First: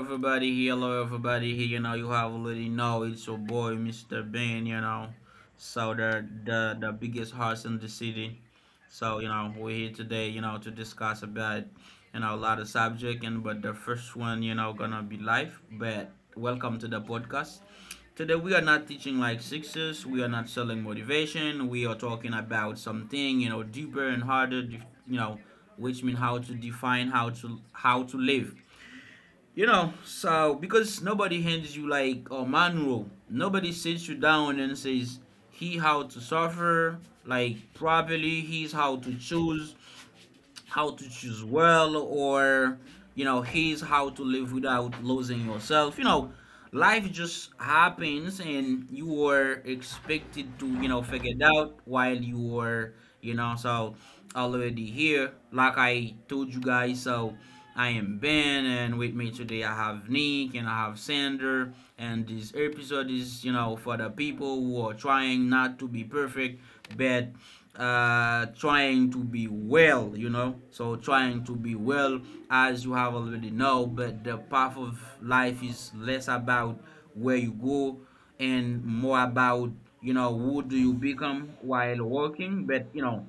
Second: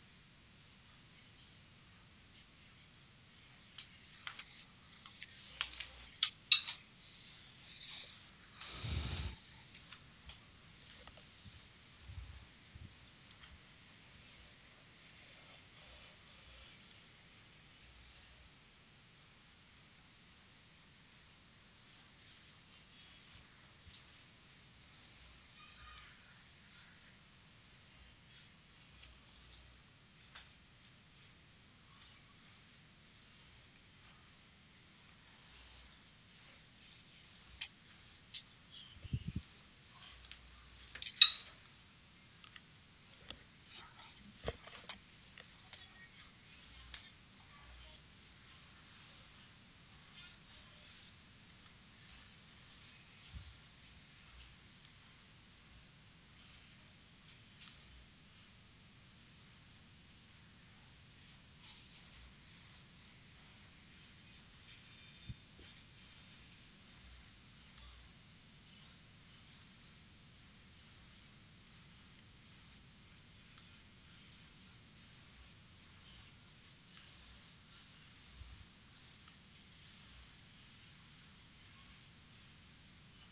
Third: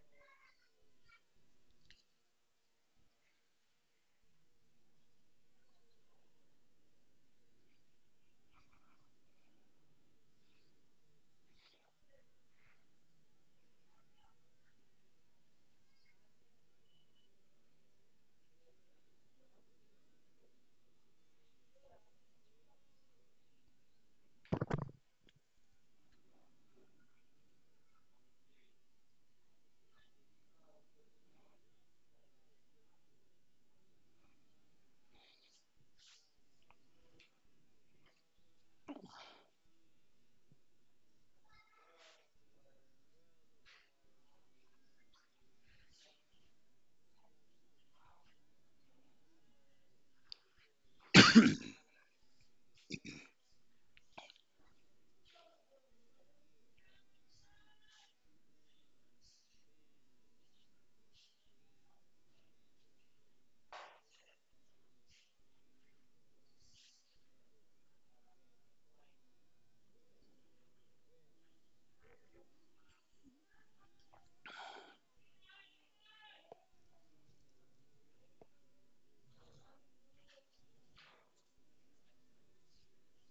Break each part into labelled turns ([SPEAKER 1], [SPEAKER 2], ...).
[SPEAKER 1] everybody here, hello everybody here, you have already know, it's your boy Mr. Ben, so the biggest horse in the city. So, we're here today, to discuss about, a lot of subject, and but the first one, gonna be life, but welcome to the podcast. Today we are not teaching like sixes, we are not selling motivation, we are talking about something, deeper and harder, you know, which means how to define how to live, so because nobody hands you like a manual, nobody sits you down and says he how to suffer like properly, he's how to choose well, or, he's how to live without losing yourself. Life just happens and you were expected to, figure it out while you were, So already here, like I told you guys, so I am Ben, and with me today I have Nick and I have Sander. And this episode is, for the people who are trying not to be perfect, but trying to be well. So trying to be well, as you have already know, but the path of life is less about where you go and more about, who do you become while working, but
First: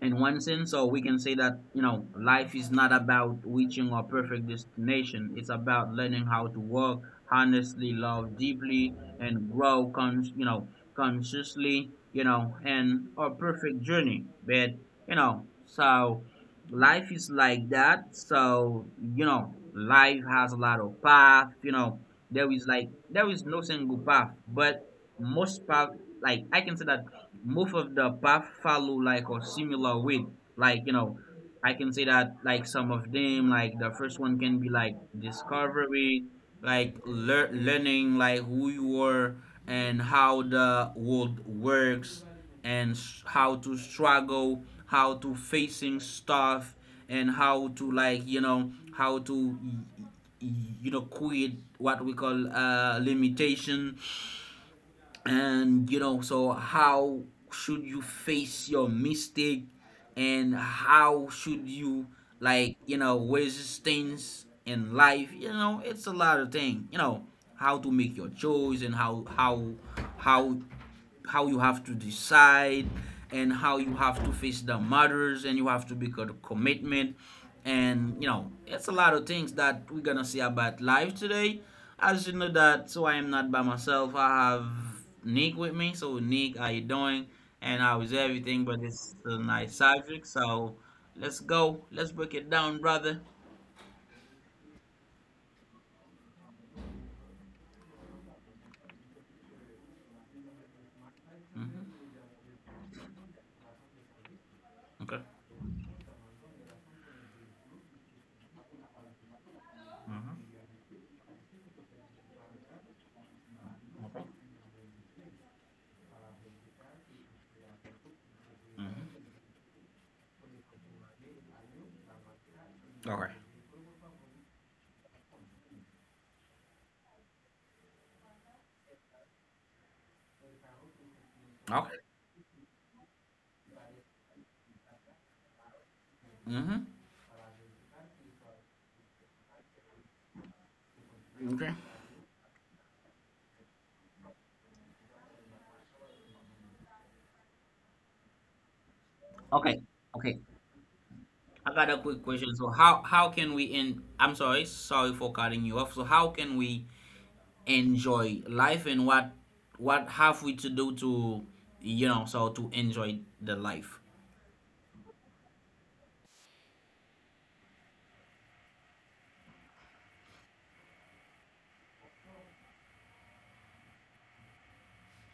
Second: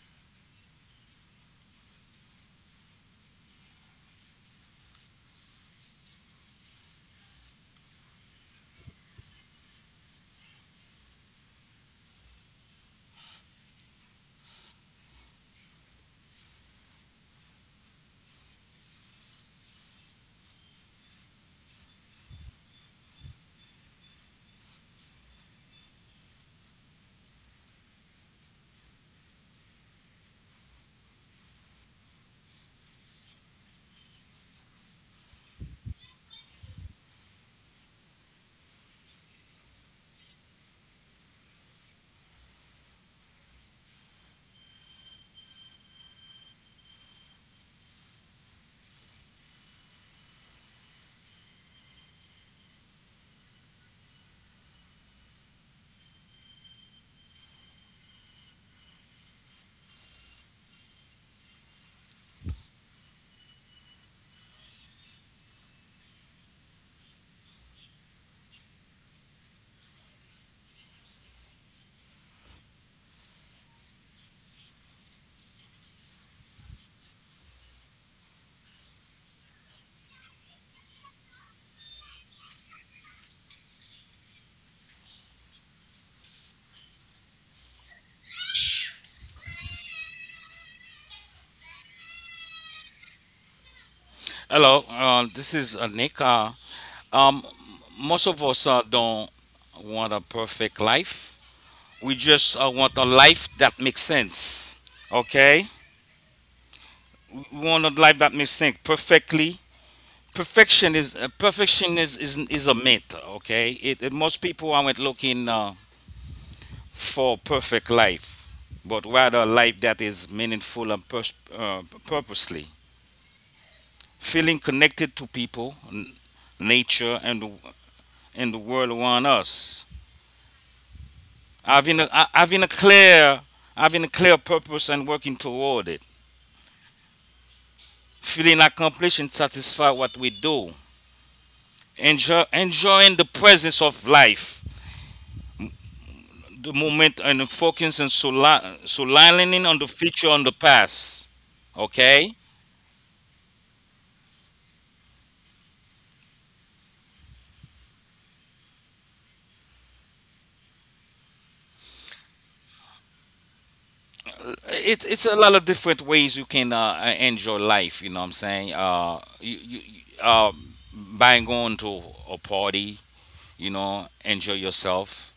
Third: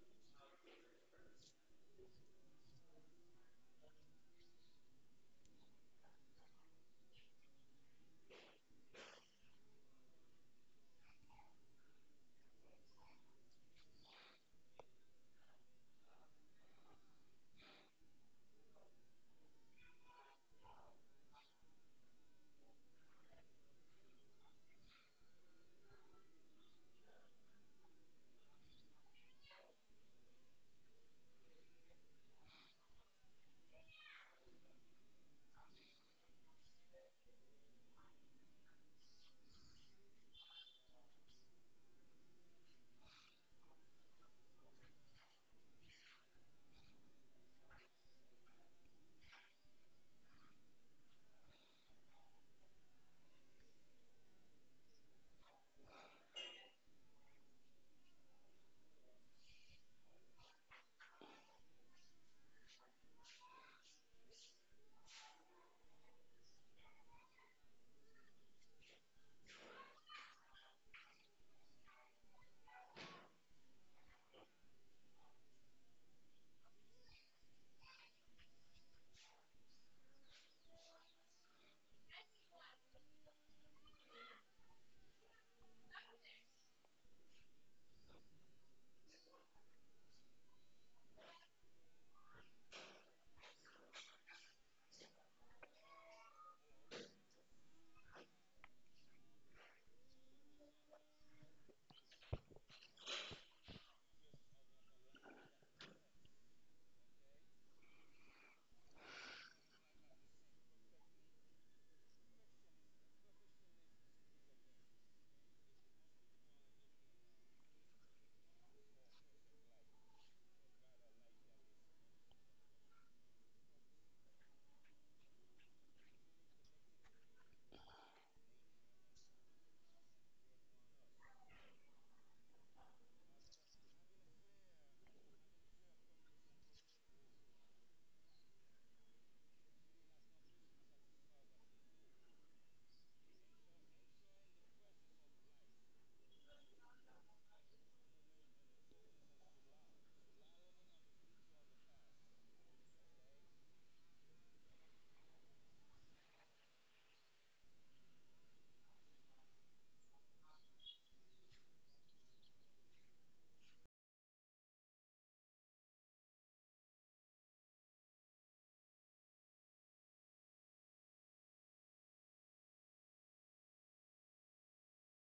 [SPEAKER 1] in one sense, so we can say that life is not about reaching our perfect destination. It's about learning how to work honestly, love deeply, and grow. Consciously. And our perfect journey. But, you know, so life is like that. So, life has a lot of path. There is like there is no single path, but most path, like I can say that most of the path follow like a similar way, like, I can say that like some of them, like the first one can be like discovery, like learning like who you are and how the world works, and how to struggle, how to facing stuff, and how to, like, how to, quit what we call limitation, and, so how should you face your mistake, and how should you, like, resistance in life. You know it's a lot of thing. You know how to make your choice, and how how you have to decide, and how you have to face the matters, and you have to make a commitment. And it's a lot of things that we're gonna see about life today. As you know that, so I am not by myself, I have Nick with me. So Nick, how you doing and how is everything? But it's a nice subject, so let's go, let's break it down, brother.
[SPEAKER 2] Hello, this is Nick. Um, most of us don't want a perfect life. We
[SPEAKER 1] Hmm.
[SPEAKER 2] just want a life that makes sense.
[SPEAKER 1] Okay.
[SPEAKER 2] Okay, we want a life that makes sense perfectly.
[SPEAKER 1] Mm-hmm.
[SPEAKER 2] Perfection is a myth. Okay,
[SPEAKER 1] Okay.
[SPEAKER 2] most people aren't looking for perfect life, but
[SPEAKER 1] Hmm.
[SPEAKER 2] rather a life that is meaningful and purposely.
[SPEAKER 1] Okay.
[SPEAKER 2] Feeling connected to people, nature, and in the world around us. Having
[SPEAKER 1] Okay.
[SPEAKER 2] a, ha- having a clear purpose and working toward it.
[SPEAKER 1] Hmm.
[SPEAKER 2] Feeling accomplished and satisfied what we do.
[SPEAKER 1] Okay.
[SPEAKER 2] Enjoying the presence of life, the moment and focus and solidifying on
[SPEAKER 1] Okay.
[SPEAKER 2] the future
[SPEAKER 1] Okay.
[SPEAKER 2] on the past.
[SPEAKER 1] I got a quick
[SPEAKER 2] Okay,
[SPEAKER 1] question. So how can we en? I'm sorry, sorry for cutting you off. So how can we enjoy life, and what have we to do to, so to enjoy the life?
[SPEAKER 2] it's a lot of different ways you can enjoy life. You know what I'm saying? By going to a party, you know, enjoy yourself,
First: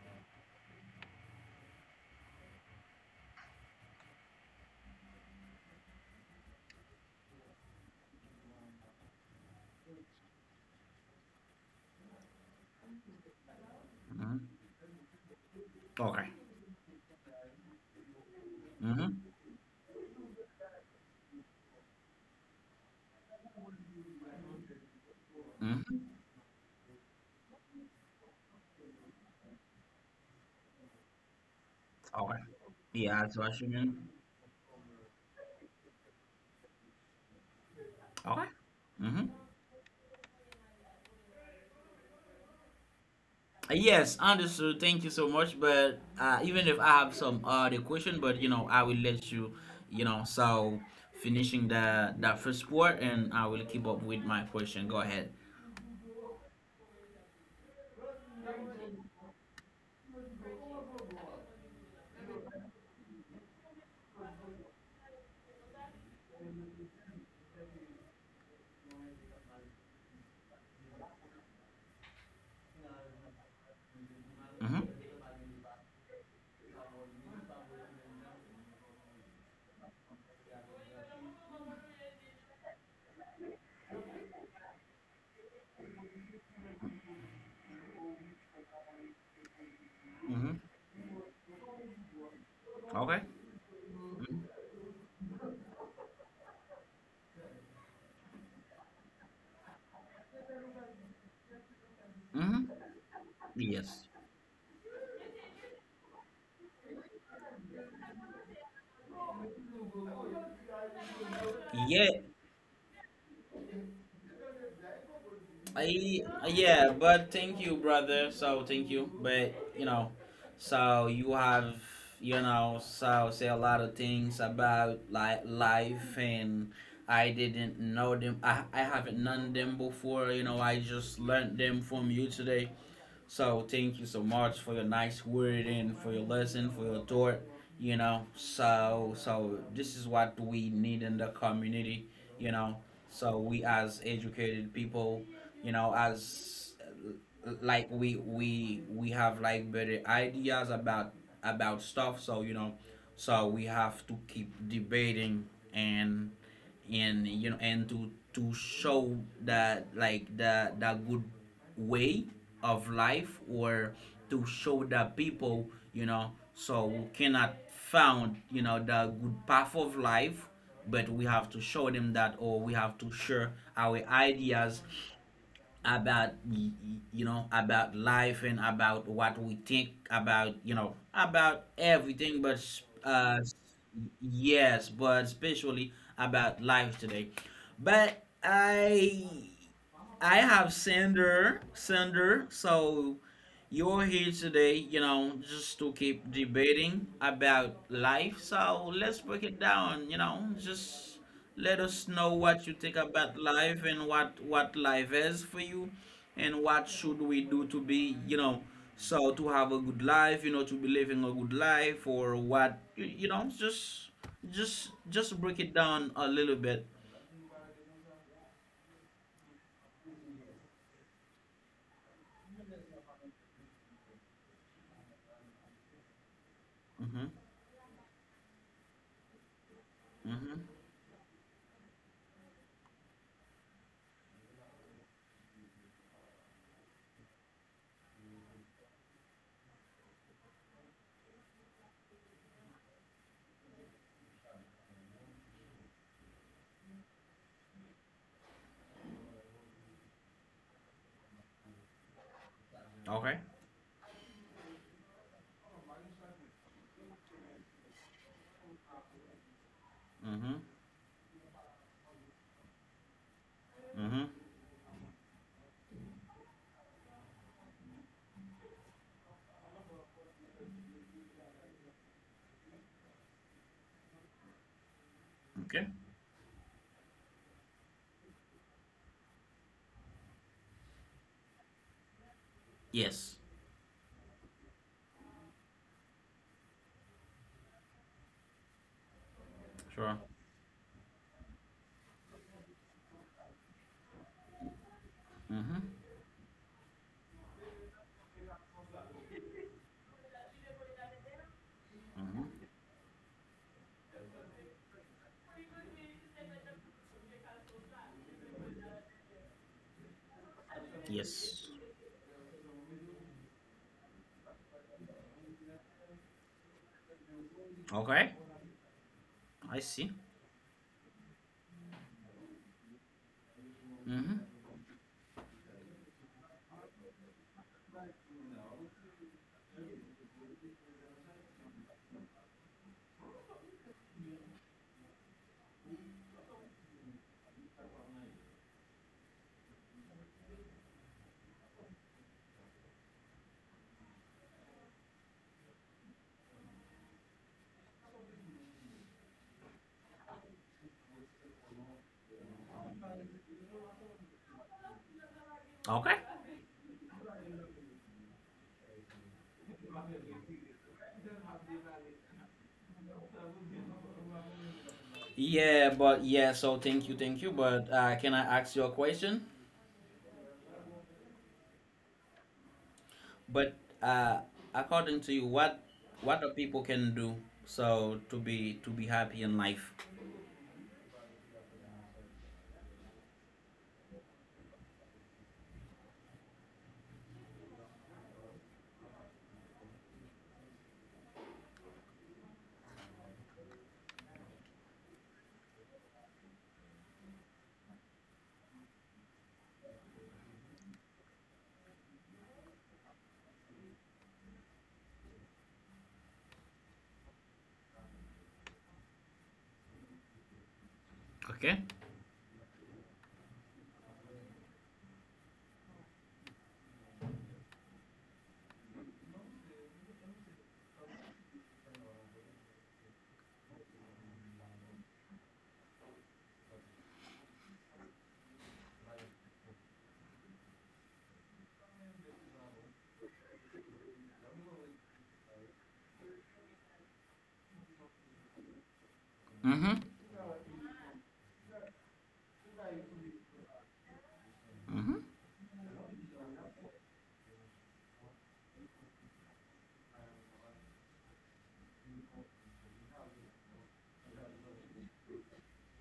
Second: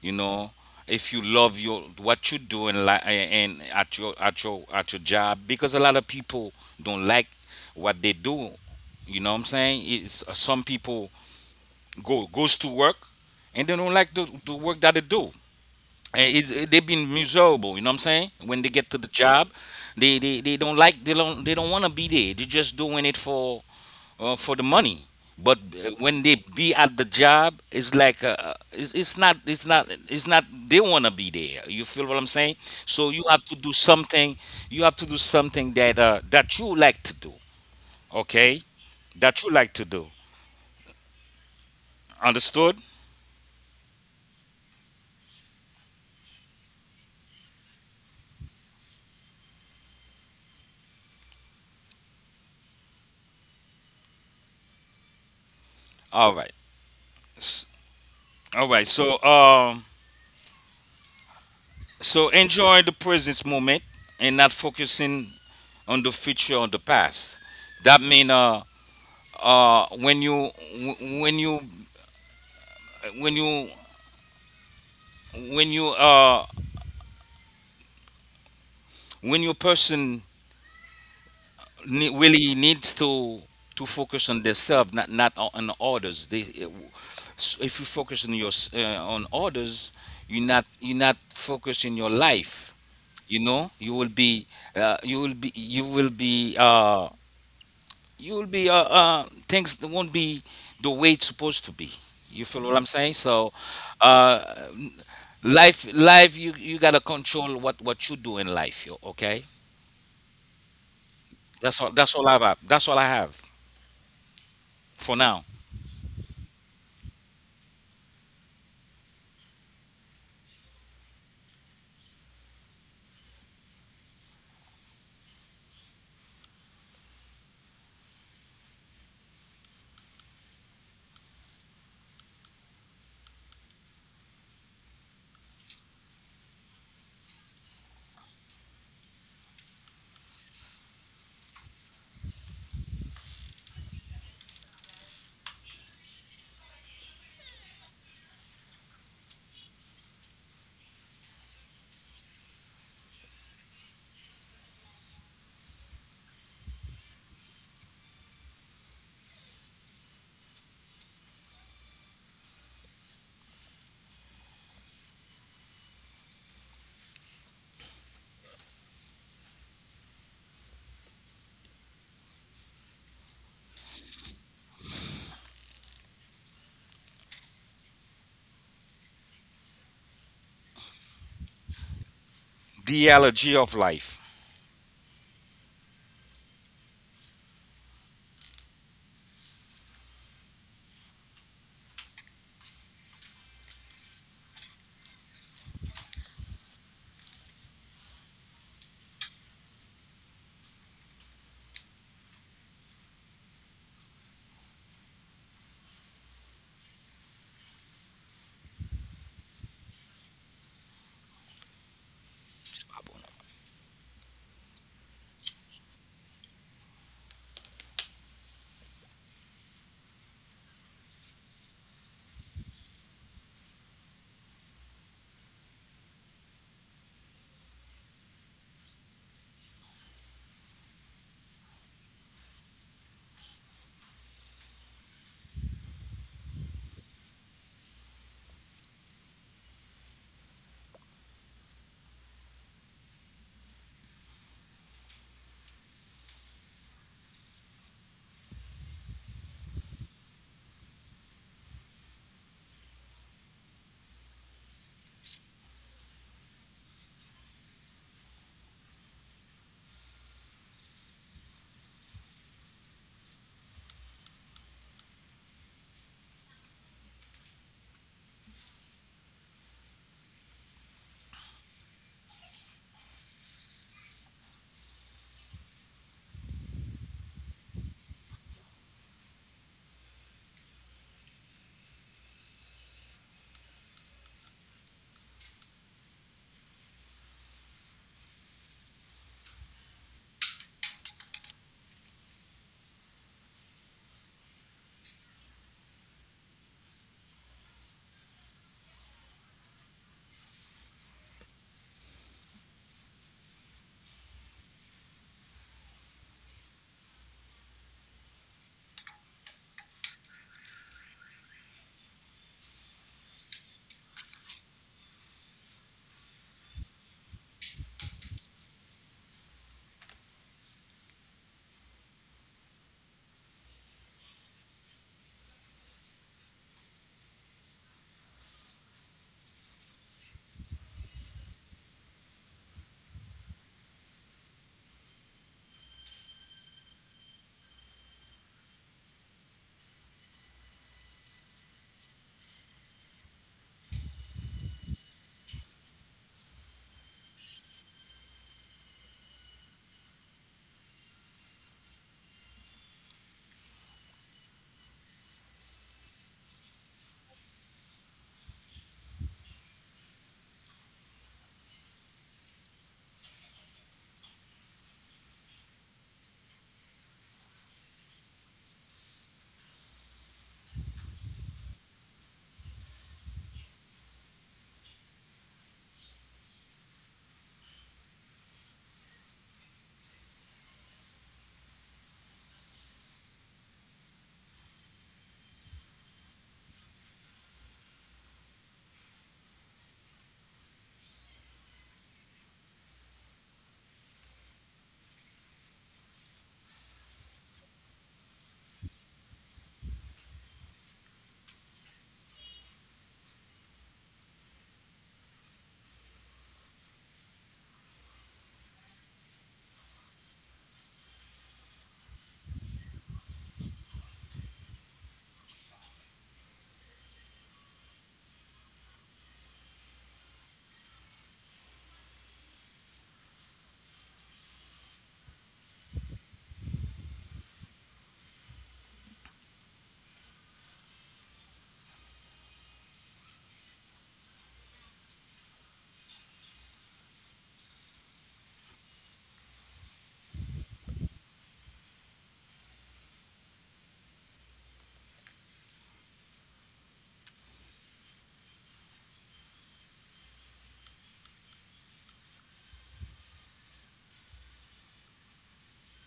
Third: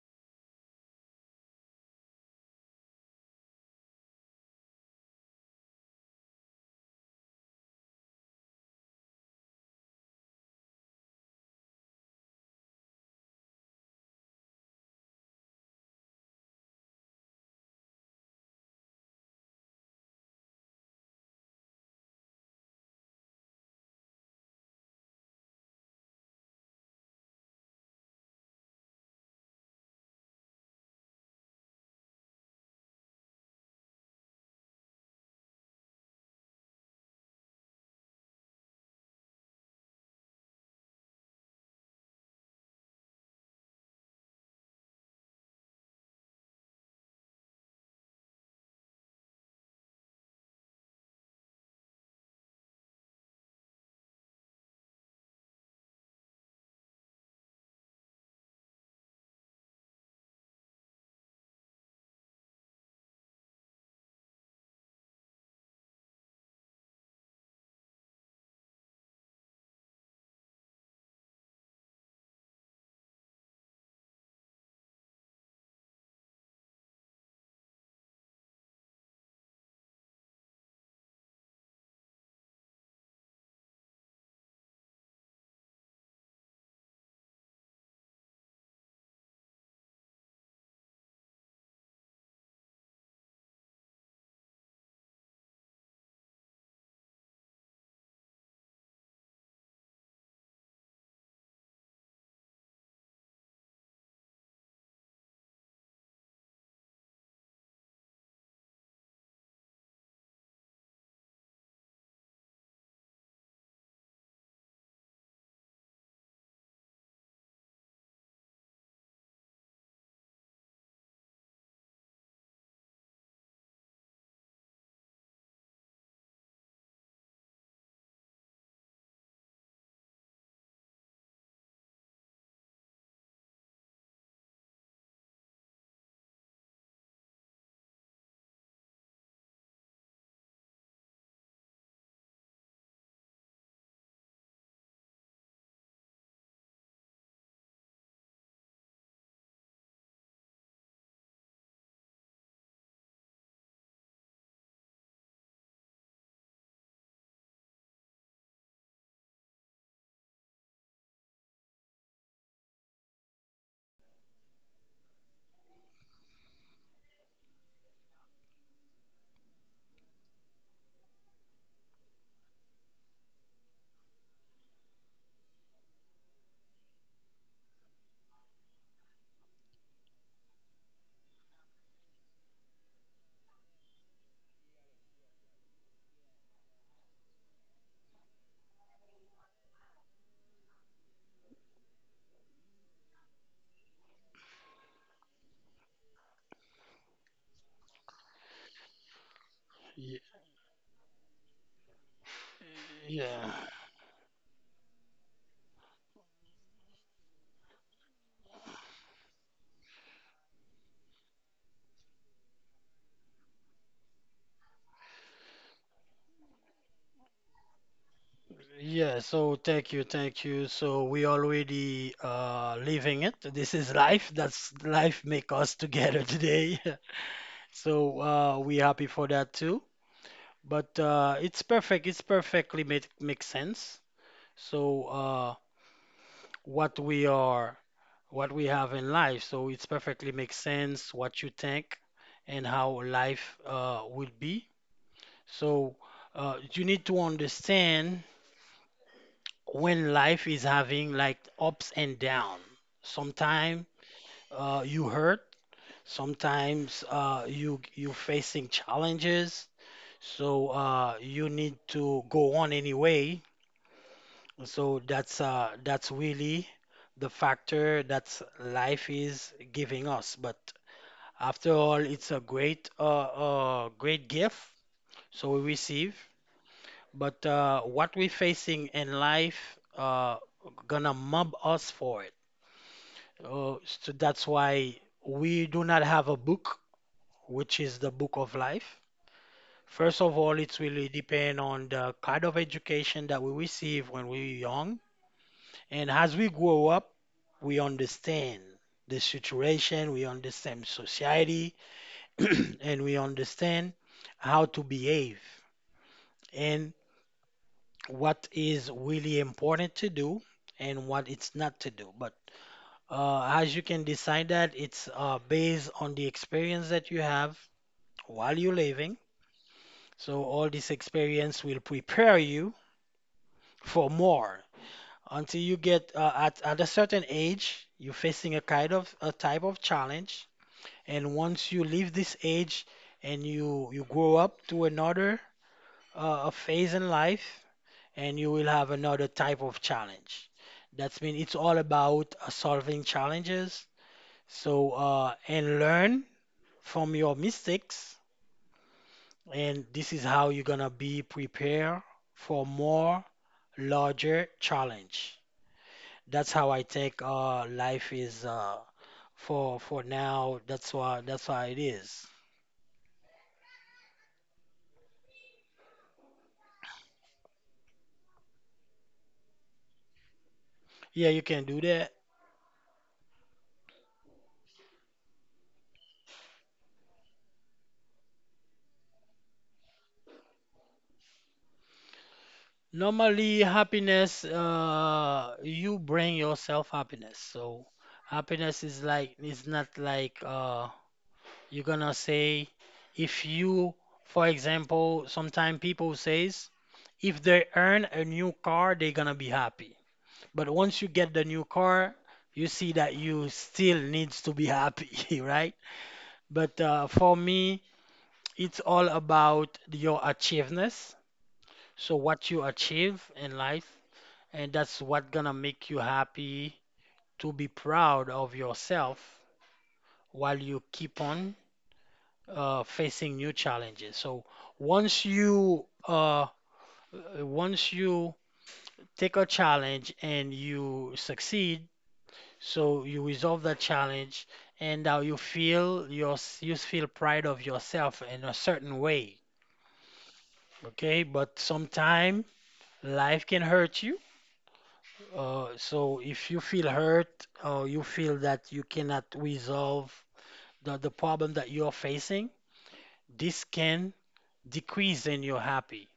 [SPEAKER 2] you know, if you love your what you do in and at your job because a lot of people don't like what they do, you know what I'm saying? It's Some people go goes to work and they don't like
[SPEAKER 1] Hmm.
[SPEAKER 2] the work that they do,
[SPEAKER 1] Okay.
[SPEAKER 2] and they've been miserable, you know what I'm saying, when they get to
[SPEAKER 1] Mm-hmm.
[SPEAKER 2] the job. They don't like, they don't want to be there. They're just doing it for the money. But
[SPEAKER 1] Mm-hmm.
[SPEAKER 2] when they be at the job, it's like it's not it's not they want to be there. You feel what
[SPEAKER 1] Okay.
[SPEAKER 2] I'm saying?
[SPEAKER 1] Yeah,
[SPEAKER 2] So you
[SPEAKER 1] that's
[SPEAKER 2] have
[SPEAKER 1] what
[SPEAKER 2] to
[SPEAKER 1] you
[SPEAKER 2] do
[SPEAKER 1] mean.
[SPEAKER 2] something. You have to do something that that you like to do.
[SPEAKER 1] Okay.
[SPEAKER 2] Okay,
[SPEAKER 1] Mm-hmm.
[SPEAKER 2] that you like to do. Understood?
[SPEAKER 1] Yes, understood. Thank you so much. But even if I have some other question, but, I will let you, you know, so finishing the that first part, and I will keep up with my question. Go ahead.
[SPEAKER 2] All right. S- All right. So so enjoy the present moment and not focusing on the future or the past. That mean uh when you when you when you
[SPEAKER 1] Mm-hmm.
[SPEAKER 2] when you when your person really needs to focus on themselves, not on others. They, so if you focus on your on others, you
[SPEAKER 1] Mm-hmm.
[SPEAKER 2] not, you not focus in your life.
[SPEAKER 1] Okay.
[SPEAKER 2] You know, you will be you will be you will be you will be uh, things that won't be the way it's supposed to be, you feel
[SPEAKER 1] Mm-hmm.
[SPEAKER 2] what I'm saying? So
[SPEAKER 1] Yes.
[SPEAKER 2] uh life, you, you gotta control what you do in life, yo. Okay, that's all.
[SPEAKER 1] Yeah.
[SPEAKER 2] That's all I have. That's all I have for now.
[SPEAKER 1] I yeah, but thank you, brother. So thank you, but, you have, so say a lot of things about like life, and I didn't know them. I haven't known them before. You know, I just learned them from you today. So thank you so much for your nice word and for your lesson, for your thought. You know, so so this is what we need in the community. You know, so we as educated people, as like we have like better ideas about stuff. So, so we have to keep debating, and and to show that like the good way of life, or to show the people, so we cannot found, the good path of life, but we have to show them that, or we have to share our ideas about, about life and about what we think about, about everything. But
[SPEAKER 2] The allergy of life.
[SPEAKER 1] yes, but especially about life today. But I have Sander, Sander. So you're here today, just to keep debating about life. So let's break it down,
[SPEAKER 3] Y-
[SPEAKER 1] just let us know what you think about
[SPEAKER 3] Yeah,
[SPEAKER 1] life and what life is for you, and what should we do to be, so to have a good life, to be living a good life, or what, just just break it down a little bit.
[SPEAKER 3] yeah. So thank you, thank you. So we already living it. This is life. That's life make us together today.
[SPEAKER 1] Mhm.
[SPEAKER 3] So we happy for that too.
[SPEAKER 1] Mhm.
[SPEAKER 3] But it's perfect. It's perfectly makes sense. So uh what we are, what we have in life. So it's perfectly makes sense what you think and how life will be. So you need to understand when life is having like ups and down.
[SPEAKER 1] Okay.
[SPEAKER 3] Sometimes you hurt, sometimes uh, you facing challenges,
[SPEAKER 1] Mm-hmm.
[SPEAKER 3] so you need to go on anyway.
[SPEAKER 1] Mm-hmm.
[SPEAKER 3] So that's really the factor that life is giving us. But after all, it's a great great gift. So we
[SPEAKER 1] Okay.
[SPEAKER 3] receive, but what we facing in life gonna mob us for it.
[SPEAKER 1] Yes.
[SPEAKER 3] Oh, so that's why we do not have a book, which is the book of life. First
[SPEAKER 1] Sure.
[SPEAKER 3] of all, it's really depend on the kind of education that we receive when we're young.
[SPEAKER 1] Mm-hmm.
[SPEAKER 3] And as we grow up, we understand the situation, we understand society,
[SPEAKER 1] Mm-hmm.
[SPEAKER 3] and we understand how to behave and what is really important to do and what it's
[SPEAKER 1] Yes.
[SPEAKER 3] not to do. But as you can decide that, it's based on the experience that you have
[SPEAKER 1] Okay.
[SPEAKER 3] while you're living.
[SPEAKER 1] I see.
[SPEAKER 3] So all this experience will prepare you
[SPEAKER 1] Mm-hmm.
[SPEAKER 3] for more until you get at a certain age, you're facing a kind of a type of challenge. And once you leave this age and you grow up to another a phase in life, and you will have another type of challenge. That's mean it's all about solving challenges. So and learn from your mistakes. And this is how you're gonna be prepared for more larger challenge.
[SPEAKER 1] Okay.
[SPEAKER 3] That's how I think life is for now. That's why it is.
[SPEAKER 1] Yeah, but yeah, so thank you, thank you. But can I ask you a question?
[SPEAKER 3] Yeah, you can do that.
[SPEAKER 1] But, uh, according to you, what the people can do, so to be happy in life?
[SPEAKER 3] Normally, happiness, you bring yourself happiness. So happiness is like it's not like you're gonna say if you, for example, sometimes people says if they earn a new car, they're gonna be happy. But once you get the new car, you see that you still needs to be happy, right? But for me, it's all about your achievements.
[SPEAKER 1] Okay.
[SPEAKER 3] So what you achieve in life, and that's what gonna make you happy to be proud of yourself while you keep on facing new challenges. So once you uh, once you take a challenge and you succeed, so you resolve that challenge, and now you feel pride of yourself in a certain way.
[SPEAKER 1] Mm-hmm.
[SPEAKER 3] Okay, but sometime life can hurt you.
[SPEAKER 1] Mm-hmm.
[SPEAKER 3] So if you feel hurt or you feel that you cannot resolve the problem that you're facing, this can decrease in your happy.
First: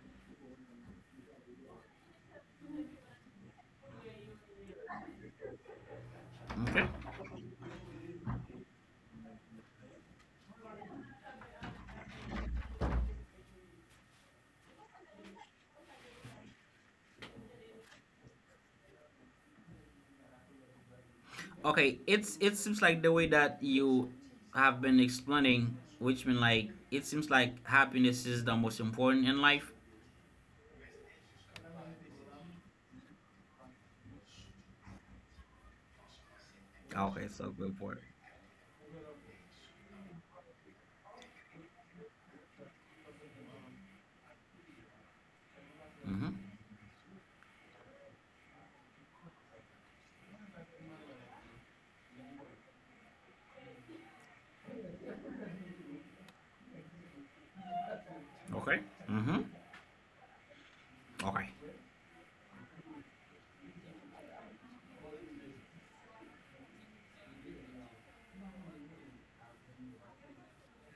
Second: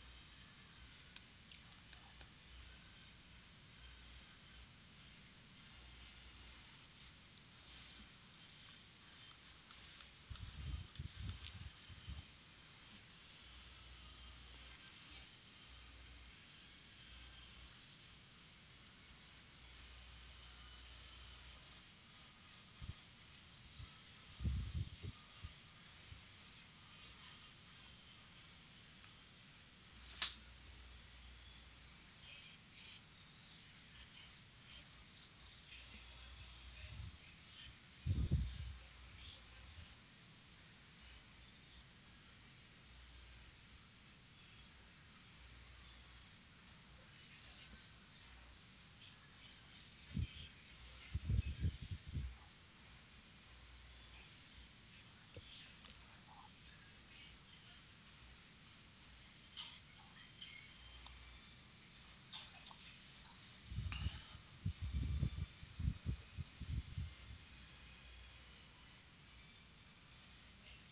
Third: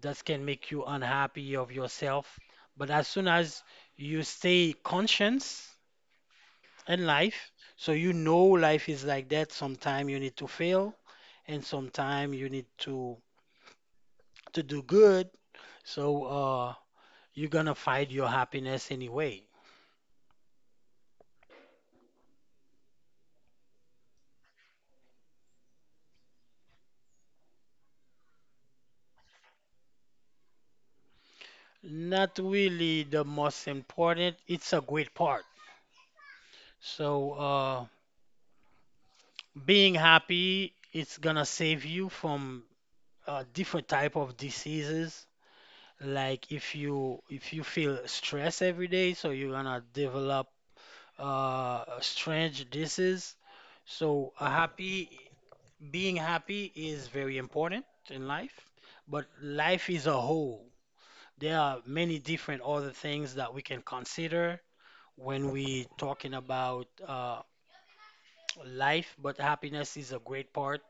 [SPEAKER 3] That can make you unhappy of yourself. But as soon as you stay conscious
[SPEAKER 1] Okay.
[SPEAKER 3] in life. So you know life is like that. Sometime you need to fail, and sometime you need to do good. So you're gonna find your happiness anyway.
[SPEAKER 1] Okay, it's it seems like the way that you have been explaining, which mean like it seems like happiness is the most important in life.
[SPEAKER 3] Not really the most important. It's a great part.
[SPEAKER 1] Okay,
[SPEAKER 3] So
[SPEAKER 1] so go for it.
[SPEAKER 3] being happy, it's gonna save you from different type of diseases.
[SPEAKER 1] Mm-hmm.
[SPEAKER 3] Like if you feel stress every day, so you're gonna develop strange dishes. So a happy being happy is very important in life,
[SPEAKER 1] Okay.
[SPEAKER 3] but
[SPEAKER 1] Mm-hmm.
[SPEAKER 3] life is a whole.
[SPEAKER 1] Okay.
[SPEAKER 3] There are many different other things that we can consider when we talking about life, but happiness is a great part.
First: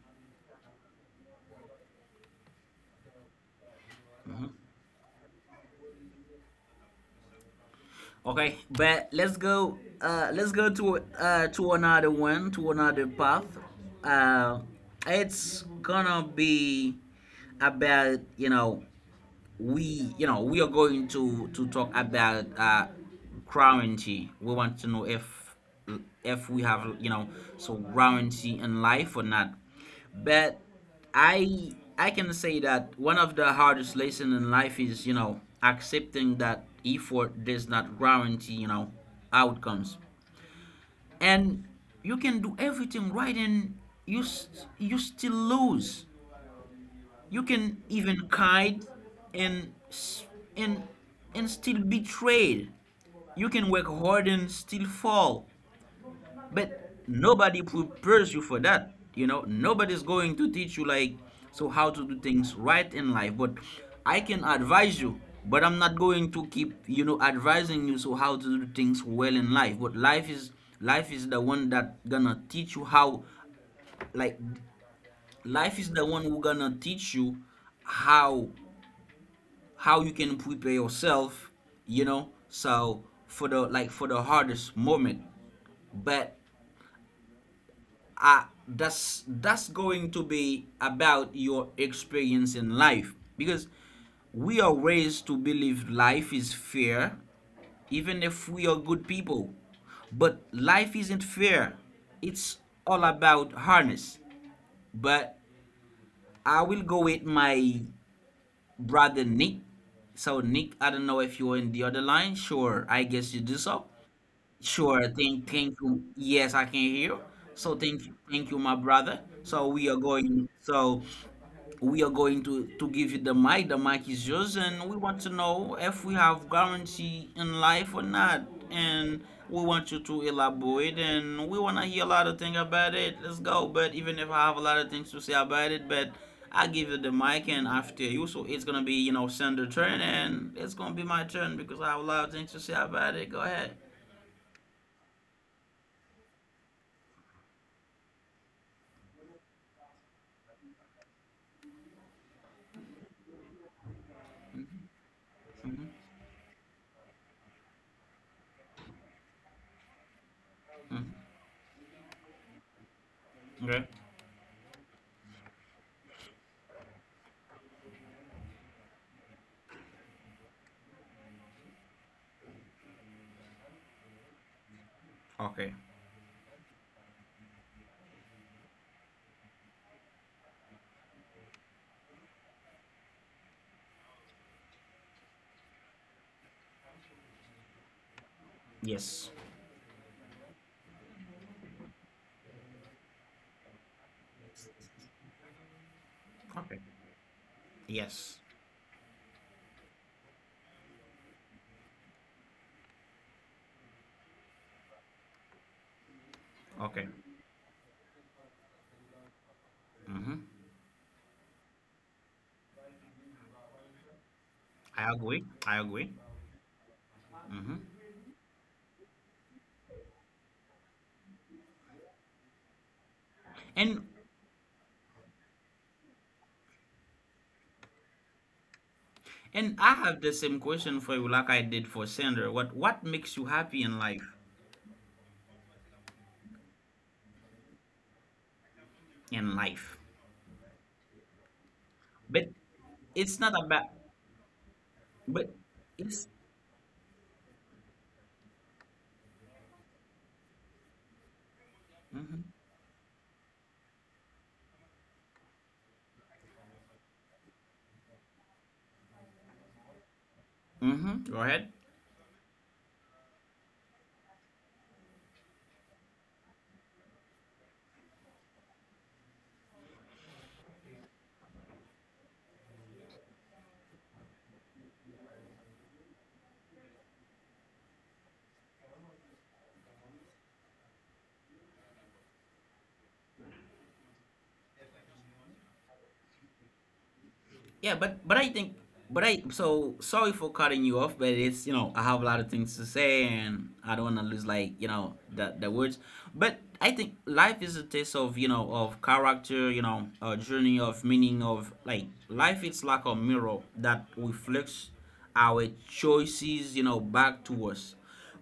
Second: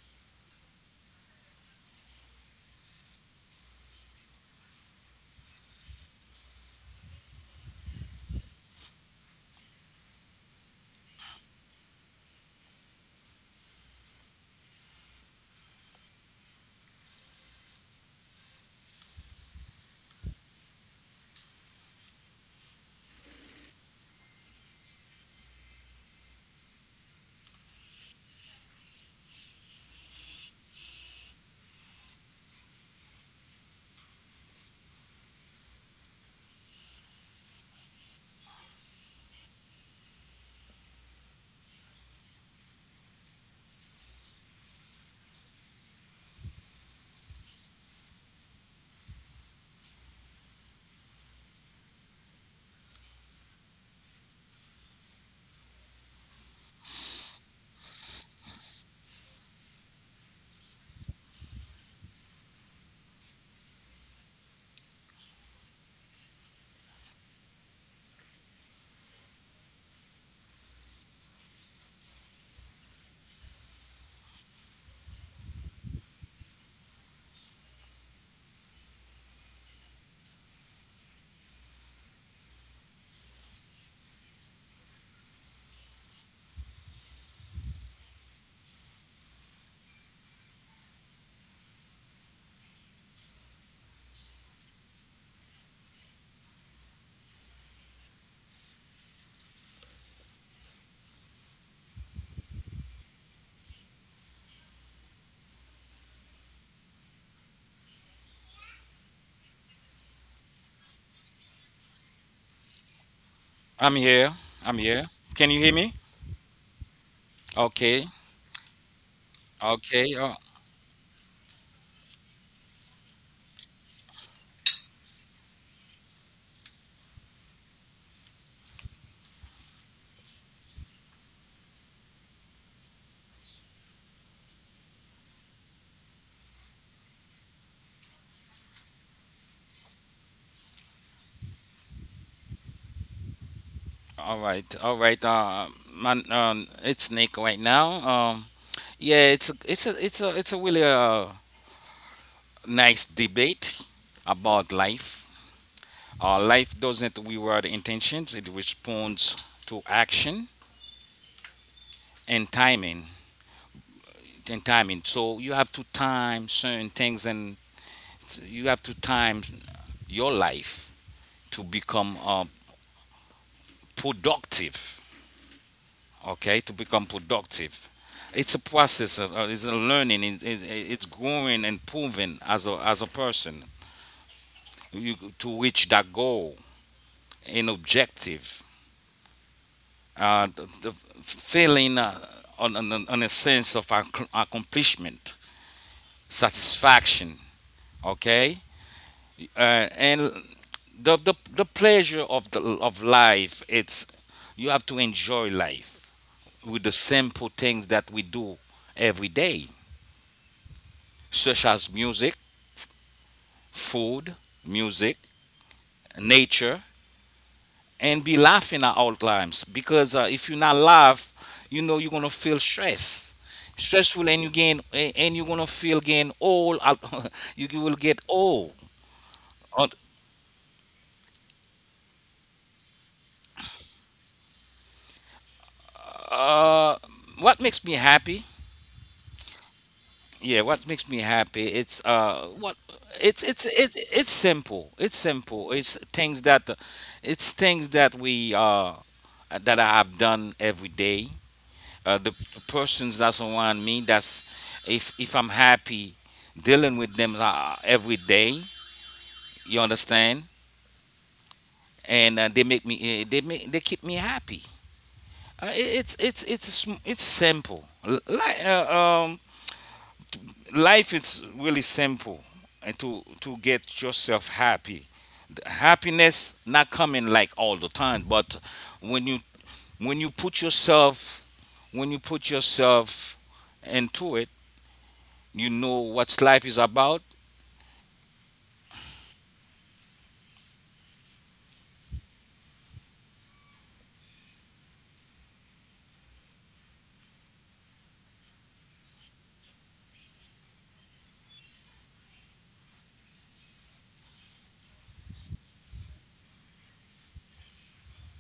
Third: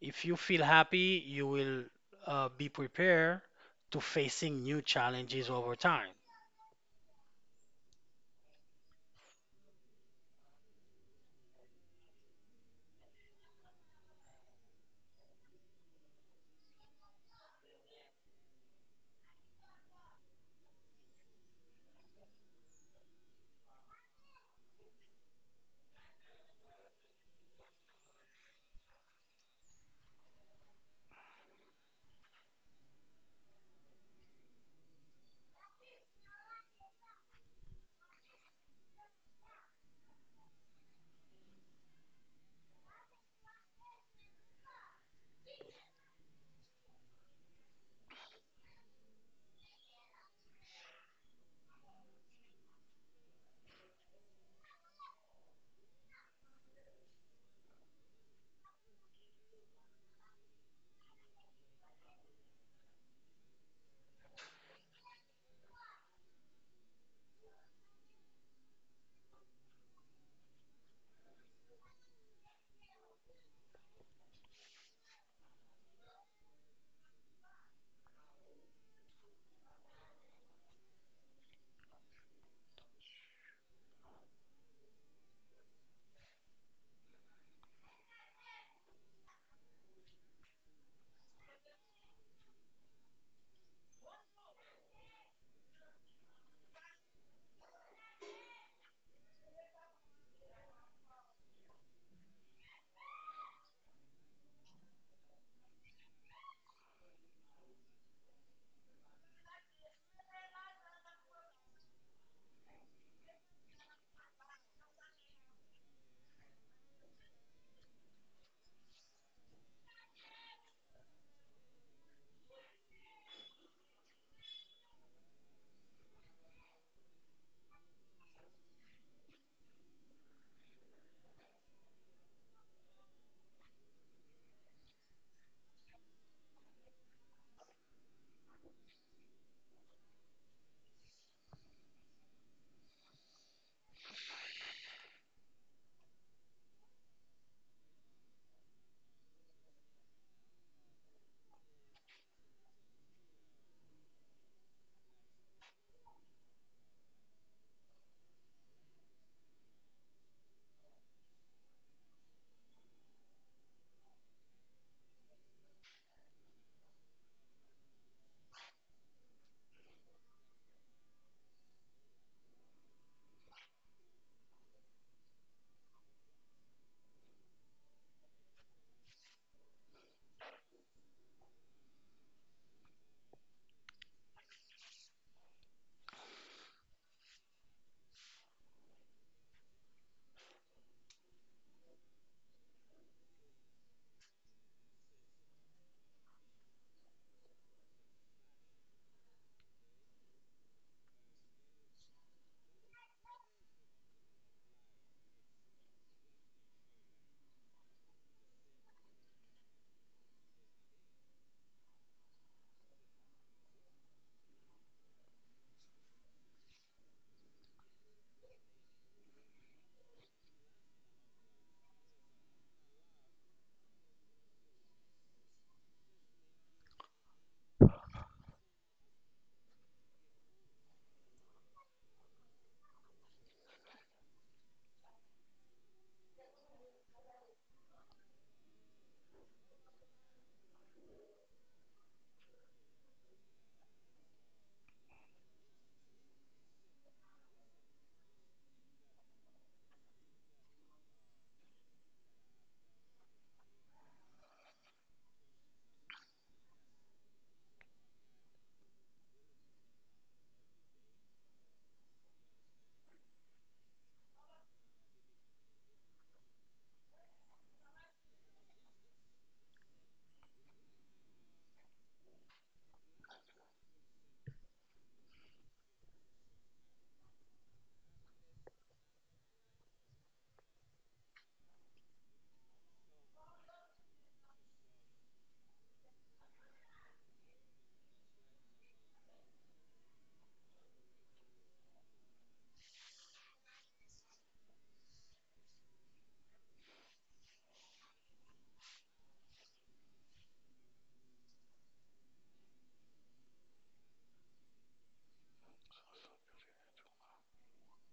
[SPEAKER 3] If you feel happy, you will be prepared to facing new challenges over time.
[SPEAKER 1] Okay, but let's go. Let's go to another one, to another path. Uh, it's gonna be about, we, we are going to talk about currency. We want to know if we have, so guarantee in life or not. But i I can say that one of the hardest lessons in life is, accepting that effort does not guarantee, outcomes, and you can do everything right, and you still lose. You can even kite, and and and still be betrayed. You can work hard and still fall. But nobody prepares you for that. You know, nobody's going to teach you like so how to do things right in life. But I can advise you, but I'm not going to keep, advising you, so how to do things well in life. But life is the one that gonna teach you how, like, life is the one who gonna teach you how how you can prepare yourself, so for the, like, for the hardest moment. But that's going to be about your experience in life, because we are raised to believe life is fair, even if we are good people. But life isn't fair, it's all about harness. But I will go with my brother Nick. So Nick, I don't know if you're in the other line. Sure, I guess you do so.
[SPEAKER 2] I'm here. I'm here.
[SPEAKER 1] Sure, thank
[SPEAKER 2] Can you
[SPEAKER 1] thank
[SPEAKER 2] hear me?
[SPEAKER 1] you. Yes, I can hear. So
[SPEAKER 2] Okay.
[SPEAKER 1] thank you, my brother. So we are
[SPEAKER 2] Okay.
[SPEAKER 1] going. So we are going to give you the mic. The mic is yours, and we want to know if we have guarantee in life or not. And we want you to elaborate, and we want to hear a lot of things about it. Let's go. But even if I have a lot of things to say about it, but I give you the mic, and after you, so it's gonna be, Sandra turn, and it's gonna be my turn because I have a lot of things to say about it. Go ahead.
[SPEAKER 2] All right. All right. Man, it's Nick right now. Yeah, it's a really nice debate about life.
[SPEAKER 1] Mhm.
[SPEAKER 2] Life doesn't reward intentions; it responds to action and timing.
[SPEAKER 1] Okay.
[SPEAKER 2] And timing. So you have to time certain things and you have to time your life to become productive.
[SPEAKER 1] Okay.
[SPEAKER 2] Okay, to become productive, it's a process of it's a learning, it's growing and proving as as a person, you, to reach that goal and objective.
[SPEAKER 1] Yes.
[SPEAKER 2] The feeling on a sense of accomplishment,
[SPEAKER 1] Okay.
[SPEAKER 2] satisfaction.
[SPEAKER 1] Yes.
[SPEAKER 2] Okay, uh, and the pleasure of the of life, it's you have to enjoy life with the
[SPEAKER 1] Okay.
[SPEAKER 2] simple things that we do every day,
[SPEAKER 1] Mm-hmm.
[SPEAKER 2] such as music, food,
[SPEAKER 1] I
[SPEAKER 2] music,
[SPEAKER 1] agree. I agree.
[SPEAKER 2] nature,
[SPEAKER 1] Mm-hmm.
[SPEAKER 2] and be laughing at all times because if you not laugh, you know you're gonna feel stress,
[SPEAKER 1] And
[SPEAKER 2] stressful, and you gain, and you're gonna feel gain all you will get old.
[SPEAKER 1] and
[SPEAKER 2] uh,
[SPEAKER 1] I have the same question for you, like I did for Sandra. What makes you happy in life?
[SPEAKER 2] uh, what makes me happy?
[SPEAKER 1] In life,
[SPEAKER 2] Yeah, what makes me happy, it's
[SPEAKER 1] but
[SPEAKER 2] what
[SPEAKER 1] it's
[SPEAKER 2] it's
[SPEAKER 1] not about.
[SPEAKER 2] simple, it's
[SPEAKER 1] But
[SPEAKER 2] simple it's
[SPEAKER 1] it's.
[SPEAKER 2] things that, it's things that we that I have done every day. The
[SPEAKER 1] Mm-hmm.
[SPEAKER 2] persons that's around me, that's, if I'm happy dealing with them every day, you understand?
[SPEAKER 1] Mm-hmm. Go ahead.
[SPEAKER 2] And they make me, they make, they keep me happy. It's it's simple. Like life is really simple, and to get yourself happy. The happiness not coming like all the time, but when you, when you put yourself when you put yourself into it, you know what life is about.
[SPEAKER 1] Yeah, but I think, but I so sorry for cutting you off, but it's, I have a lot of things to say, and I don't want to lose, like, the words. But I think life is a test of, of character, a journey of meaning of like life. It's like a mirror that reflects our choices, back to us.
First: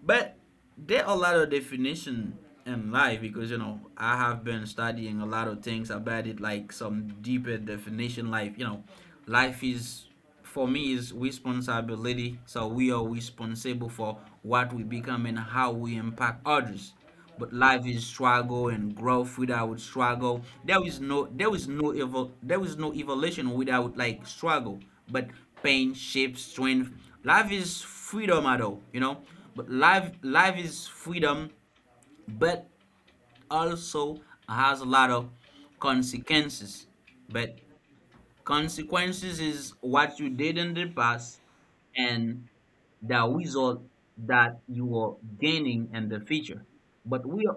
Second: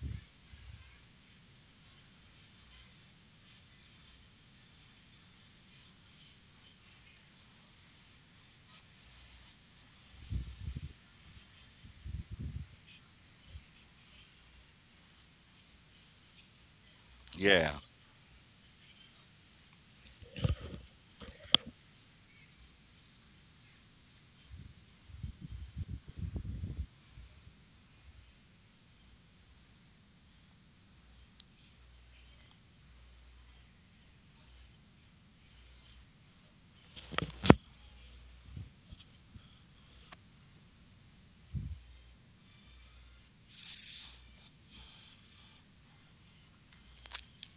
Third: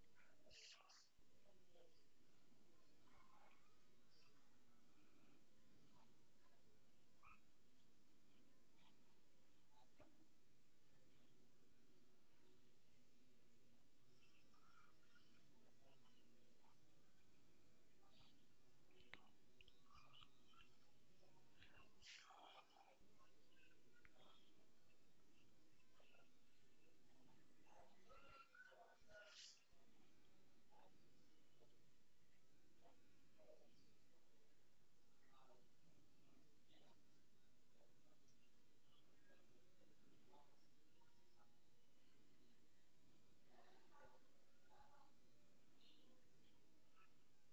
[SPEAKER 1] But there are a lot of definition in life, because, I have been studying a lot of things about it, like some deeper definition. Like, life is, for me, is responsibility. So we are responsible for what we become and how we impact others. But
[SPEAKER 2] Yeah,
[SPEAKER 1] life is struggle and growth. Without struggle, there is no, there is no evolution without like struggle. But pain shapes strength. Life is freedom at all, you know. But life is freedom, but also has a lot of consequences. But consequences is what you did in the past and the result that you are gaining in the future. But we are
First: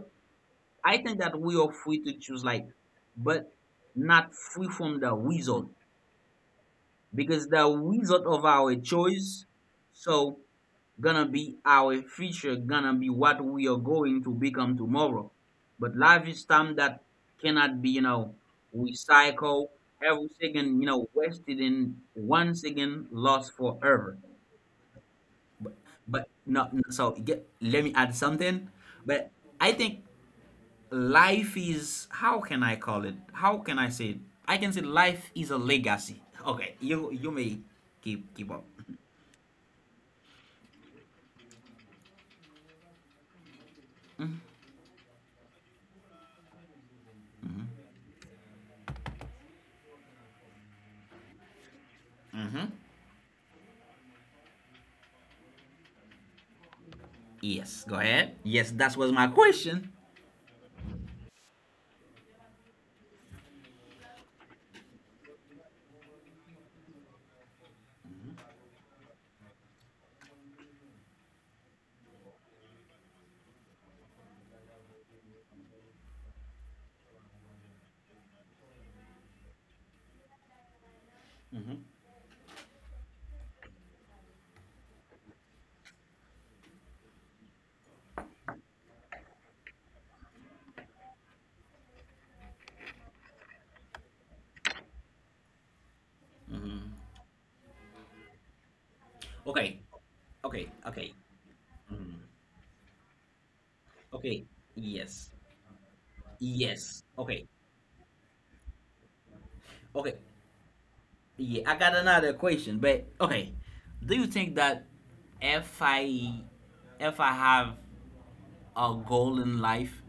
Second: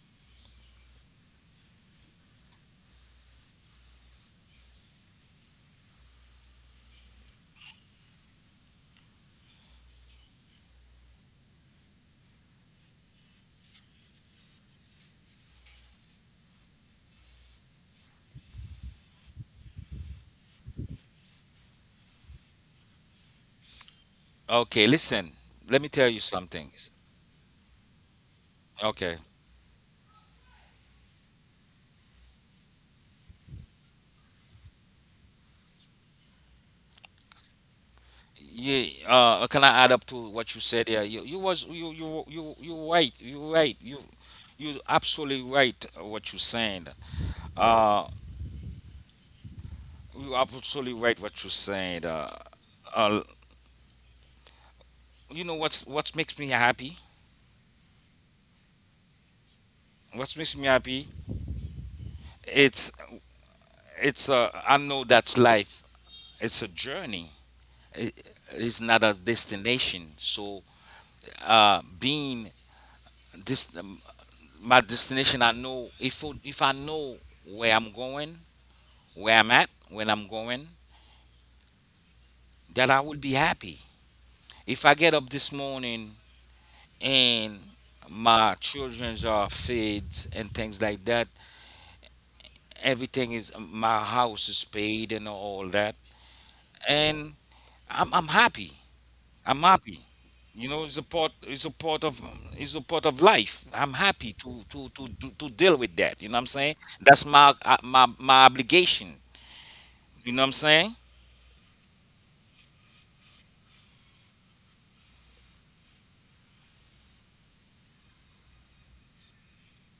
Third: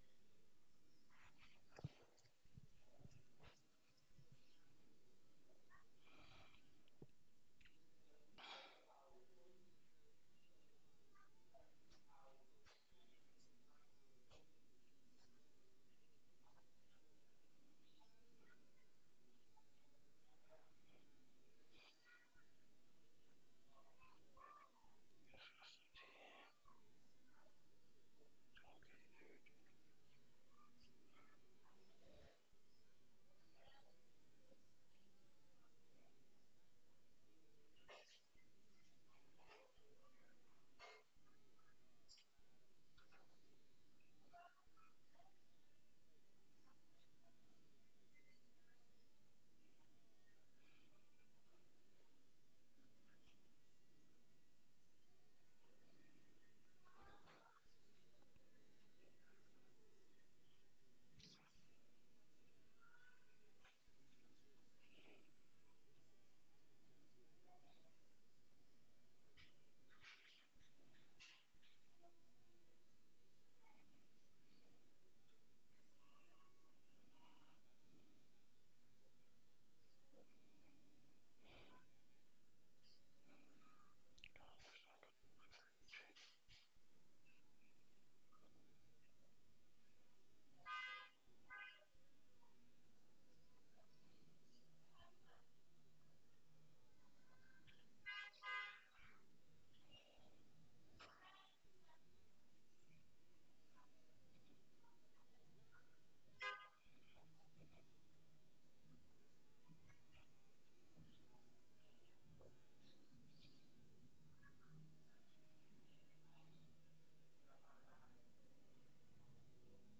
[SPEAKER 1] I think that we are free to choose life, but not free from the result because the result of our choice so gonna be our future, gonna be what we are going to become tomorrow. But life is time that cannot be, recycled every second, wasted in 1 second lost forever.
[SPEAKER 2] okay, listen, let me tell you
[SPEAKER 1] But no,
[SPEAKER 2] something.
[SPEAKER 1] no so get, let me add something.
[SPEAKER 2] Okay,
[SPEAKER 1] But I think life is, how can I call it? How can I say it? I can say life is a legacy. Okay, you may keep up.
[SPEAKER 2] yeah, can I add up to what you said? Yeah, you was you you you you right you right you you absolutely right, what you saying. uh you are absolutely right what you said.
[SPEAKER 1] Hmm.
[SPEAKER 2] Uh, you know what's, what makes me happy?
[SPEAKER 1] Yes, go ahead. Yes, that was my question.
[SPEAKER 2] What makes me happy? It's I know that's life. It's a journey. It, it's not a destination. So being this, my destination, I know, if I know where I'm going, where I'm at, when I'm going,
[SPEAKER 1] Hmm.
[SPEAKER 2] that I will be happy. If I get up this morning and my childrens are fed and things like that, everything is, my house is paid and all that, and I'm happy, I'm
[SPEAKER 1] Okay,
[SPEAKER 2] happy.
[SPEAKER 1] okay,
[SPEAKER 2] You know, it's a
[SPEAKER 1] okay,
[SPEAKER 2] part it's a part of it's a part of life. I'm happy
[SPEAKER 1] okay.
[SPEAKER 2] to
[SPEAKER 1] Yes,
[SPEAKER 2] to deal with that, you know what I'm saying?
[SPEAKER 1] yes.
[SPEAKER 2] That's
[SPEAKER 1] Okay,
[SPEAKER 2] my my, my obligation,
[SPEAKER 1] okay.
[SPEAKER 2] you know what I'm saying.
[SPEAKER 1] Yeah, I got another question, but okay. Do you think that if I if I have a goal in life,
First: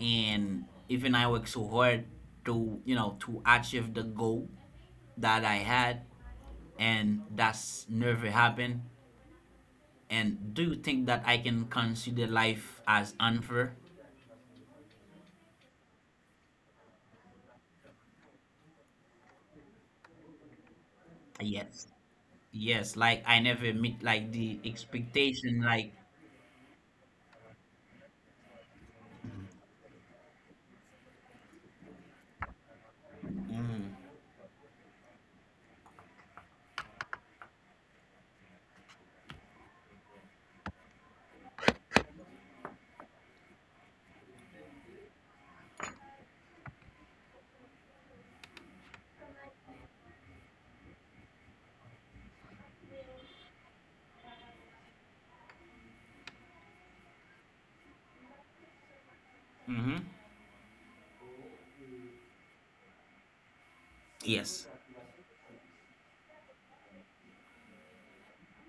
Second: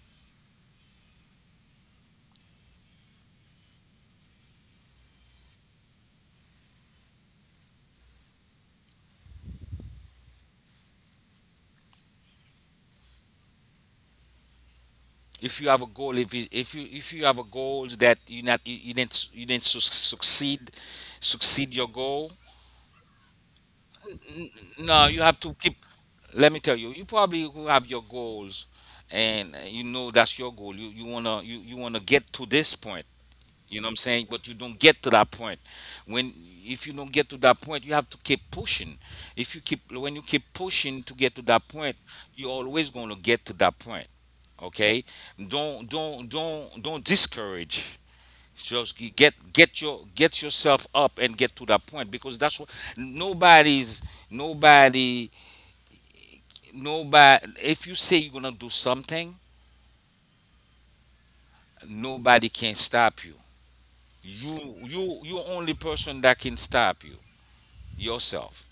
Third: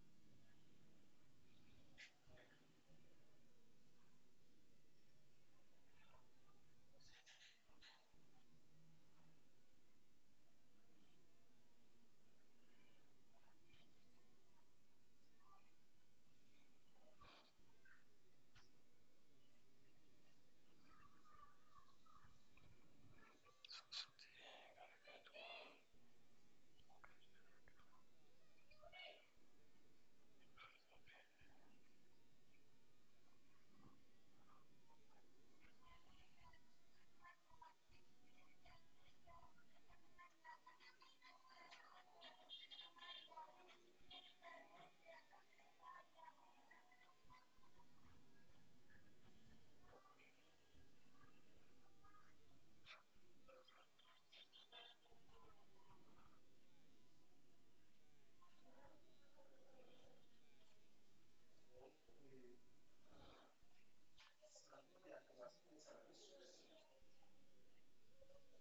[SPEAKER 1] and even I worked so hard to, you know, to achieve the goal that I had, and that's never happened. And do you think that I can consider life as unfair?
[SPEAKER 2] If you have a goal, if you if you have a goals that you not, you you didn't succeed, succeed
[SPEAKER 1] Yes,
[SPEAKER 2] your goal.
[SPEAKER 1] yes. Like I never meet like
[SPEAKER 2] N-
[SPEAKER 1] the
[SPEAKER 2] No, you have to
[SPEAKER 1] expectation.
[SPEAKER 2] keep.
[SPEAKER 1] Like
[SPEAKER 2] Let me tell you, you probably who have your goals, and you know that's your goal. You wanna you, you wanna get to this point. You know what I'm saying? But you don't get to that point. When if you don't get to that point, you have to keep pushing. If you keep when you keep pushing to get to that point, you're always gonna get to that point. Okay? Don't discourage. Just get your, get yourself up and get to that point, because that's what, nobody's nobody nobody, if you say you're gonna do something,
[SPEAKER 1] mm-hmm.
[SPEAKER 2] nobody can stop you.
[SPEAKER 1] Yes,
[SPEAKER 2] you you only person that can stop you, yourself.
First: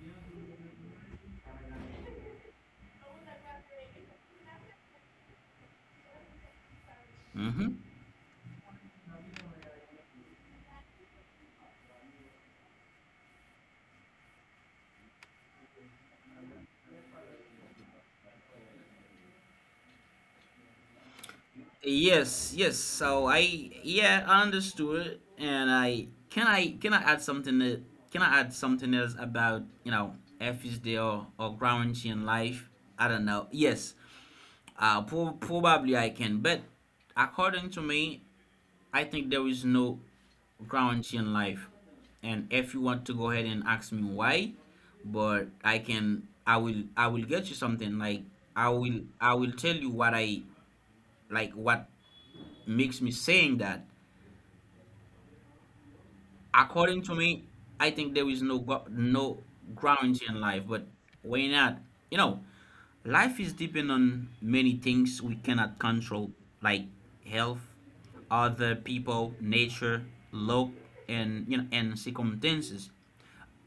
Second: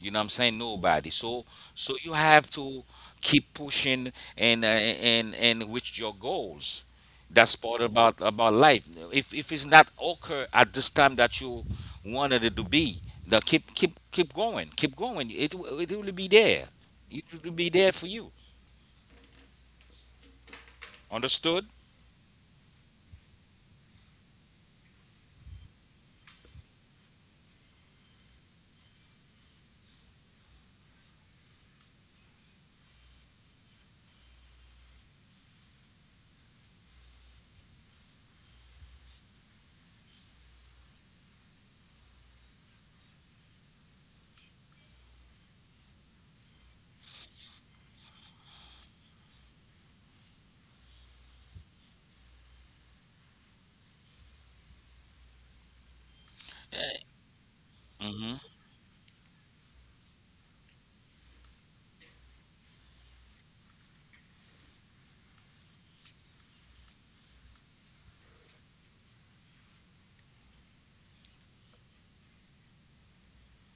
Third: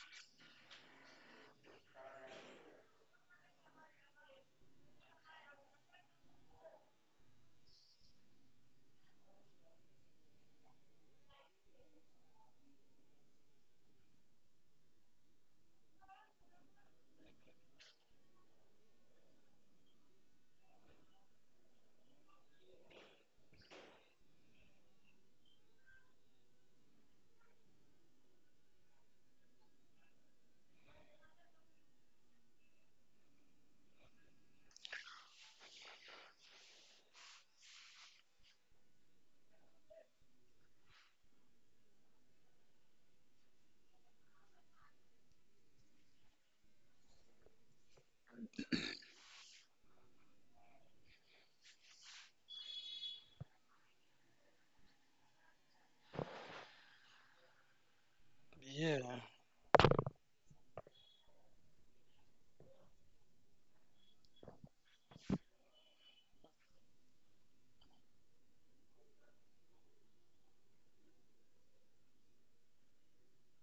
[SPEAKER 2] You know what I'm saying? Nobody. So, so you have to keep pushing, and and reach your goals. That's
[SPEAKER 1] mm-hmm.
[SPEAKER 2] part about life. If it's not occur at this time that you wanted it to be, now keep going, keep going, it will be there, it will be there for you. Understood?
[SPEAKER 1] Yes, yes. So I yeah, I understood, and I can I can I add something that, can I add something else about, you know, FSD, or Gramscian life? I don't know. Yes. Probably I can, but according to me, I think there is no Gramscian life. And if you want to go ahead and ask me why, but I will get you something like, I will tell you what I, like what makes me saying that, according to me, I think there is
[SPEAKER 3] Yeah,
[SPEAKER 1] no ground in life. But why not? You know, life is depend on many things we cannot control, like health, other people, nature, luck, and, you know, and circumstances.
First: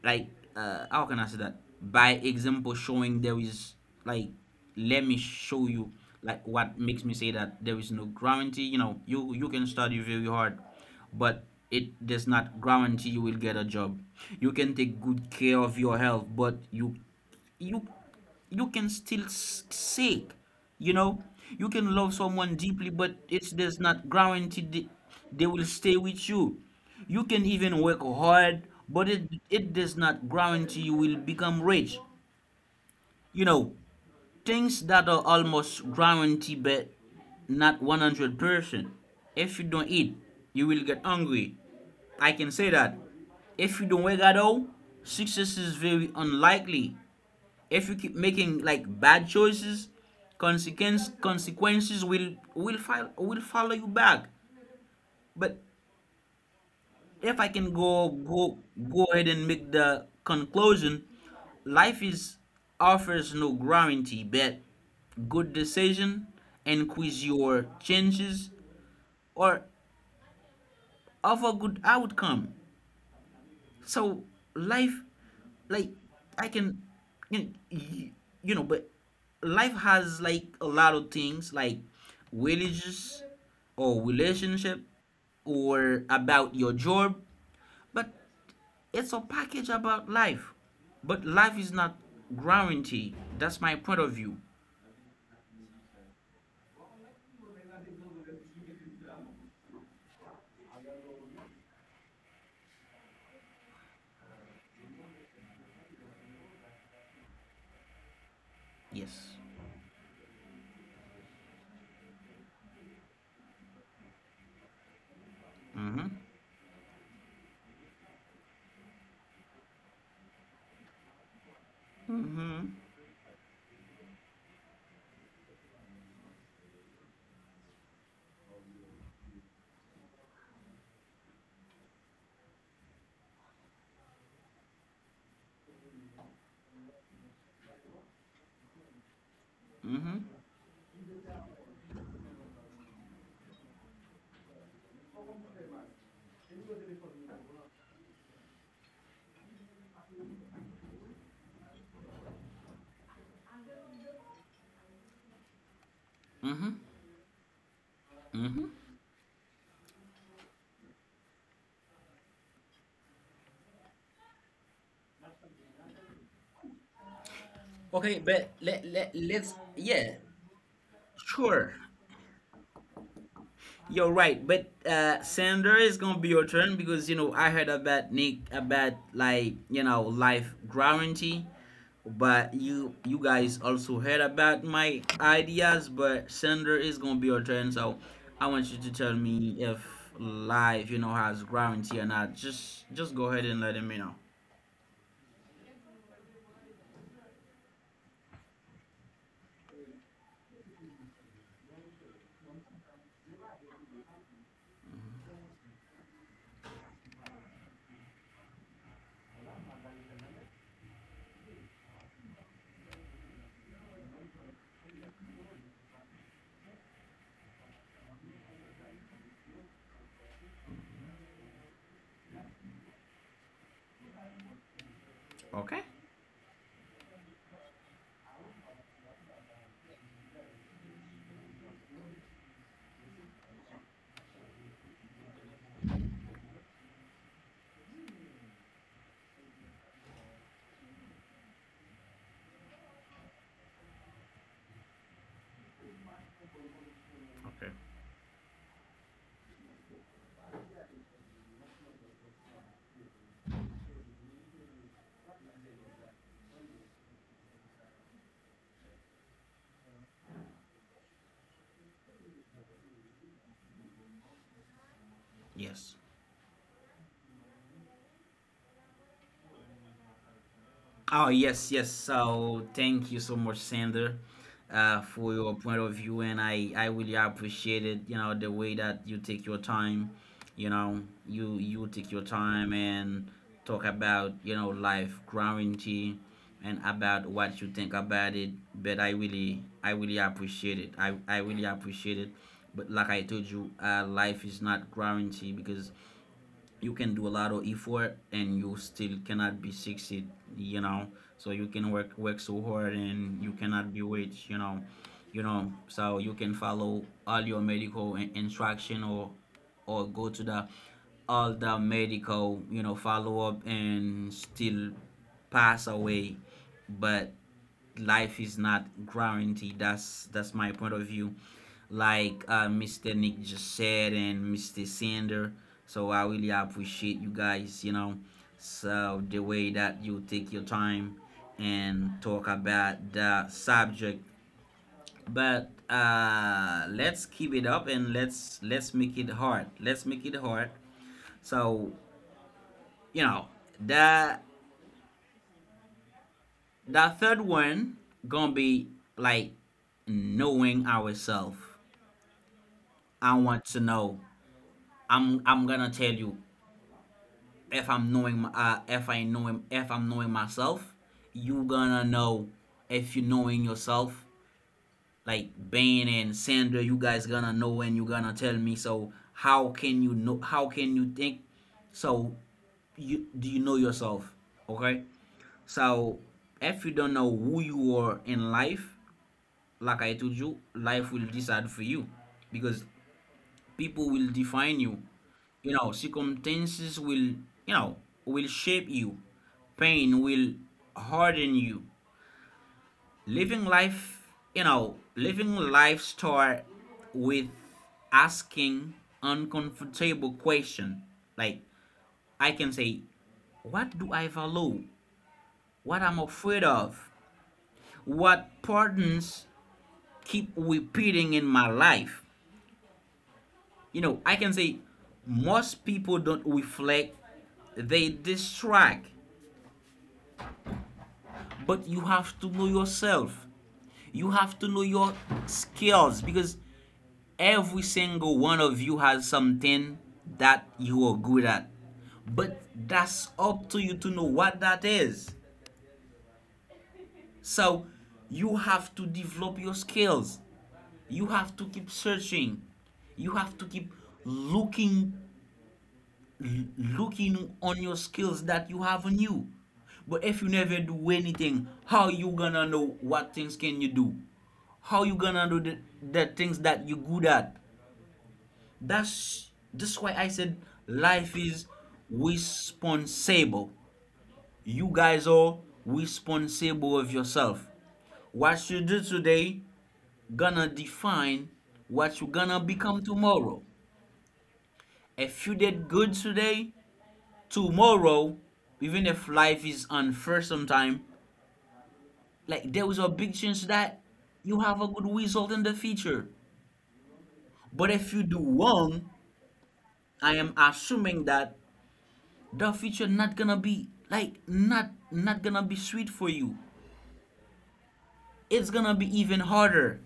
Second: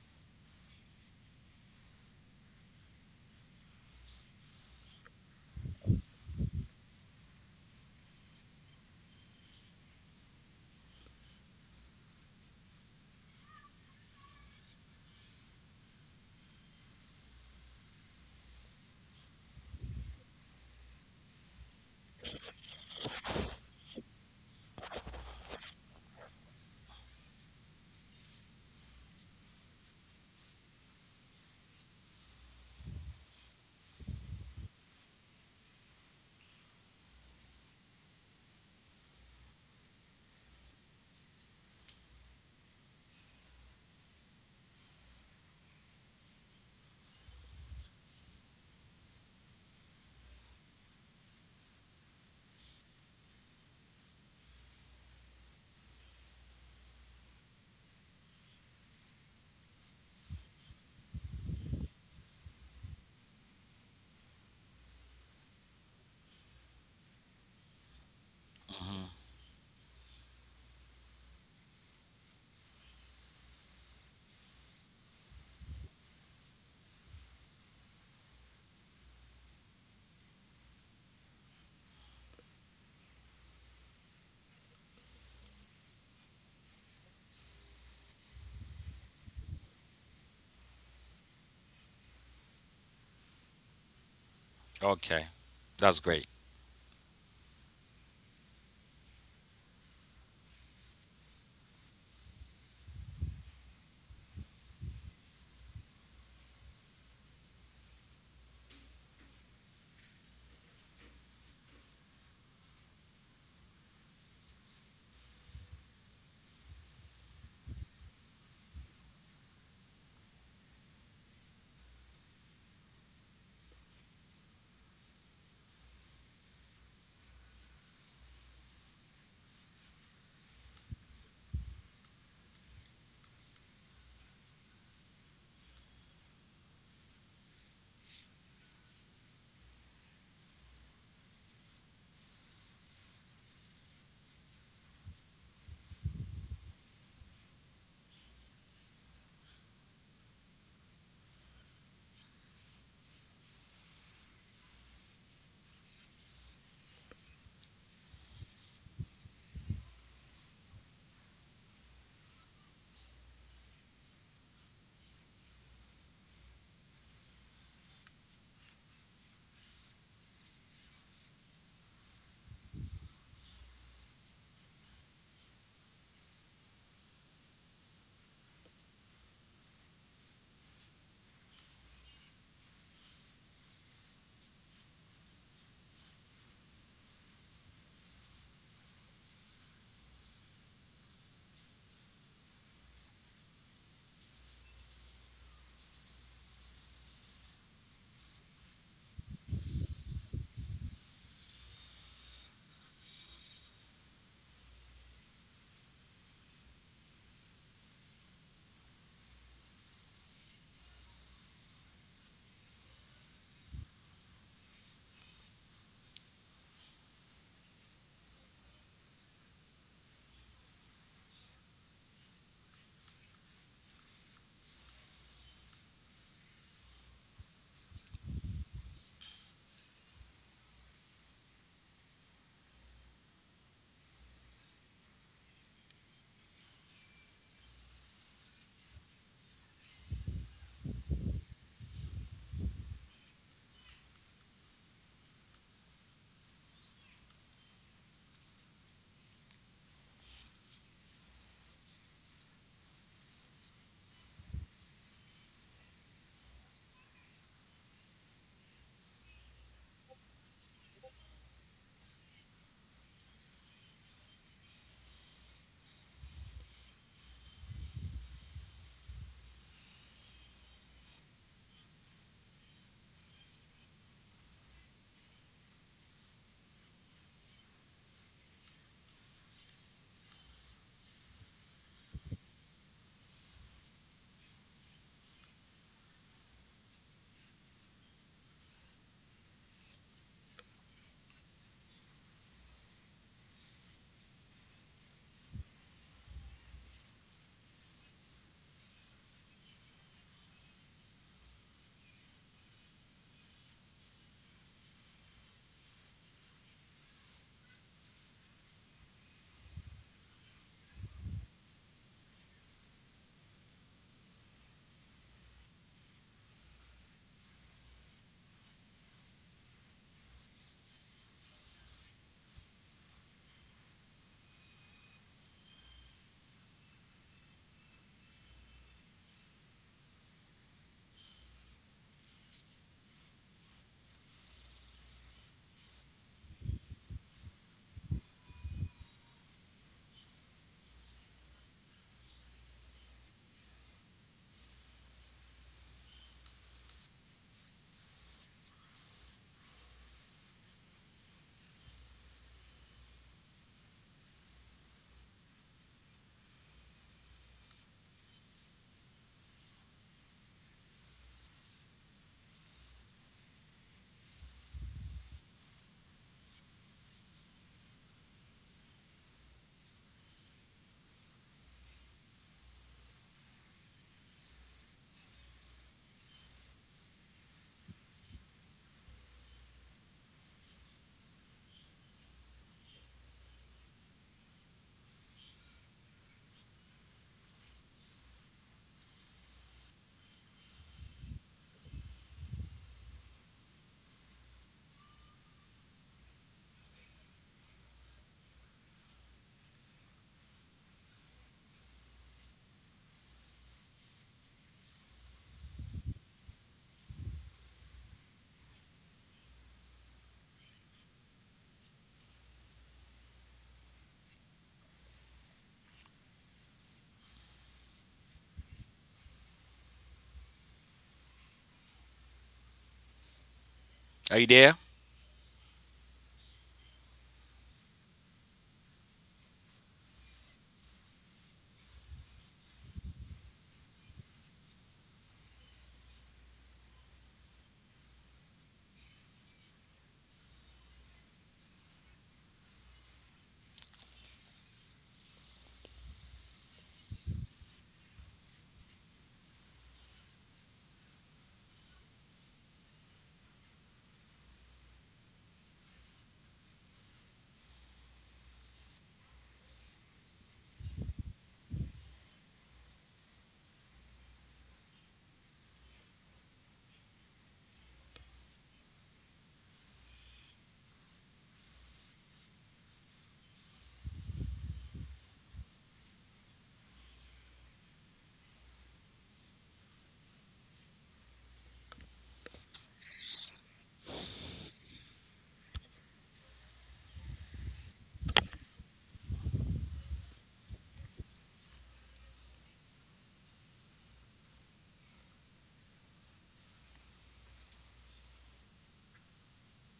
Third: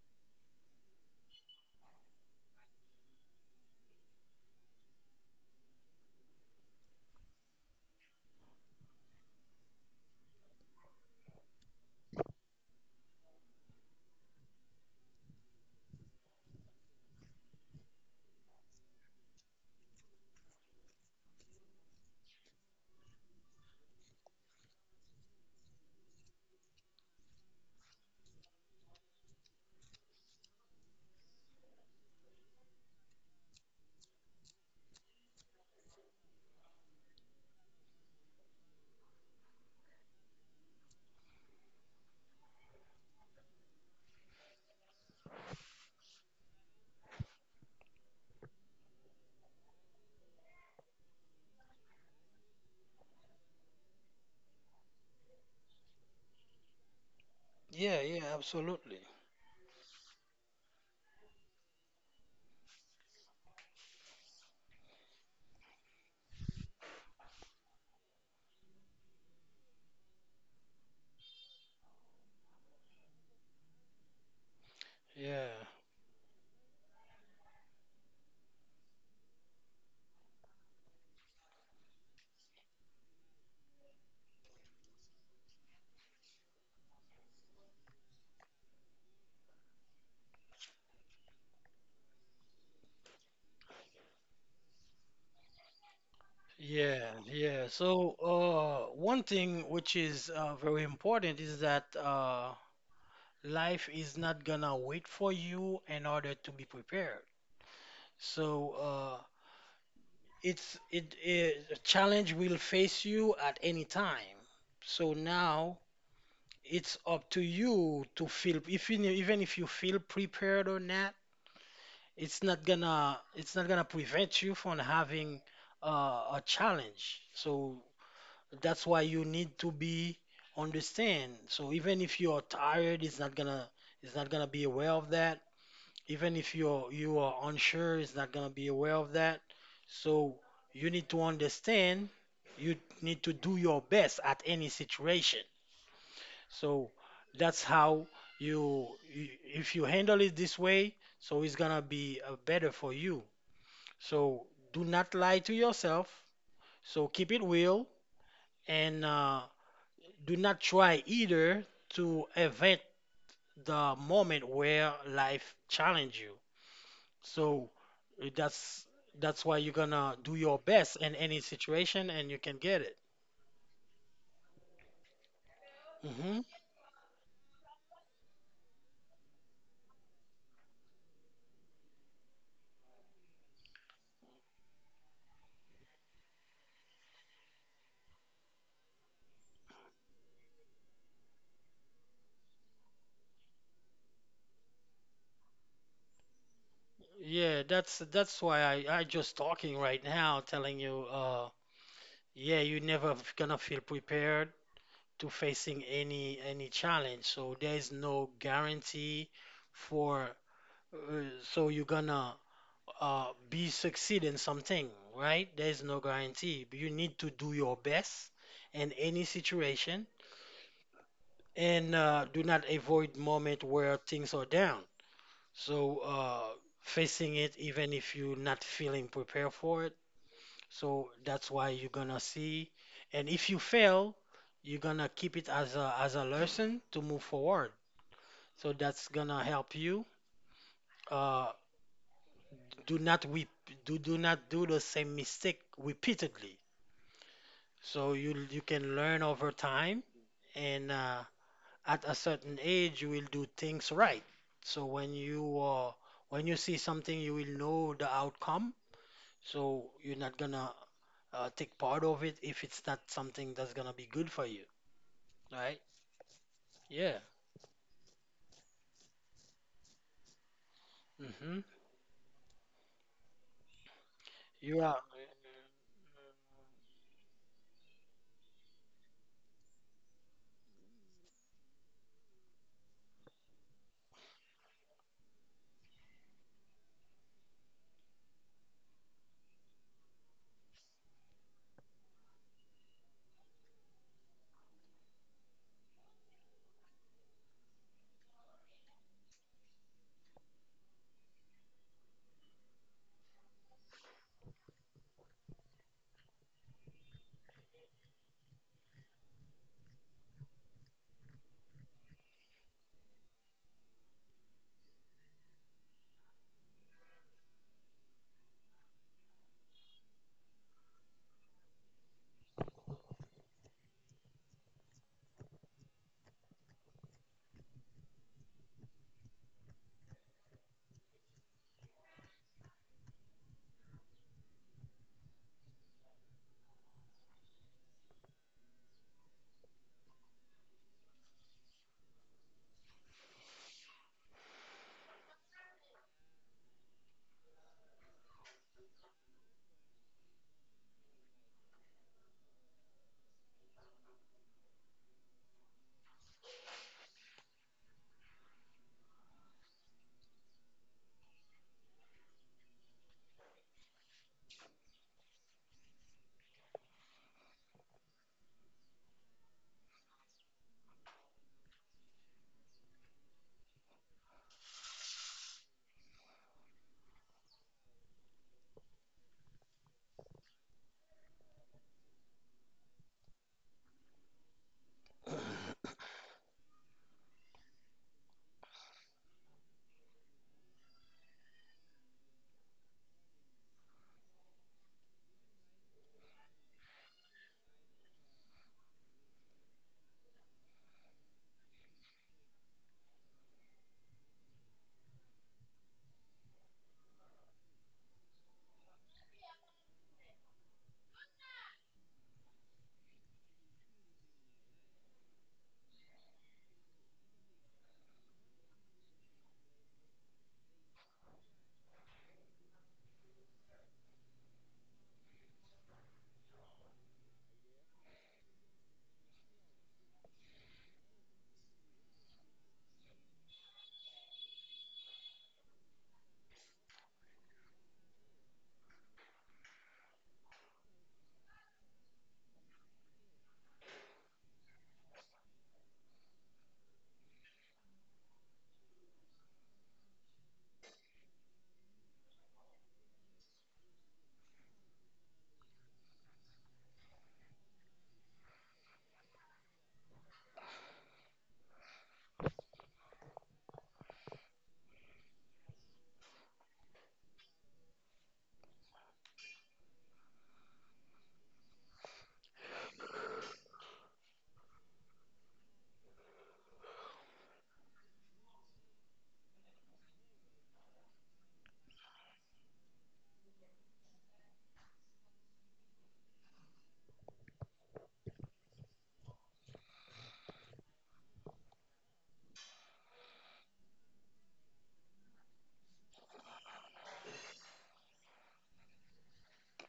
[SPEAKER 1] Like how can I say that? By example, showing there is, like, let me show you, like what makes me say that there is no guarantee. You know, you can study very hard, but it does not guarantee you will get a job. You can take good care of your health, but you you can still seek, you know, you can love someone deeply, but it's, there's not guaranteed they will stay with you. You can even work hard, but it does not guarantee you will become rich. You know, things that are almost guaranteed but not 100%. If you don't eat, you will get hungry. I can say that, if you don't work at all, success is very unlikely. If you keep making like bad choices, consequences will follow you back. But if I can go go
[SPEAKER 3] absolutely.
[SPEAKER 1] ahead and make the conclusion, life is, offers no guarantee, but good decision increase your chances or of a good outcome. So life,
[SPEAKER 3] Yeah.
[SPEAKER 1] like, I can, you know, y- you know, but life has like a lot of things, like religious or relationship or about your job, but it's a package about life. But life is not guaranteed. That's my point of view.
[SPEAKER 2] Okay, that's great.
[SPEAKER 3] Yeah. So, one thing which is very important is that life is not gonna wait for you in order to be prepared. So,
[SPEAKER 1] Yes.
[SPEAKER 3] it a challenge will face you at any time. So now
[SPEAKER 1] Mm-hmm.
[SPEAKER 3] it's up to you to feel if you, even if you feel prepared or not,
[SPEAKER 1] Mm-hmm.
[SPEAKER 3] it's not gonna prevent you from having a challenge. So that's why you need to be understand. So even if you are tired, it's not gonna be aware of that. Even if you are unsure, it's not gonna be aware of that.
[SPEAKER 1] Mm-hmm.
[SPEAKER 3] So you need to understand. You need to do your best at any situation. So that's how if you handle it this way, so it's gonna be better for you. So do not lie to yourself.
[SPEAKER 1] Mm-hmm.
[SPEAKER 3] So keep it real
[SPEAKER 1] Mm-hmm.
[SPEAKER 3] and. Do not try either to event the moment where life challenge you. So
[SPEAKER 1] Okay,
[SPEAKER 3] uh,
[SPEAKER 1] but
[SPEAKER 3] that's
[SPEAKER 1] let, let,
[SPEAKER 3] that's why
[SPEAKER 1] let's,
[SPEAKER 3] you're gonna
[SPEAKER 1] yeah.
[SPEAKER 3] do your best in any
[SPEAKER 1] Sure.
[SPEAKER 3] situation and you can get it.
[SPEAKER 1] You're right, but Sandra, it's gonna be
[SPEAKER 3] hmm
[SPEAKER 1] your turn, because you know I heard about Nick about, like, you know, life guarantee, but you guys also heard about my ideas. But Sandra, it's gonna be your turn, so I want you to tell me if life, you know, has guarantee or not. Just go ahead and let me know.
[SPEAKER 3] Yeah, that's why I just talking right now, telling you, yeah, you're never gonna feel prepared to facing any challenge. So there is no guarantee for, uh, so you're gonna be succeed in something, right? There's no guarantee. You need to do your best in any situation and do not avoid moment where things are down. So
[SPEAKER 1] Okay.
[SPEAKER 3] facing it even if you're not feeling prepared for it. So that's why you're gonna see. And if you fail, you're gonna keep it as as a lesson to move forward. So that's gonna help you. Uh, do not we do do not do the same mistake repeatedly.
[SPEAKER 1] Okay.
[SPEAKER 3] So you can learn over time, and at a certain age, you will do things right. So when you see something, you will know the outcome. So you're not gonna take part of it if it's not something that's gonna be good for you,
[SPEAKER 1] Yes.
[SPEAKER 3] right? Yeah.
[SPEAKER 1] Oh, yes,
[SPEAKER 3] hmm
[SPEAKER 1] yes. So thank you so much, Sander,
[SPEAKER 3] You are.
[SPEAKER 1] for your point of view, and I really appreciate it. You know the way that you take your time. You know, you take your time and talk about, you know, life guarantee, and about what you think about it. But I really appreciate it. I really appreciate it. But like I told you, life is not guarantee because you can do a lot of effort and you still cannot be succeed, you know. So you can work so hard and you cannot be rich, you know. You know, so you can follow all your medical instruction, or go to the, all the medical, you know, follow up, and still pass away. But life is not guaranteed. That's my point of view. Like Mr. Nick just said, and Mr. Sander. So I really appreciate you guys. You know, so the way that you take your time and talk about the subject. But let's keep it up, and let's make it hard. Let's make it hard. So, you know, the the third one gonna be like knowing ourselves. I want to know. I'm gonna tell you, if I'm if I'm knowing myself, you gonna know if you knowing yourself. Like Bane and Sandra, you guys gonna know and you gonna tell me. So how can you know? How can you think? So, you, do you know yourself? Okay. So if you don't know who you are in life, like I told you, life will decide for you, because people will define you. You know, circumstances will, you know, will shape you. Pain will harden you. Living life, you know, living life start with asking uncomfortable question. Like, I can say, what do I value? What I'm afraid of? What patterns keep repeating in my life? You know, I can say most people don't reflect, they distract. But you have to know yourself. You
[SPEAKER 2] Are you
[SPEAKER 1] have to know
[SPEAKER 2] there?
[SPEAKER 1] your skills, because every single one of you has something that you are good at. But that's up to you to know what that is. So you have to develop your skills. You have to keep searching. You have to keep looking looking on your skills that you have on you. But if you never do anything, how you gonna know what things can you do? How you gonna do the things that you good at? That's why I said life is responsible. You guys are responsible of yourself. What you do today gonna define what you gonna become tomorrow. If you did good today, tomorrow, even if life is unfair sometime, like there is a big chance that you have a good result in the future. But if you do wrong, I am assuming that the future not gonna be like, not gonna be sweet for you, it's gonna be even harder.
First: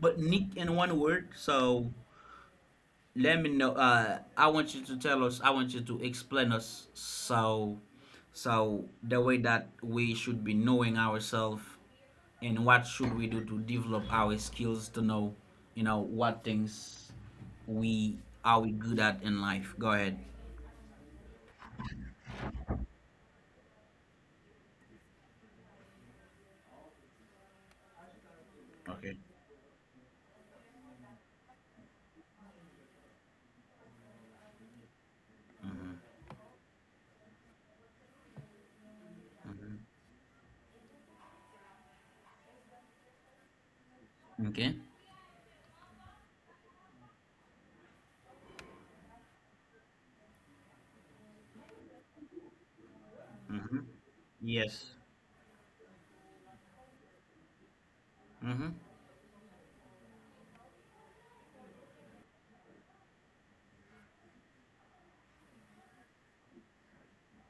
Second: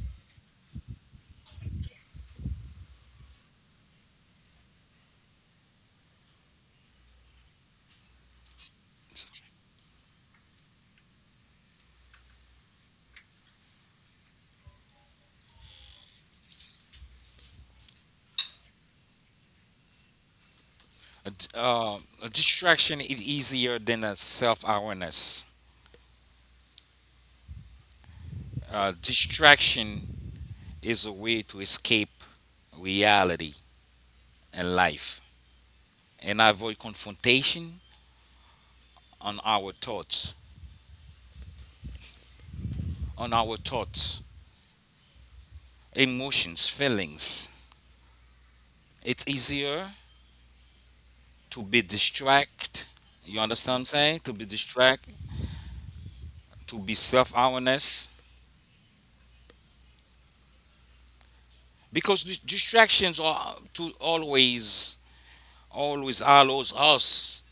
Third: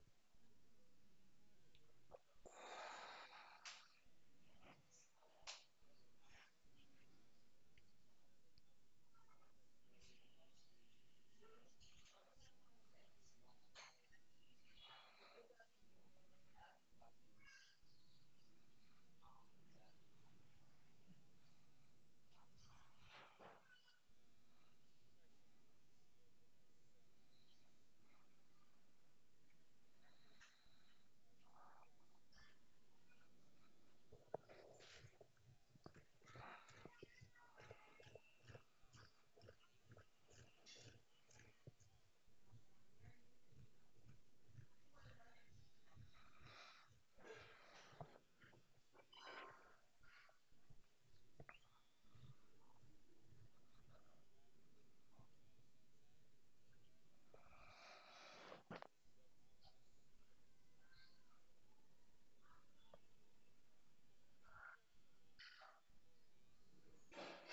[SPEAKER 1] But Nick, in one word, so let me know. I want you to tell us, I want you to explain us, so so the way that we should be knowing ourselves, and what should we do to develop our skills to know, you know, what things we are we good at in life. Go ahead.
[SPEAKER 2] A distraction is easier than a self-awareness.
[SPEAKER 1] Okay.
[SPEAKER 2] Distraction is a way to escape reality and life and avoid confrontation on our thoughts, on our thoughts,
[SPEAKER 1] Okay.
[SPEAKER 2] emotions, feelings. It's easier to be distract. You understand what
[SPEAKER 1] Mm-hmm.
[SPEAKER 2] I'm saying? To be
[SPEAKER 1] Yes.
[SPEAKER 2] distract, to be self-awareness,
[SPEAKER 1] Mhm.
[SPEAKER 2] because distractions are to always, always allows us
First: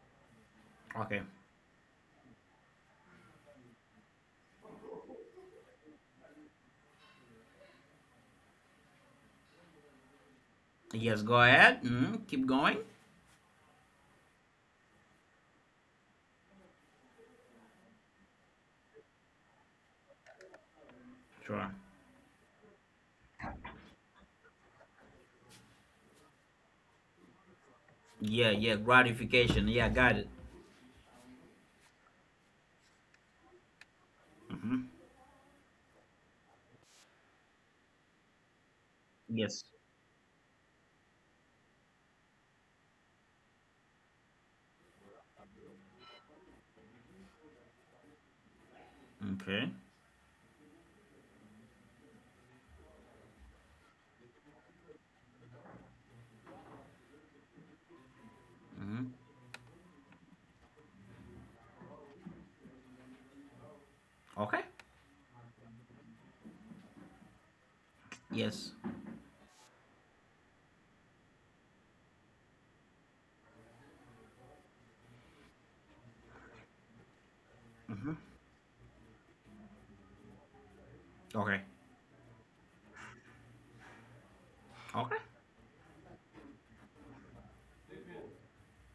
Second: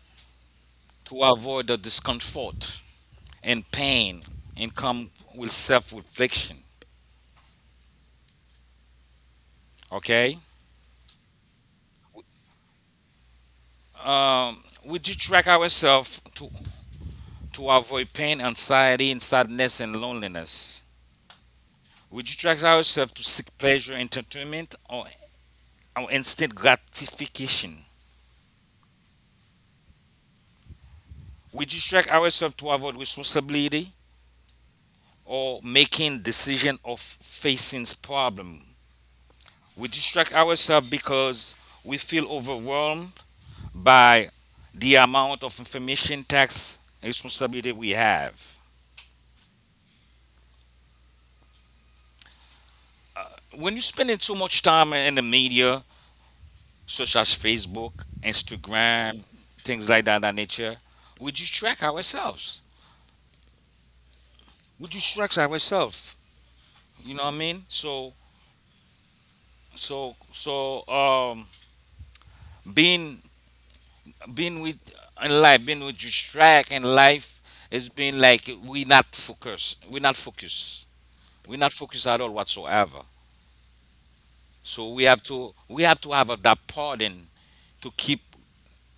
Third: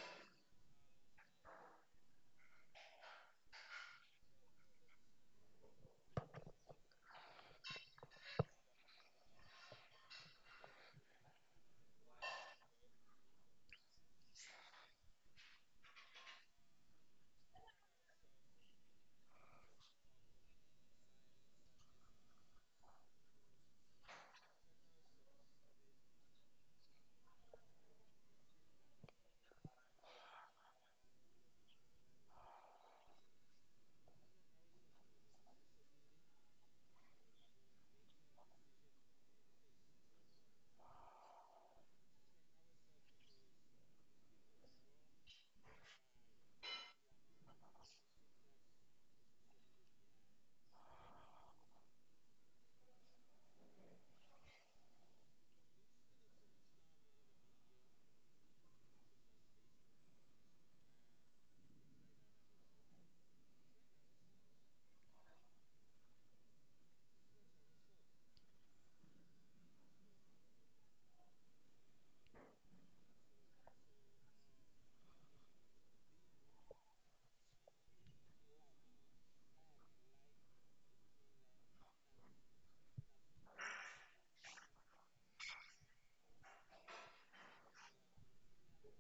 [SPEAKER 1] Okay.
[SPEAKER 2] to avoid the discomfort and pain and come with self reflection. Okay?
[SPEAKER 1] Yes, go ahead. Mm, keep going.
[SPEAKER 2] We do track ourselves to avoid pain, anxiety, and sadness and loneliness.
[SPEAKER 1] Sure.
[SPEAKER 2] We do track ourselves to seek pleasure, entertainment, or instant gratification.
[SPEAKER 1] Yeah, yeah, gratification. Yeah, got it.
[SPEAKER 2] We do track ourselves to avoid responsibility or making decision of facing problem.
[SPEAKER 1] Yes.
[SPEAKER 2] We distract ourselves because we feel overwhelmed by the amount of information tax and responsibility we have.
[SPEAKER 1] Okay.
[SPEAKER 2] When you're spending too much time in the media, such as Facebook,
[SPEAKER 1] Hmm.
[SPEAKER 2] Instagram, things like that, that nature, we distract ourselves.
[SPEAKER 1] Okay.
[SPEAKER 2] We distract ourselves. You know what I mean?
[SPEAKER 1] Yes.
[SPEAKER 2] So, being, being with in life, being with distract in life is being like we not focus. We not focus. We're
[SPEAKER 1] Okay.
[SPEAKER 2] not focused at all whatsoever. So we
[SPEAKER 1] Okay.
[SPEAKER 2] have to, we have to have a, that pardon to keep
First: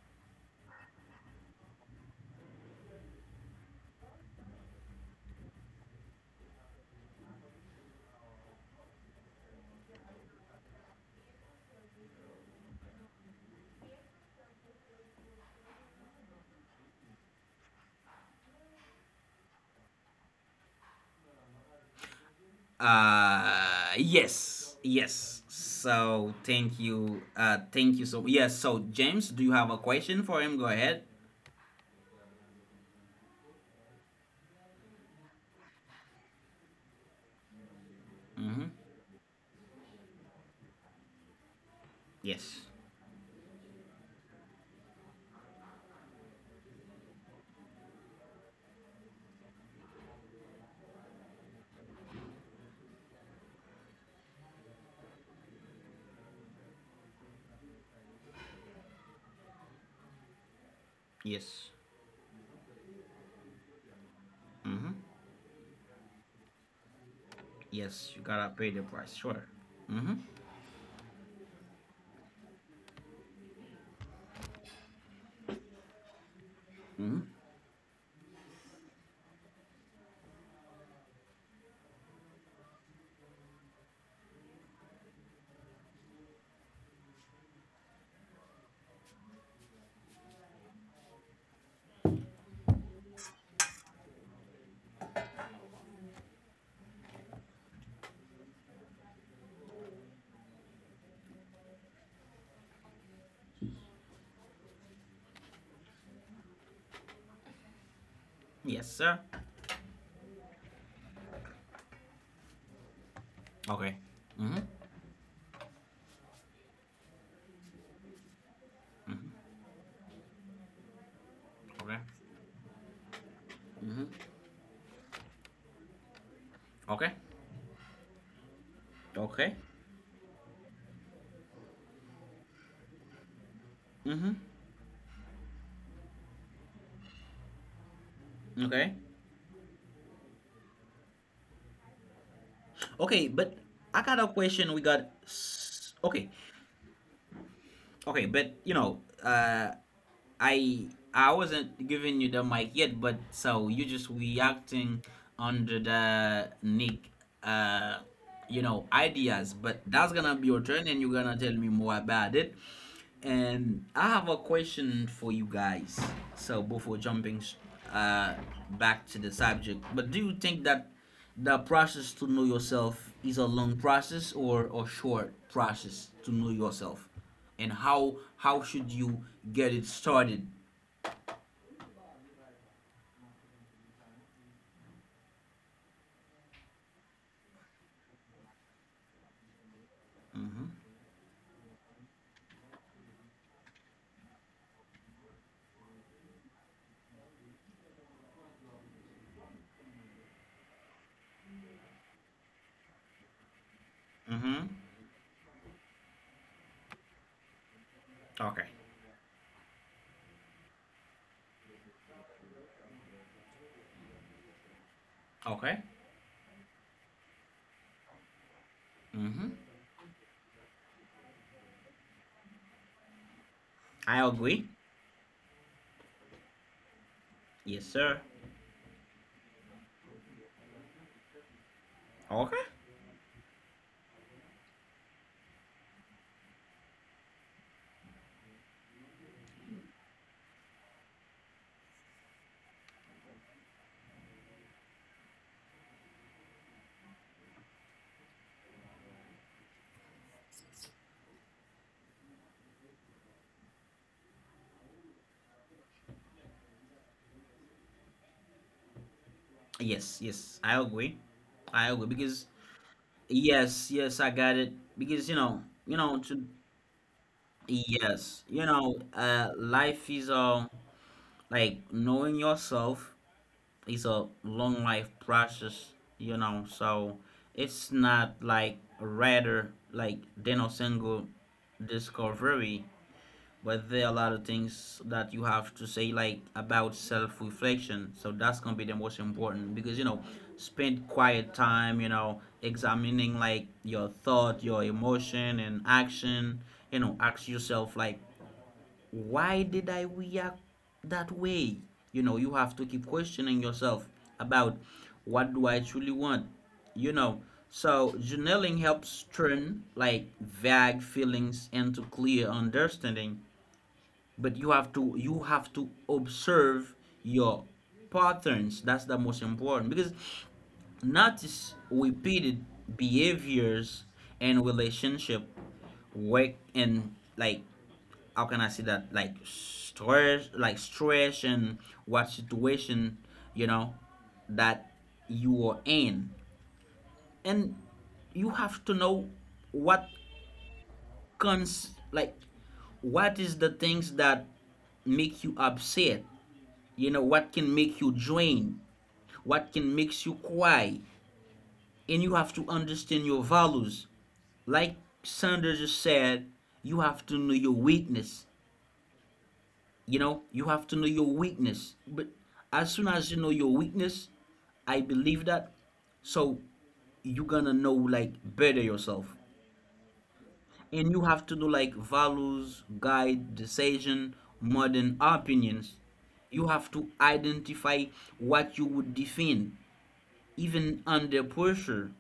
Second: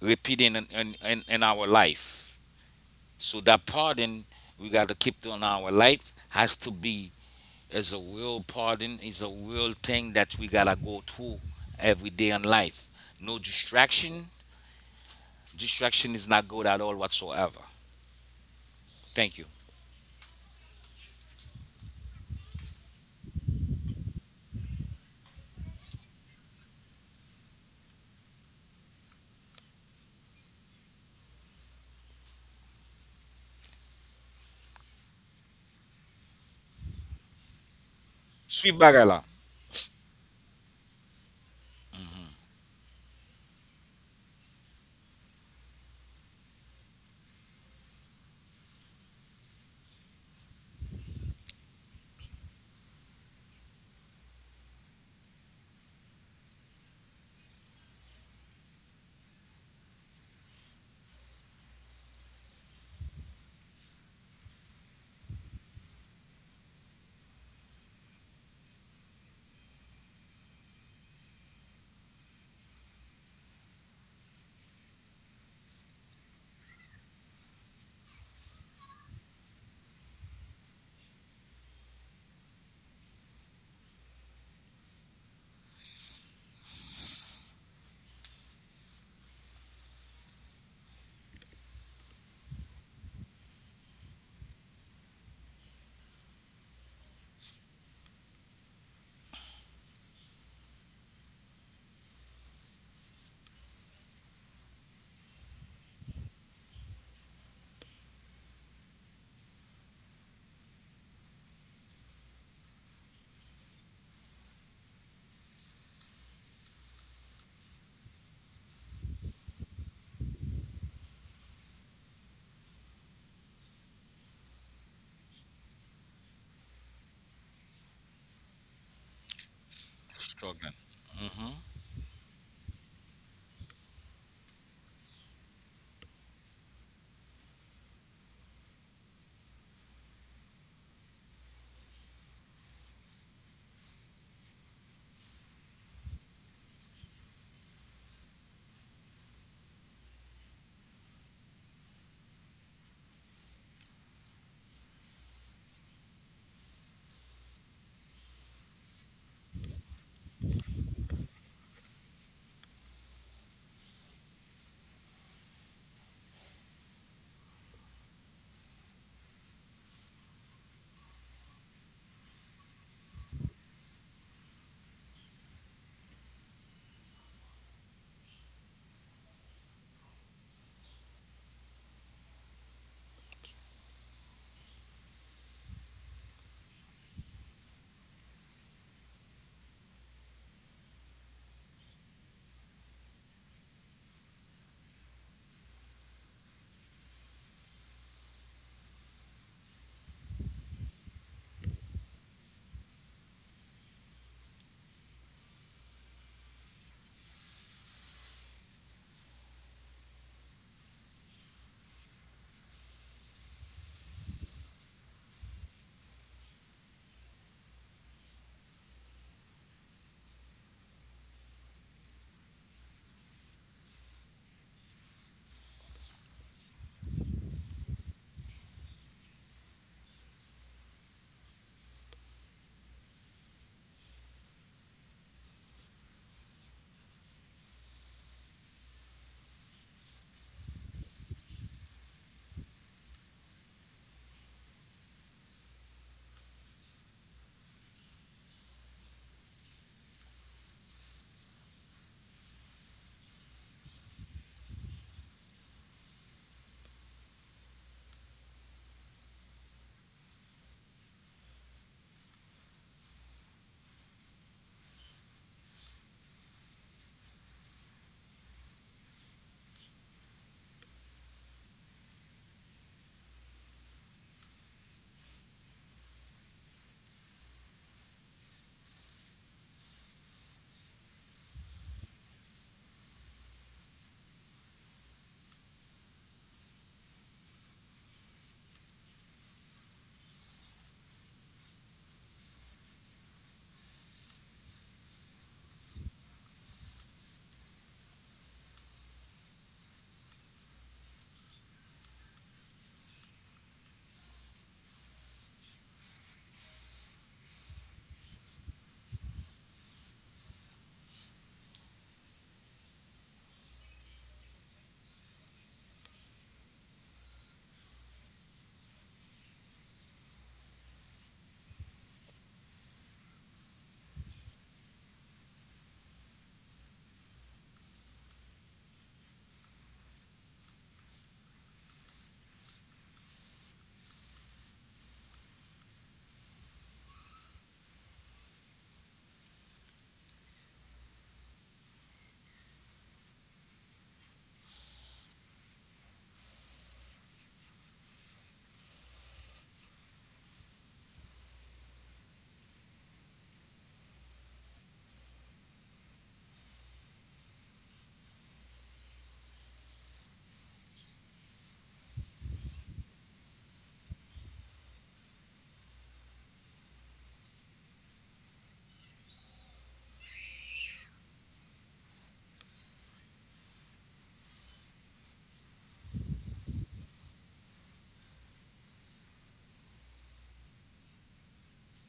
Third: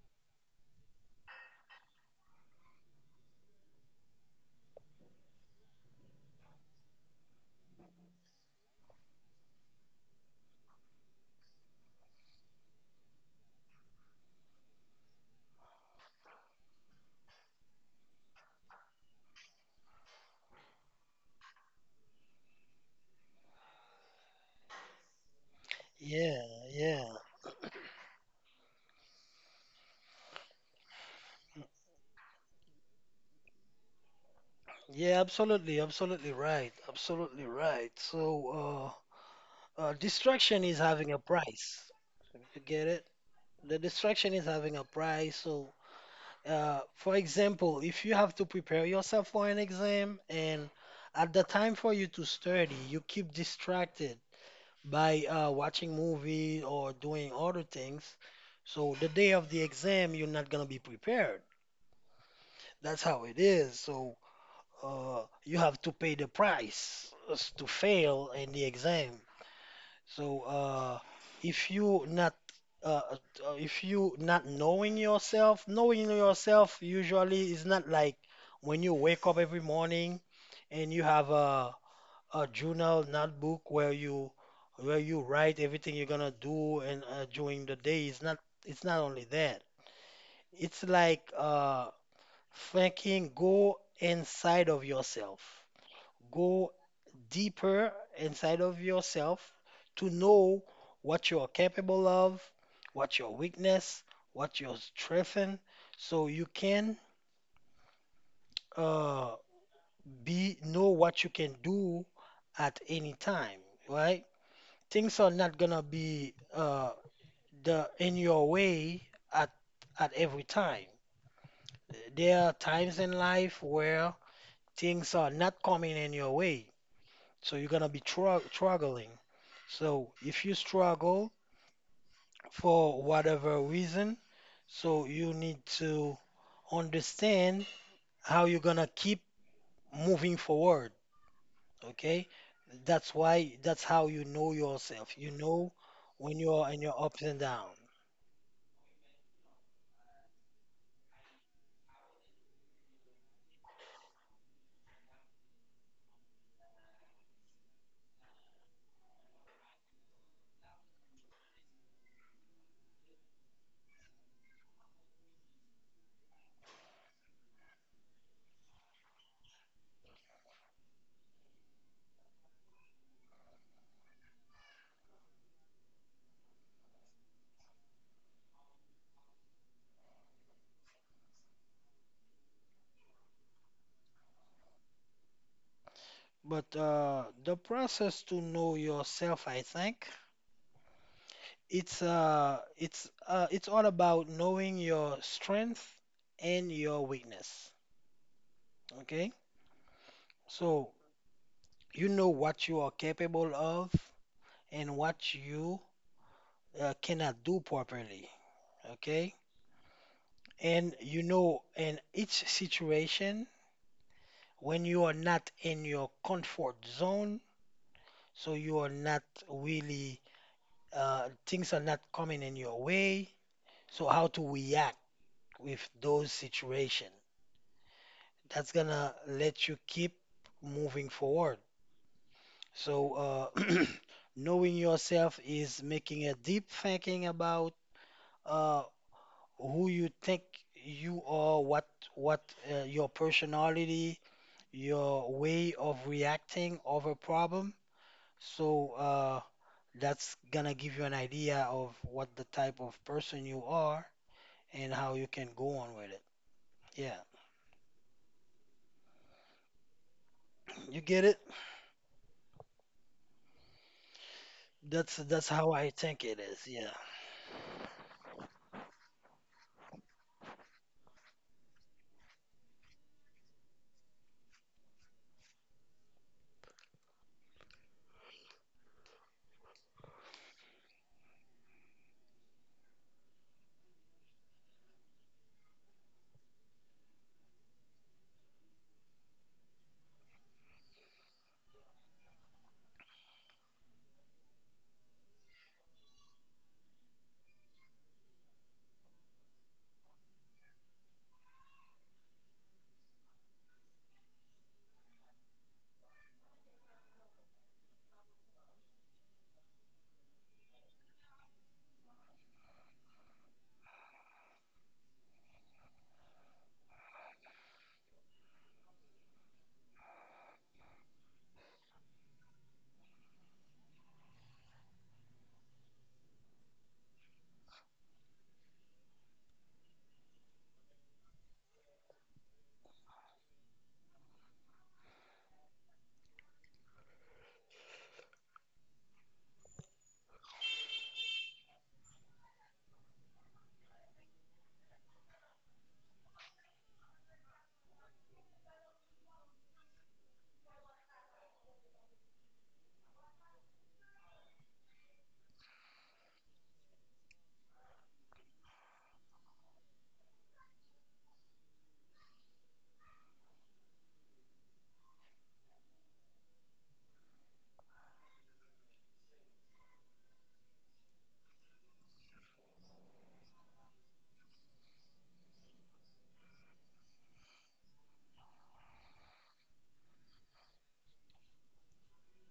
[SPEAKER 2] repeating in our life. So that pardon we got to keep on, our life has to be as a real pardon, is a real thing that we gotta go through every day in life. No distraction. Distraction is not good at all whatsoever. Thank you.
[SPEAKER 1] Yes. Yes. So
[SPEAKER 3] Yeah,
[SPEAKER 1] thank
[SPEAKER 3] yeah,
[SPEAKER 1] you. Thank you so, yes, so James, do you have a question for him? Go ahead.
[SPEAKER 3] yeah, absolutely, absolutely right.
[SPEAKER 1] Mm-hmm.
[SPEAKER 2] Sweet
[SPEAKER 3] So,
[SPEAKER 2] bagala.
[SPEAKER 3] distraction is having a price.
[SPEAKER 1] Yes.
[SPEAKER 3] You get it? The distraction is having a price. So, for example, if you have to prepare yourself for an exam and at the time for you to study, you keep distracted by watching movie or doing other things. So the day of the exam, you're not gonna be
[SPEAKER 1] Yes.
[SPEAKER 3] prepared. That's how it is. So
[SPEAKER 1] Mm-hmm.
[SPEAKER 3] you have to pay the price to
[SPEAKER 1] Yes, you gotta
[SPEAKER 3] fail
[SPEAKER 1] pay
[SPEAKER 3] in
[SPEAKER 1] the
[SPEAKER 3] the
[SPEAKER 1] price, sure.
[SPEAKER 3] exam.
[SPEAKER 1] Mm-hmm.
[SPEAKER 3] So, if you not uh, if you not knowing yourself, knowing yourself
[SPEAKER 1] Mm-hmm.
[SPEAKER 3] usually is not like when you wake up every morning and you have a journal notebook where you write everything you're gonna do and during the day. It's not only that. It's like thinking go inside of yourself. Go deeper inside of yourself to know what you're capable of, what your weakness, what your strength, in, so you can uh,
[SPEAKER 1] Yes, sir.
[SPEAKER 3] be know what you can do at any time, right?
[SPEAKER 1] Okay. Mm-hmm.
[SPEAKER 3] Things are not gonna be the in your way at at every time. There
[SPEAKER 1] Okay.
[SPEAKER 3] are times in life where
[SPEAKER 1] Mm-hmm.
[SPEAKER 3] things are not coming in your way, so
[SPEAKER 1] Okay.
[SPEAKER 3] you're gonna be struggling.
[SPEAKER 1] Okay.
[SPEAKER 3] So if you
[SPEAKER 2] Struggling.
[SPEAKER 3] struggle,
[SPEAKER 2] hmm
[SPEAKER 3] for whatever reason.
[SPEAKER 1] Mm-hmm.
[SPEAKER 3] So you need to understand how you're gonna keep
[SPEAKER 1] Okay.
[SPEAKER 3] moving forward. Okay, that's why
[SPEAKER 1] Okay,
[SPEAKER 3] that's
[SPEAKER 1] but
[SPEAKER 3] how you
[SPEAKER 1] I
[SPEAKER 3] know
[SPEAKER 1] got a question.
[SPEAKER 3] yourself. You know when you're
[SPEAKER 1] Okay,
[SPEAKER 3] in your ups and downs.
[SPEAKER 1] okay, but you know, I I wasn't giving you the mic yet, but so you just reacting under the Nick, uh, you know, ideas. But that's gonna be your turn, and you're gonna tell me more about it. And I have a question for you guys. So before jumping uh, back to the subject, but do you think that the process to know yourself is a long process or a short process to know yourself? And how should you get it started?
[SPEAKER 3] But the process to know yourself, I think,
[SPEAKER 1] Mm-hmm.
[SPEAKER 3] it's all about knowing your strength and your weakness. Okay, so you know what you are capable of
[SPEAKER 1] Mm-hmm.
[SPEAKER 3] and what you cannot do properly.
[SPEAKER 1] Okay.
[SPEAKER 3] Okay, and you know, in each situation, when you are not in
[SPEAKER 1] Okay.
[SPEAKER 3] your comfort zone, so you are not
[SPEAKER 1] Mm-hmm.
[SPEAKER 3] really things are not coming in your way. So how
[SPEAKER 1] I
[SPEAKER 3] to
[SPEAKER 1] agree.
[SPEAKER 3] react with those situation?
[SPEAKER 1] Yes, sir.
[SPEAKER 3] That's gonna let you keep moving forward.
[SPEAKER 1] Okay.
[SPEAKER 3] So knowing yourself is making a deep thinking about uh, who you think you are, what your personality, your way of reacting of a problem. So that's gonna give you an idea of what the type of person you are and how you can go on with it. Yeah,
[SPEAKER 1] Yes, yes, I
[SPEAKER 3] you get
[SPEAKER 1] agree.
[SPEAKER 3] it?
[SPEAKER 1] I agree, because, yes, yes, I got it.
[SPEAKER 3] That's
[SPEAKER 1] Because
[SPEAKER 3] how I
[SPEAKER 1] you
[SPEAKER 3] think it
[SPEAKER 1] know, to,
[SPEAKER 3] is. Yeah,
[SPEAKER 1] yes, you know, life is uh, like knowing yourself, it's a long life process, you know. So it's not like, rather like Dino single discovery, but there are a lot of things that you have to say, like about self reflection. So that's gonna be the most important, because, you know, spend quiet time, you know, examining like your thought, your emotion and action. You know, ask yourself like, why did I react that way? You know, you have to keep questioning yourself about, what do I truly want? You know, so journaling helps turn like vague feelings into clear understanding. But you have to observe your patterns. That's the most important because notice repeated behaviors and relationship work and, like, how can I say that, like stress, like stress, and what situation, you know, that you are in, and you have to know what cons like what is the things that make you upset, you know, what can make you drain, what can makes you cry, and you have to understand your values, like Sandra just said, you have to know your weakness. You know, you have to know your weakness. But as soon as you know your weakness, I believe that. So you're gonna know, like, better yourself. And you have to know, like, values, guide, decision, more than opinions. You have to identify what you would defend, even under pressure,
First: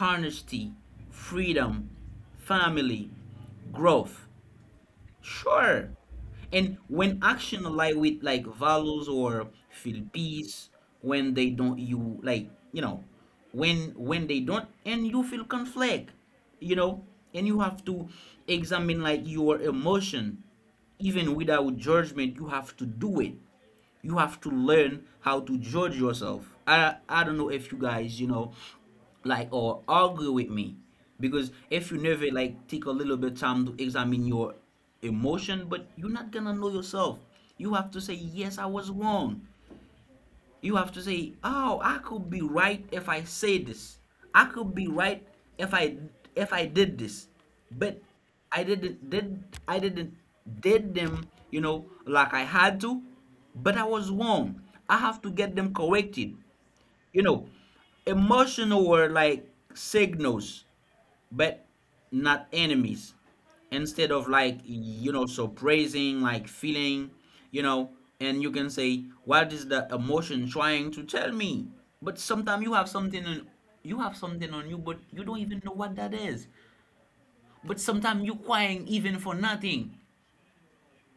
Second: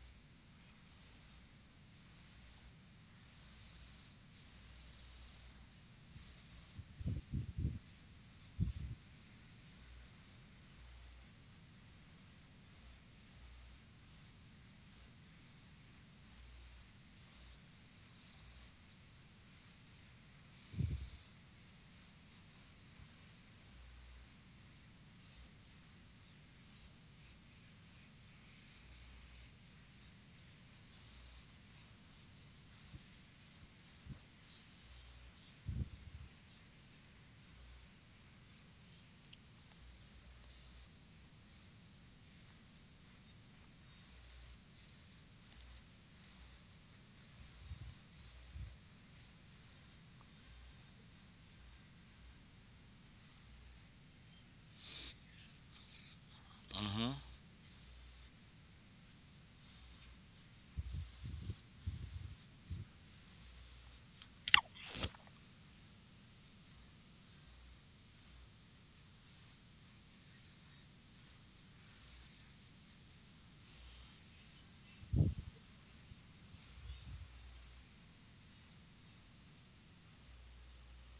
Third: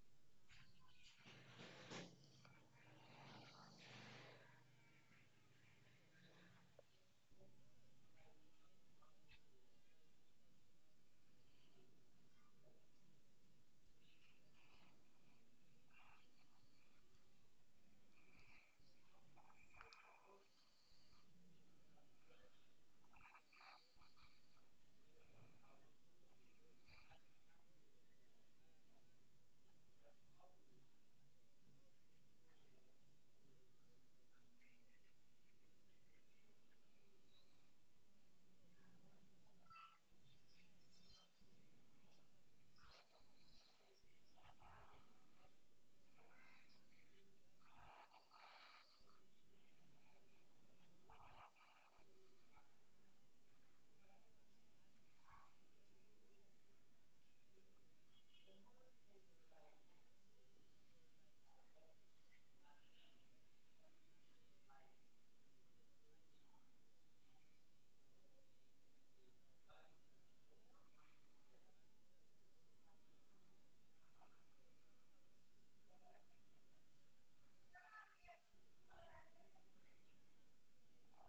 [SPEAKER 1] honesty, freedom, family, growth. Sure. And when action align with, like, values, or feel peace. When they don't you like you know, when they don't and you feel conflict, you know, and you have to examine, like, your emotion, even without judgment, you have to do it. You have to learn how to judge yourself. I don't know if you guys, you know, like or argue with me, because if you never, like, take a little bit time to examine your emotion, but you're not gonna know yourself. You have to say yes, I was wrong. You have to say, oh, I could be right if I say this. I could be right if i if I did this. But I didn't did them. You know, like, I had to, but I was wrong. I have to get them corrected.
[SPEAKER 2] hmm
[SPEAKER 1] You know, emotional were like signals, but not enemies. Instead of, like, you know, so praising, like feeling, you know, and you can say, what is the emotion trying to tell me? But sometimes you have something on you, but you don't even know what that is. But sometimes you crying even for nothing,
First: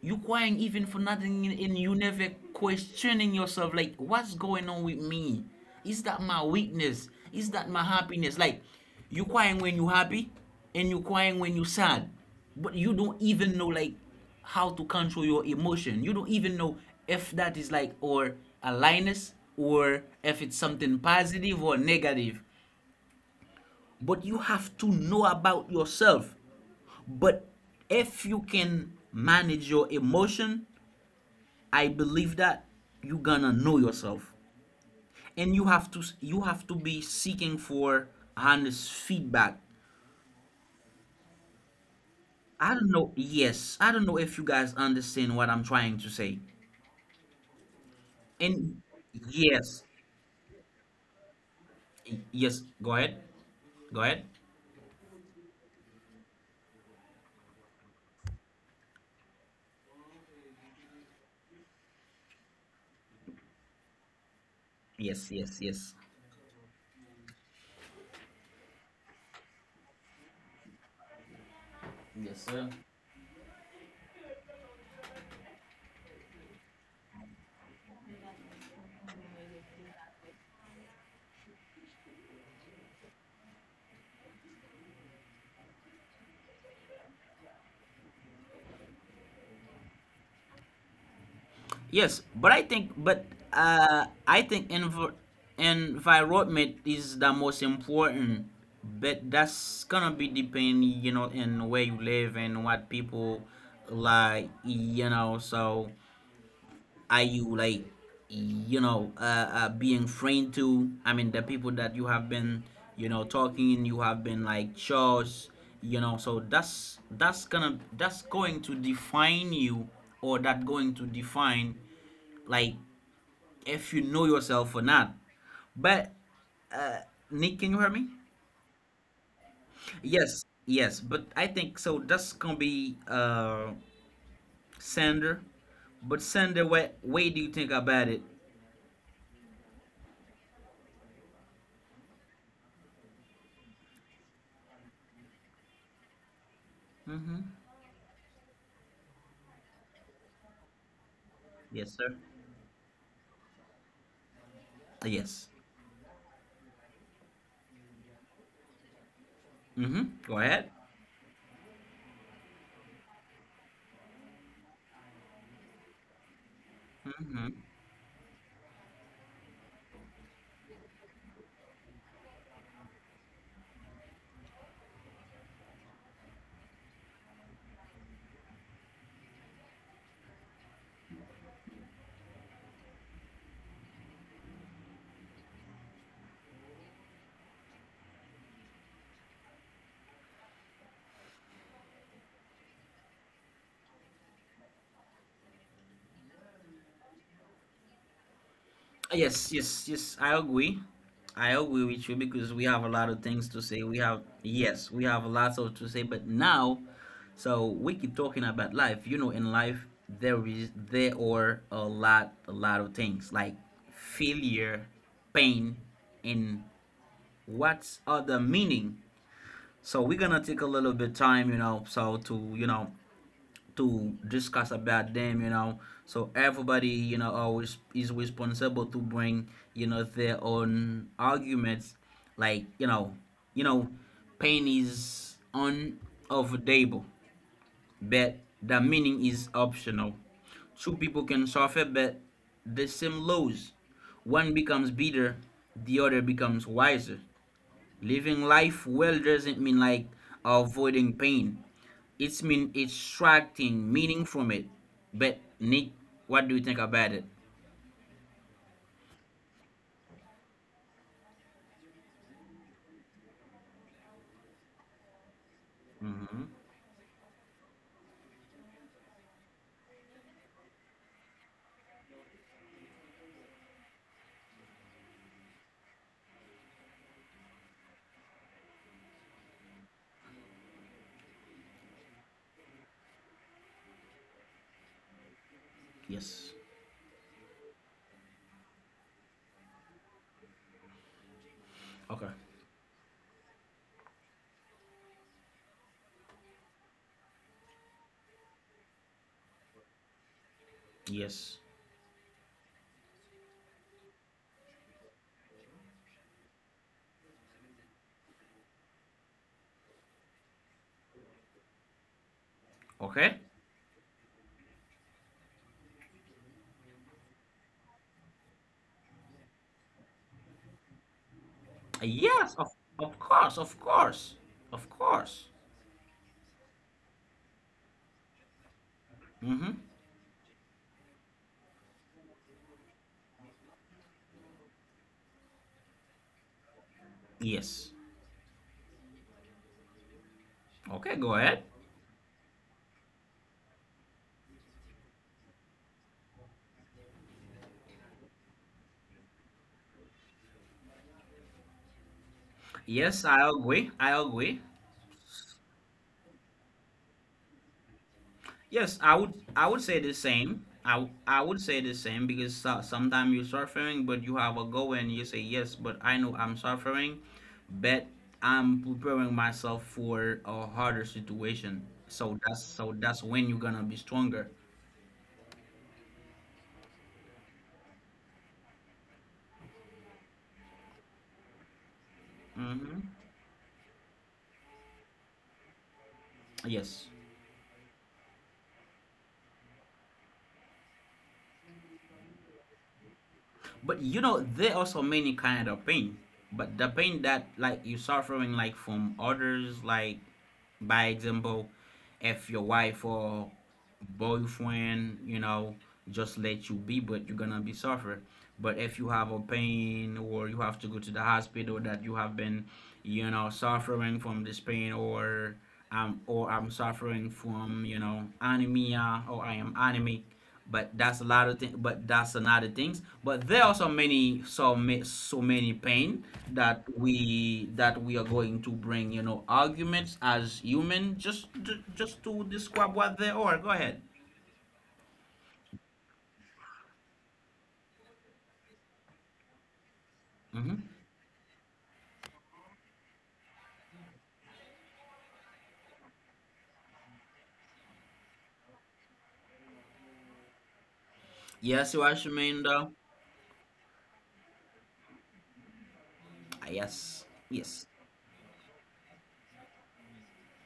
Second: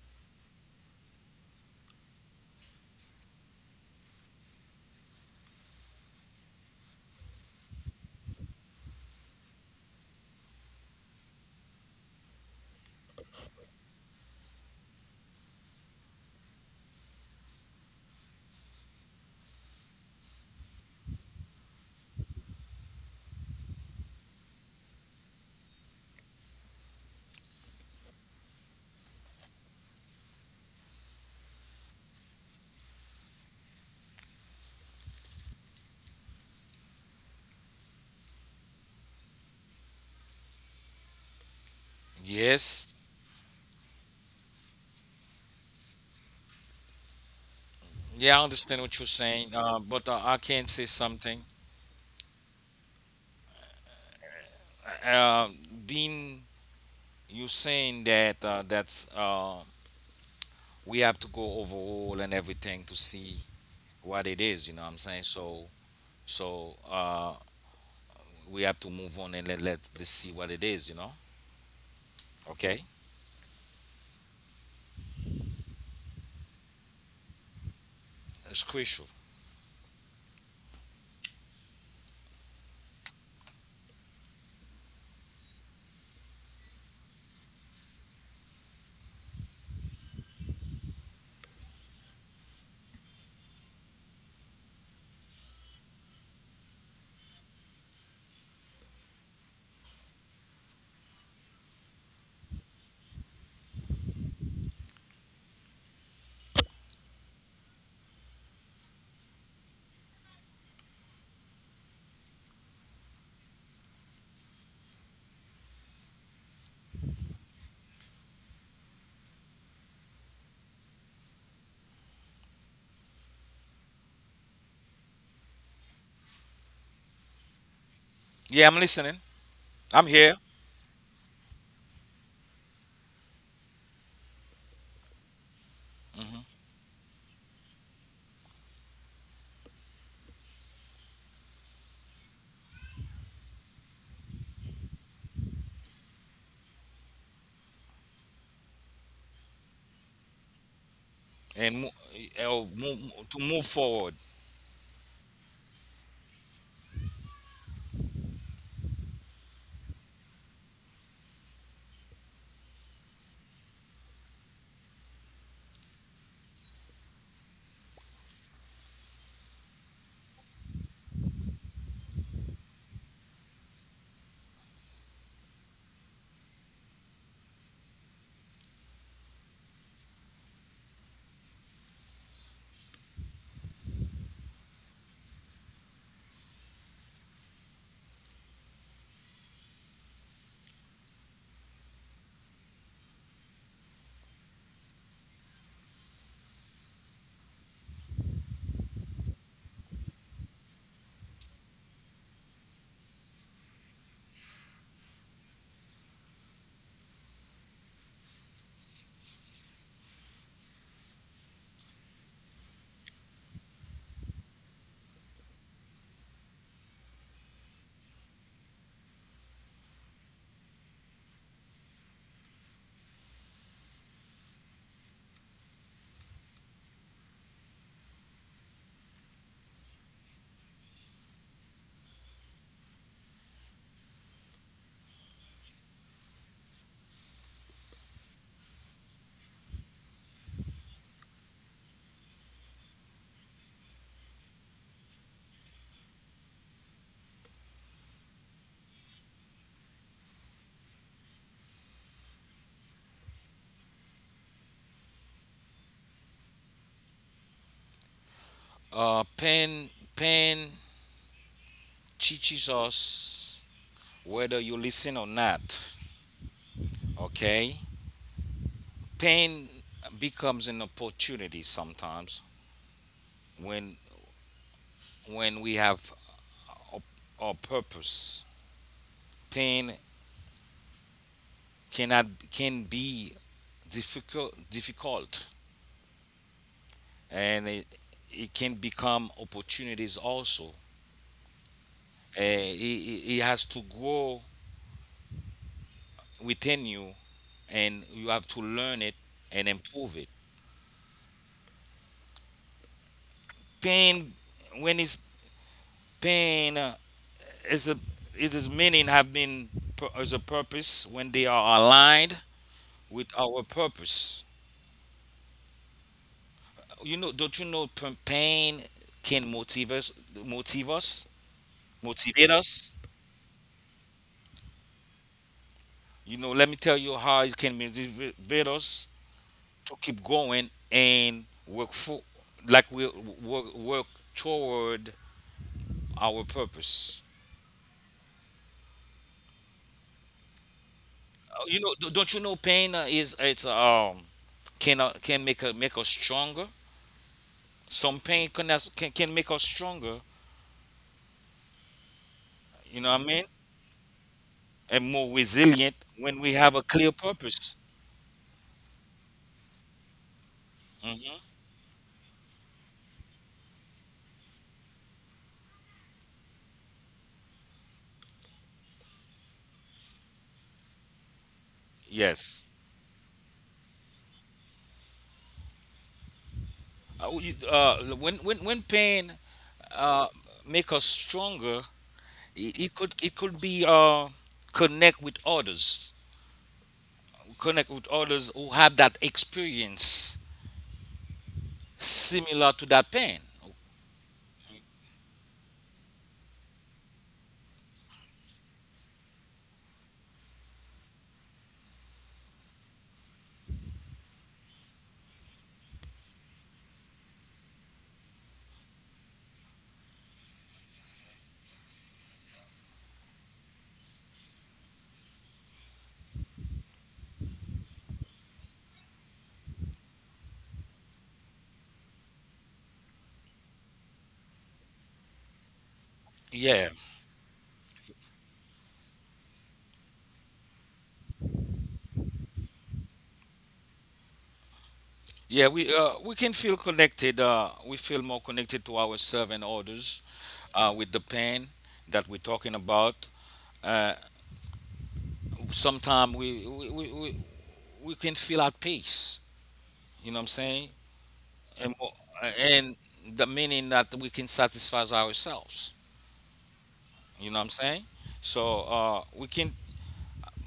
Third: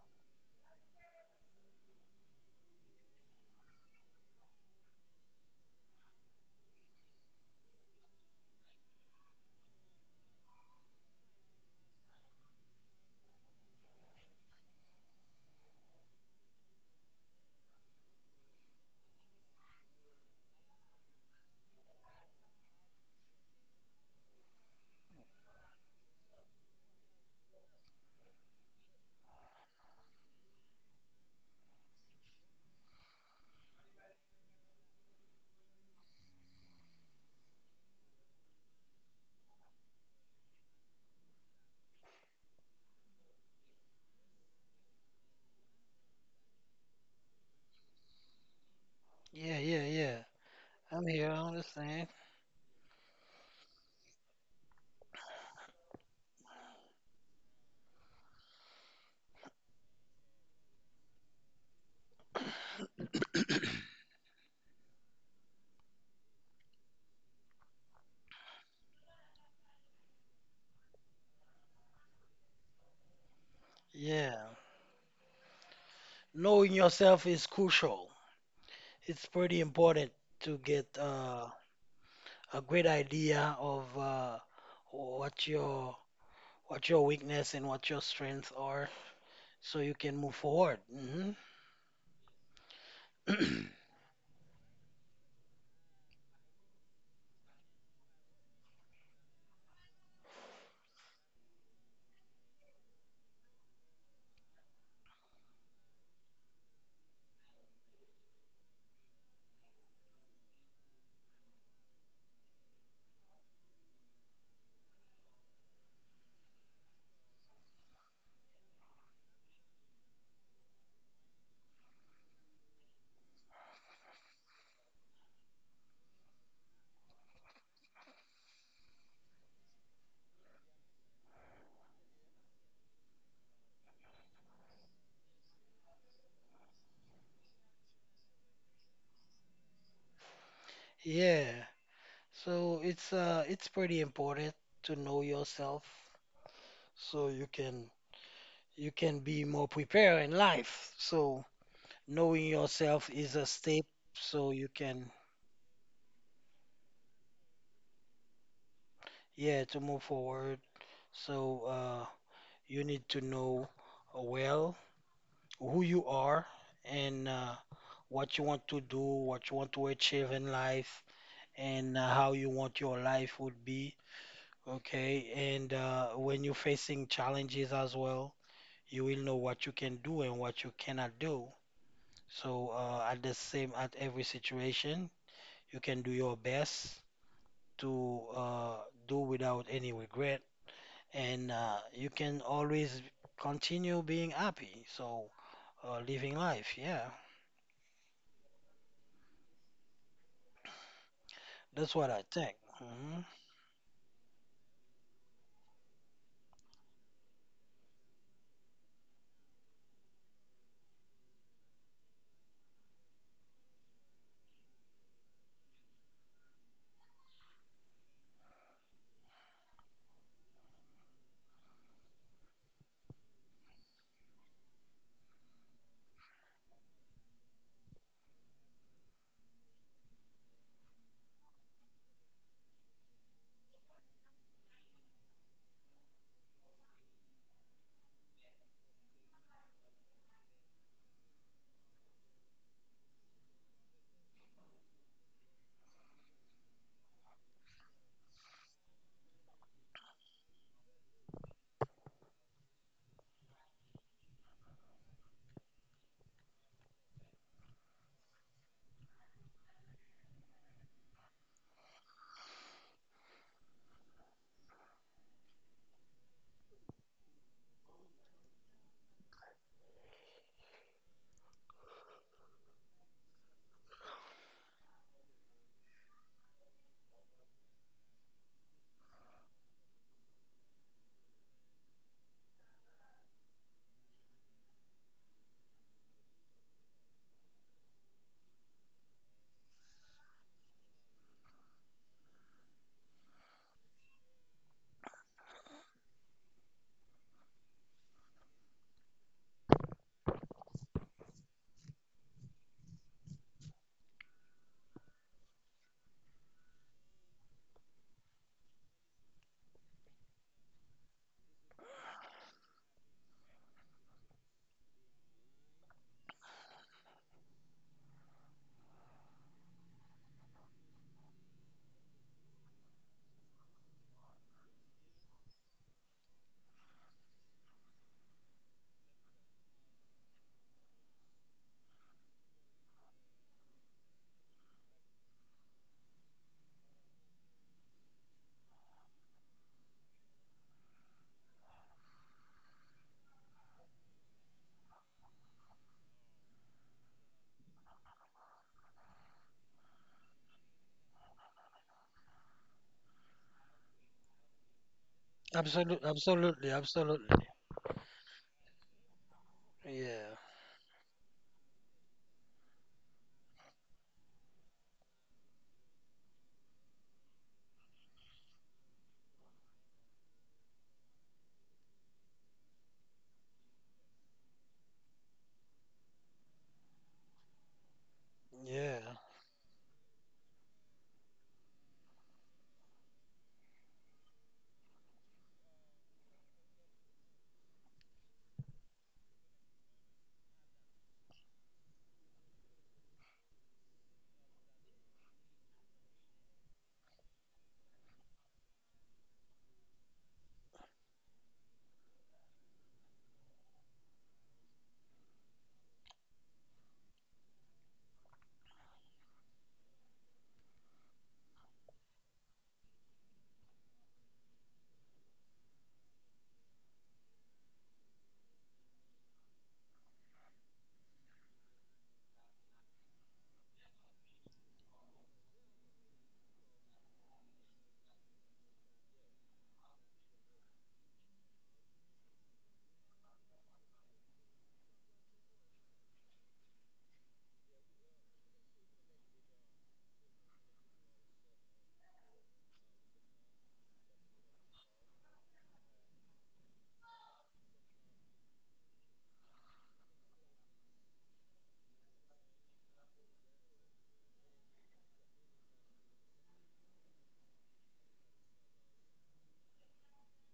[SPEAKER 1] you crying even for nothing, and you never questioning yourself, like, what's going on with me? Is that my weakness? Is that my happiness? Like, you crying when you happy and you crying when you sad, but you don't even know, like, how to control your emotion. You don't even know if that is, like, or a linus or if it's something positive or negative, but you have to know about yourself. But if you can manage your emotion, I believe that you gonna know yourself, and you have to be seeking for honest feedback. I don't
[SPEAKER 2] Yes.
[SPEAKER 1] know. Yes, I don't know if you guys understand what I'm trying to say.
[SPEAKER 2] Yeah, I
[SPEAKER 1] And
[SPEAKER 2] understand what you're saying,
[SPEAKER 1] yes,
[SPEAKER 2] but
[SPEAKER 3] yeah.
[SPEAKER 2] I can say
[SPEAKER 3] I'm here. I
[SPEAKER 2] something.
[SPEAKER 3] understand.
[SPEAKER 1] yes. Go ahead. Go ahead.
[SPEAKER 2] uh, been you saying that that's we have to go over all and everything to see what it is. You know what I'm saying?
[SPEAKER 1] Yes, yes,
[SPEAKER 2] So,
[SPEAKER 1] yes.
[SPEAKER 2] so we have to move on and let, let us see what it is. You know?
[SPEAKER 1] Yes, sir.
[SPEAKER 2] Okay,
[SPEAKER 3] Yeah, knowing yourself is crucial.
[SPEAKER 2] it's crucial.
[SPEAKER 3] It's pretty important to get a great idea of what your what your weakness and what your strengths are, so you can move forward.
[SPEAKER 1] Yes, but I think environment is the most important. But that's gonna be depend, you know, in where you live and what people like, you know. So are you, like, you know, being friend to? I mean, the people that you have been, you know, talking, you have been, like, shows, you know. So that's going to define you, or that going to define, like, if you know yourself or not. But uh, Nick, can you hear me?
[SPEAKER 2] Yeah, I'm listening. I'm here.
[SPEAKER 1] Yes, yes. But I think so. That's gonna be Sander. But Sander, what way do you think about it?
[SPEAKER 3] Yeah. So it's pretty important to know yourself, so
[SPEAKER 1] Mm-hmm.
[SPEAKER 3] you can be more prepared in life. So
[SPEAKER 2] and mo-
[SPEAKER 1] Yes, sir.
[SPEAKER 3] knowing
[SPEAKER 2] move,
[SPEAKER 3] yourself
[SPEAKER 2] to
[SPEAKER 3] is a
[SPEAKER 2] move
[SPEAKER 3] step,
[SPEAKER 2] forward.
[SPEAKER 3] so you can
[SPEAKER 1] Yes.
[SPEAKER 3] yeah to
[SPEAKER 1] Mm-hmm.
[SPEAKER 3] move
[SPEAKER 1] Go ahead.
[SPEAKER 3] forward. So you need to know well who you are and
[SPEAKER 1] Mm-hmm.
[SPEAKER 3] what you want to do, what you want to achieve in life, and how you want your life would be. Okay, and when you're facing challenges as well, you will know what you can do and what you cannot do. At the same, at every situation, you can do your best to do without any regret, and you can always continue being happy. So living life, yeah.
[SPEAKER 1] Yes, yes, yes. I agree. I agree with
[SPEAKER 3] That's
[SPEAKER 1] you,
[SPEAKER 3] what I
[SPEAKER 1] because we
[SPEAKER 3] think.
[SPEAKER 1] have a lot of
[SPEAKER 3] Hmm
[SPEAKER 1] things to say. We have yes, we have lots of to say, but now, so we keep talking about life. You know, in life there are a lot of things like failure, pain, and what's other meaning. So we're gonna take a little bit time, you know, so to, you know, to discuss about them, you know, so everybody, you know, always is responsible to bring, you know, their own arguments, like, you know pain is unavoidable, but the meaning is optional. Two people can suffer, but the same lows, one becomes bitter, the other becomes wiser. Living life well doesn't mean, like, avoiding pain. It's mean extracting meaning from it. But Nick, what do you think about it?
[SPEAKER 2] Pain teaches us whether you listen or not.
[SPEAKER 1] Hmm.
[SPEAKER 2] Okay, pain becomes an opportunity sometimes when when we have our, our purpose. Pain cannot, can be difficult,
[SPEAKER 1] Yes.
[SPEAKER 2] and it can become opportunities also.
[SPEAKER 1] Okay.
[SPEAKER 2] It it has to grow within you, and you have to learn it and improve it.
[SPEAKER 1] Yes.
[SPEAKER 2] Pain, when it's pain, is a, it is meaning have been as a purpose when they are aligned with
[SPEAKER 1] Okay.
[SPEAKER 2] our purpose. You know, don't you know pain can motivate us, motive us, motivate
[SPEAKER 1] Yes.
[SPEAKER 2] us.
[SPEAKER 1] Of course. Of course. Of course.
[SPEAKER 2] You know, let me tell you how it can motivate us
[SPEAKER 1] Hmm.
[SPEAKER 2] to keep going and work for, like we work toward our purpose.
[SPEAKER 1] Yes. Okay. Go ahead.
[SPEAKER 2] You know, don't you know pain, is it's can, can make us, make us stronger. Some pain can can make us stronger. You know what I
[SPEAKER 1] Yes,
[SPEAKER 2] mean?
[SPEAKER 1] I agree. I agree.
[SPEAKER 2] And more resilient
[SPEAKER 3] Absolutely,
[SPEAKER 2] when we have a
[SPEAKER 3] absolutely,
[SPEAKER 2] clear
[SPEAKER 3] absolutely.
[SPEAKER 2] purpose.
[SPEAKER 1] Yes, I would say the
[SPEAKER 3] Yeah,
[SPEAKER 1] same.
[SPEAKER 2] hmm
[SPEAKER 1] I would say the same because so, sometimes you're suffering, but you have a goal and you say yes, but I know I'm suffering, but I'm preparing myself for a harder situation. So that's
[SPEAKER 2] Yes.
[SPEAKER 1] so that's when you're gonna be stronger.
[SPEAKER 2] When
[SPEAKER 3] yeah,
[SPEAKER 2] pain uh, make us stronger, it
[SPEAKER 1] Hmm.
[SPEAKER 2] could, it could be connect with others,
[SPEAKER 1] Yes,
[SPEAKER 2] connect with others who have that experience similar to that pain.
[SPEAKER 1] but you know there are so many kind of pain, but the pain that, like, you're suffering, like, from others, like, by example, if your wife or boyfriend, you know, just let you be, but you're gonna be suffer. But if you have a pain or you have to go to the hospital that you have been, you know, suffering from this pain or I'm suffering from, you know, anemia or I am anemic. But that's a lot of things. But that's another things. But there are so many, so many pain that
[SPEAKER 2] Yeah,
[SPEAKER 1] we are going to bring, you know, arguments as human. Just to describe what they are. Go ahead.
[SPEAKER 2] yeah. We can feel connected. We feel more connected to ourselves and others
[SPEAKER 1] Hmm.
[SPEAKER 2] with the pain that we're talking about. Uh, Sometimes we can feel at peace. You know what I'm saying? and
[SPEAKER 1] Yes, you
[SPEAKER 2] mo-
[SPEAKER 1] are mean though.
[SPEAKER 2] and the meaning that we can satisfy ourselves.
[SPEAKER 1] Yes,
[SPEAKER 2] You know what I'm
[SPEAKER 1] yes,
[SPEAKER 2] saying? So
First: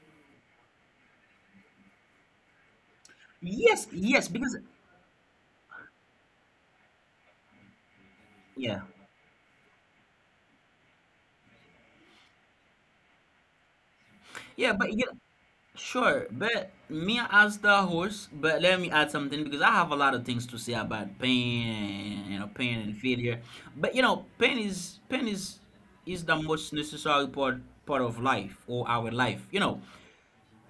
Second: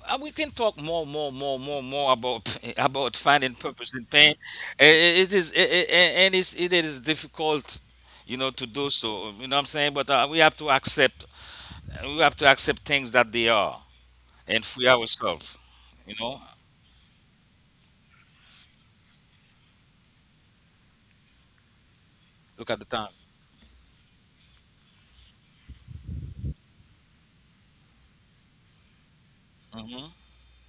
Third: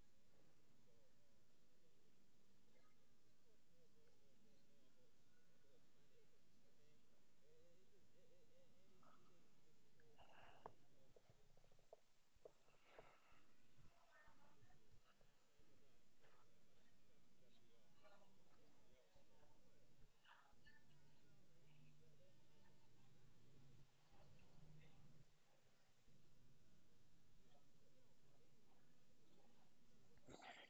[SPEAKER 2] we can talk more about about finding
[SPEAKER 1] yes,
[SPEAKER 2] purpose in
[SPEAKER 1] yes.
[SPEAKER 2] pain.
[SPEAKER 1] Because
[SPEAKER 2] It is, and it's, it is difficult, you know, to
[SPEAKER 1] yeah,
[SPEAKER 2] do so. You know what I'm saying? But we have to accept, we have to accept things that they are and
[SPEAKER 1] yeah,
[SPEAKER 2] free
[SPEAKER 1] but yeah,
[SPEAKER 2] ourselves. You
[SPEAKER 1] sure.
[SPEAKER 2] know,
[SPEAKER 1] But me as the host, but let me add something because I have a lot of things to say about pain and, you know,
[SPEAKER 2] look
[SPEAKER 1] pain
[SPEAKER 2] at the
[SPEAKER 1] and
[SPEAKER 2] time.
[SPEAKER 1] failure. But you know, pain is is the most necessary part of life or our life. You know,
[SPEAKER 2] hmm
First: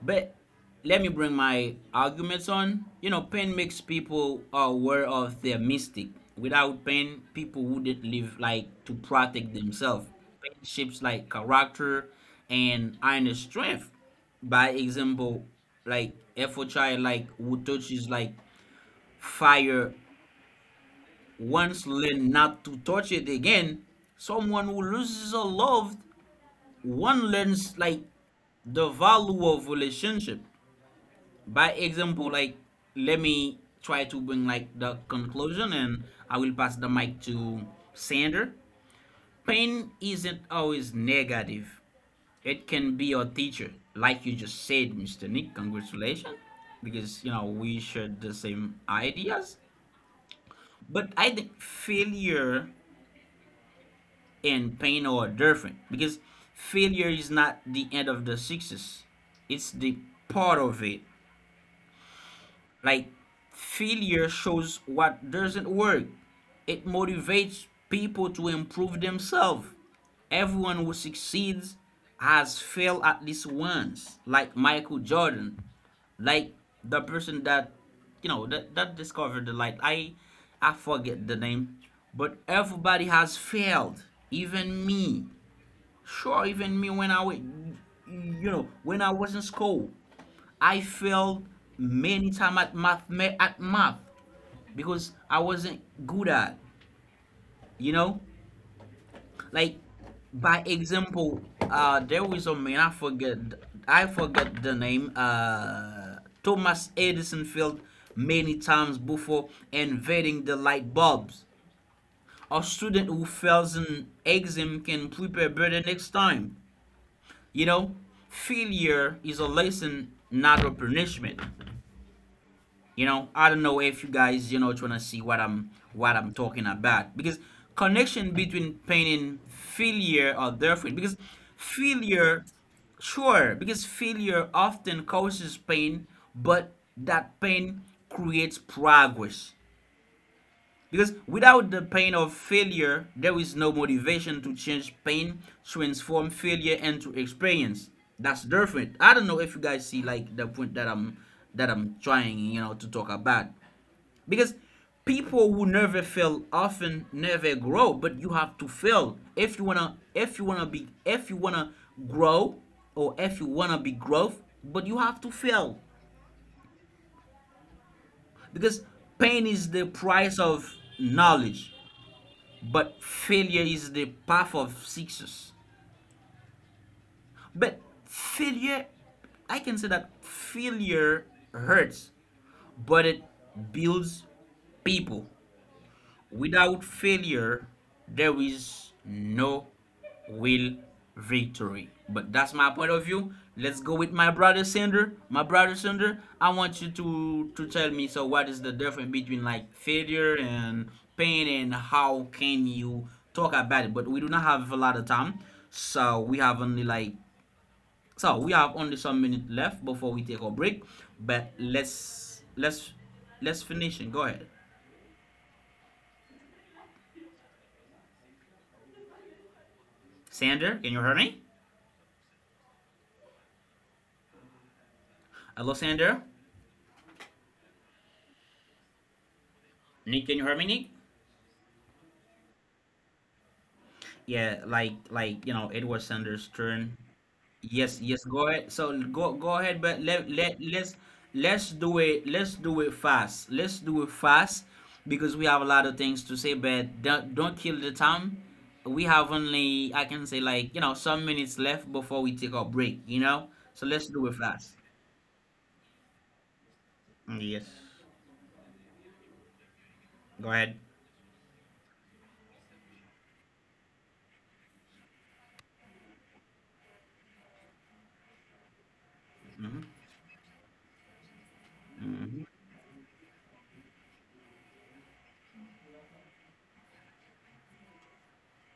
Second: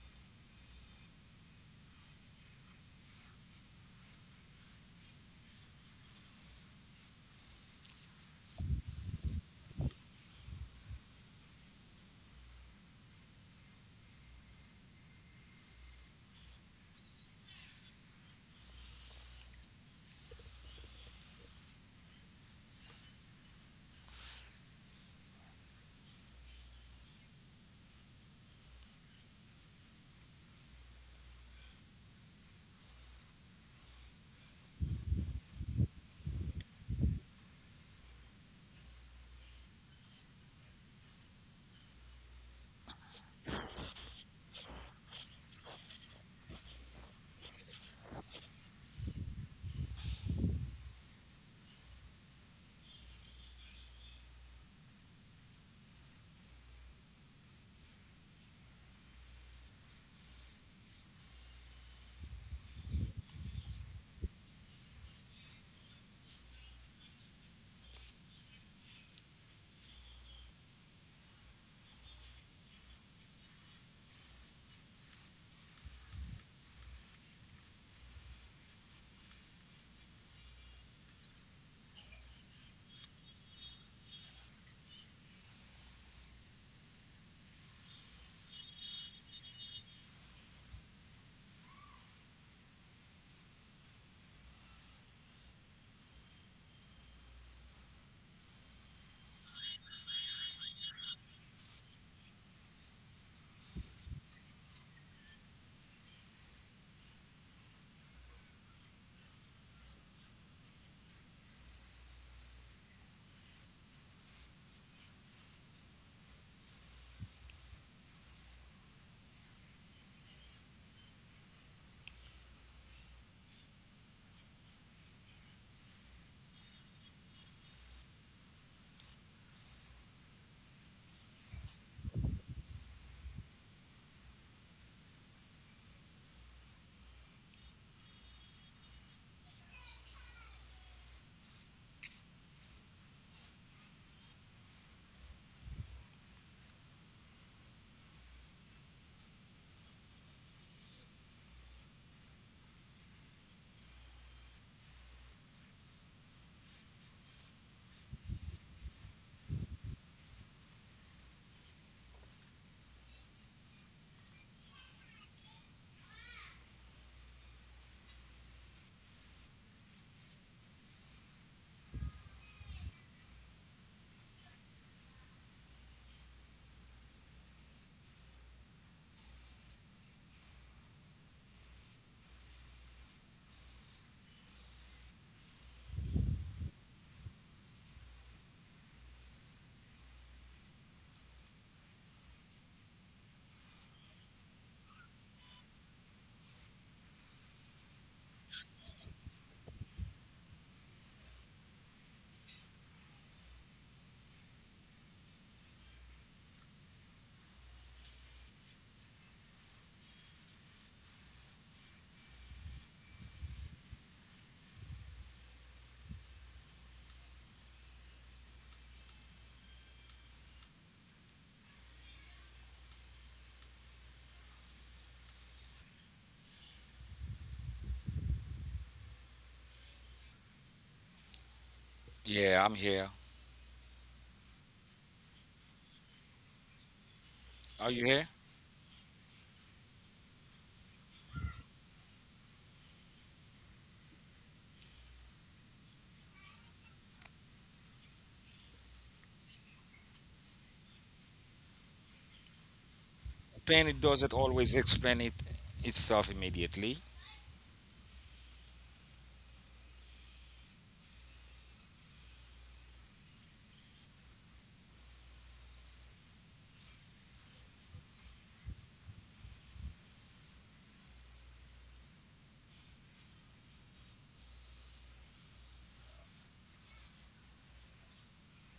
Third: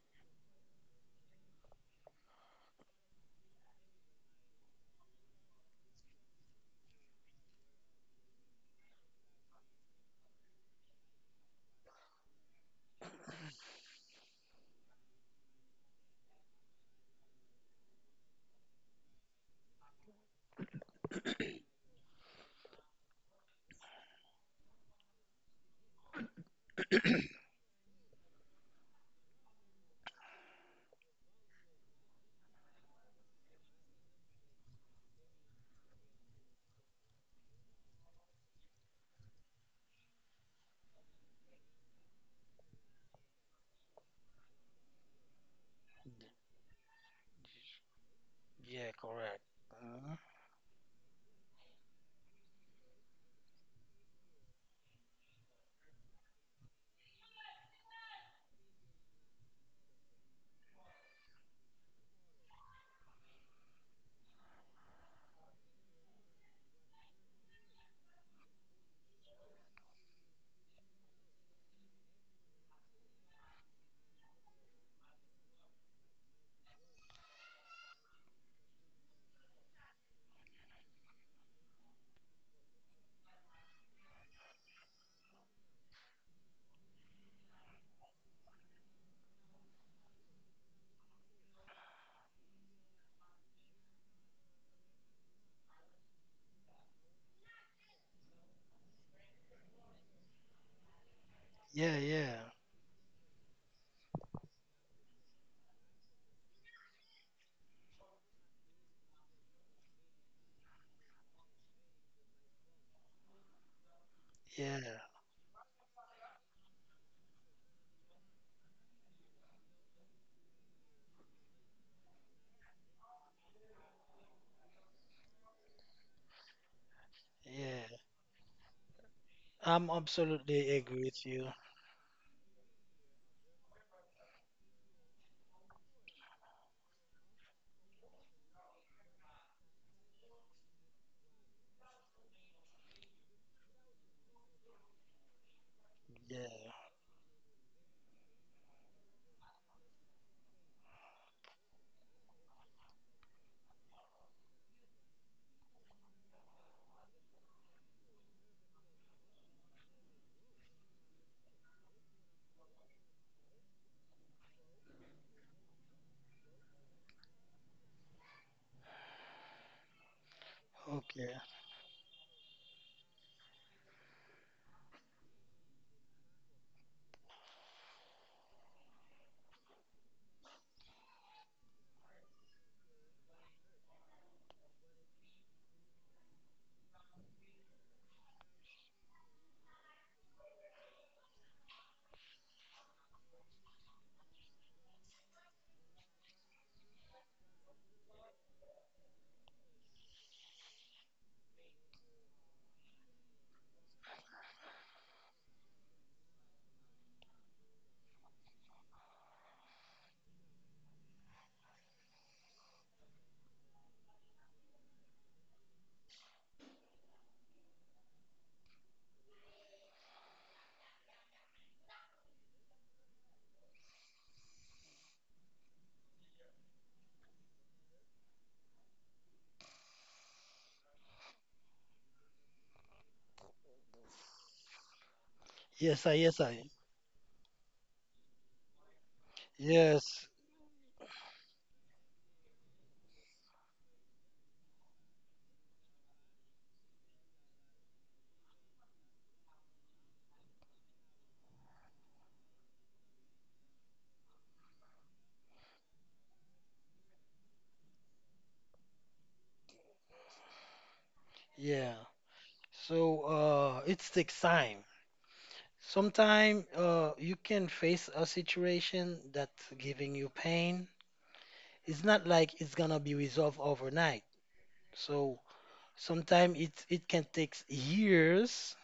[SPEAKER 1] but let me bring my arguments on. You know, pain makes people aware of their mystic. Without pain, people wouldn't live like to protect themselves. Pain shapes, like, character and inner strength. By example, like, if a child, like, who touches, like, fire once learn not to touch it again. Someone who loses a loved one learns, like, the value of relationship, by example, like, let me try to bring, like, the conclusion and I will pass the mic to Sander. Pain isn't always negative, it can be your teacher, like you just said, Mr. Nick. Congratulations, because you know, we shared the same
[SPEAKER 3] yeah, correct.
[SPEAKER 1] ideas.
[SPEAKER 3] Hmm
[SPEAKER 1] But I think failure and pain are different, because failure is not the end of the success, it's the part of it. Like, failure shows what doesn't work. It motivates people to improve themselves. Everyone who succeeds has failed at least once, like Michael Jordan, like the person that you know that, discovered the light. I forget the name, but everybody has failed, even me. Sure, even me when I was, you know, when I was in school, I failed many times at math, at math, because I wasn't good at. You know, like, by example,
[SPEAKER 3] Yeah,
[SPEAKER 1] there
[SPEAKER 3] yeah,
[SPEAKER 1] was a man I forget, I forget the name. Thomas Edison failed many times before inventing the light bulbs. A student who fails an
[SPEAKER 3] yeah,
[SPEAKER 1] exam can prepare better next time. You know, failure is a lesson, not a punishment. You know, I don't know if you guys, you know, trying to see what I'm talking about, because
[SPEAKER 3] yeah.
[SPEAKER 1] connection between pain and
[SPEAKER 3] I'm
[SPEAKER 1] failure are
[SPEAKER 3] absolutely
[SPEAKER 1] different.
[SPEAKER 3] agree with
[SPEAKER 1] Because
[SPEAKER 3] you.
[SPEAKER 1] failure Sure, because failure often causes pain, but that pain creates progress. Because without the pain of failure, there is no motivation to change pain,
[SPEAKER 3] Yeah.
[SPEAKER 1] transform failure into experience. That's different. I don't know if you guys see, like, the point that I'm trying, you know, to talk about. Because people who never fail often never grow, but you have to fail if you wanna be if you wanna grow, or if you wanna be growth, but you have to fail. Because pain is the price of
[SPEAKER 3] Okay.
[SPEAKER 1] knowledge, but failure is the path of success. But failure, I can say that failure hurts, but it builds people. Without failure, there is no will victory. But that's my point of view. Let's go with my brother Sander. My brother Sander, I want you to tell me, so what is the difference between, like, failure and pain and how can you talk about it? But we do not have a lot of time. So we have only, like, so we have only some minutes left before we take a break. But let's finish and go ahead. Sander, can you hear me? Hello, Sander. Nick, can you hear me, Nick?
[SPEAKER 2] Yeah, I'm here.
[SPEAKER 1] Yeah, you know,
[SPEAKER 3] Yes,
[SPEAKER 1] Edward
[SPEAKER 3] I, yes,
[SPEAKER 1] Sanders'
[SPEAKER 3] I.
[SPEAKER 1] turn.
[SPEAKER 2] Are
[SPEAKER 1] Yes,
[SPEAKER 2] you
[SPEAKER 1] yes.
[SPEAKER 2] here?
[SPEAKER 1] Go ahead. So go ahead, but
[SPEAKER 3] Yes,
[SPEAKER 1] let's do it. Let's do it fast. Let's do it fast, because we have a lot of things to say. But don't kill the time. We have only I can say, like, you know, some minutes left before we take our break. You know,
[SPEAKER 2] Pain
[SPEAKER 1] so
[SPEAKER 2] it
[SPEAKER 1] let's do
[SPEAKER 2] doesn't
[SPEAKER 1] it fast.
[SPEAKER 2] always explain it itself immediately.
[SPEAKER 1] Mm, yes. Go ahead.
[SPEAKER 3] yeah. So, it takes time. Sometimes, you can face a situation that's
[SPEAKER 1] Mm-hmm.
[SPEAKER 3] giving you pain. It's not
[SPEAKER 1] Mm-hmm.
[SPEAKER 3] like it's gonna be resolved overnight. So, sometimes it can take years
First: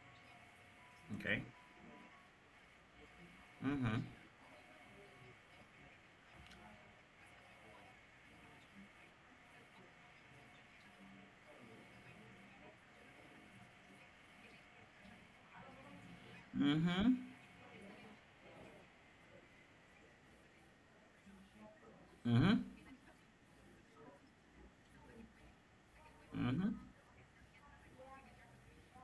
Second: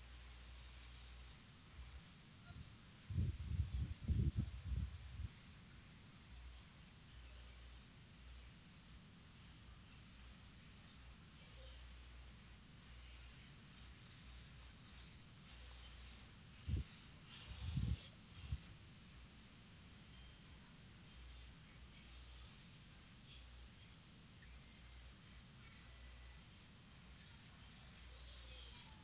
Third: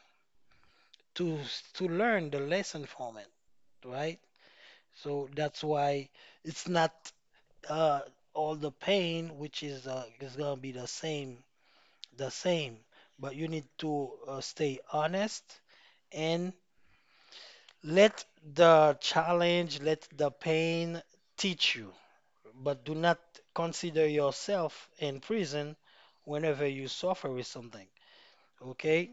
[SPEAKER 3] to
[SPEAKER 1] Okay.
[SPEAKER 3] to learn the lesson from it,
[SPEAKER 1] Mm-hmm.
[SPEAKER 3] right? So that's why it's not uh, all the pain, which is gonna be the same, the same. But you need to stay honest and
[SPEAKER 1] Mm-hmm.
[SPEAKER 3] let the challenge, let the pain teach you.
[SPEAKER 1] Mm-hmm.
[SPEAKER 3] But do not consider yourself in prison whenever
[SPEAKER 1] Mm-hmm.
[SPEAKER 3] you suffer with something. Okay?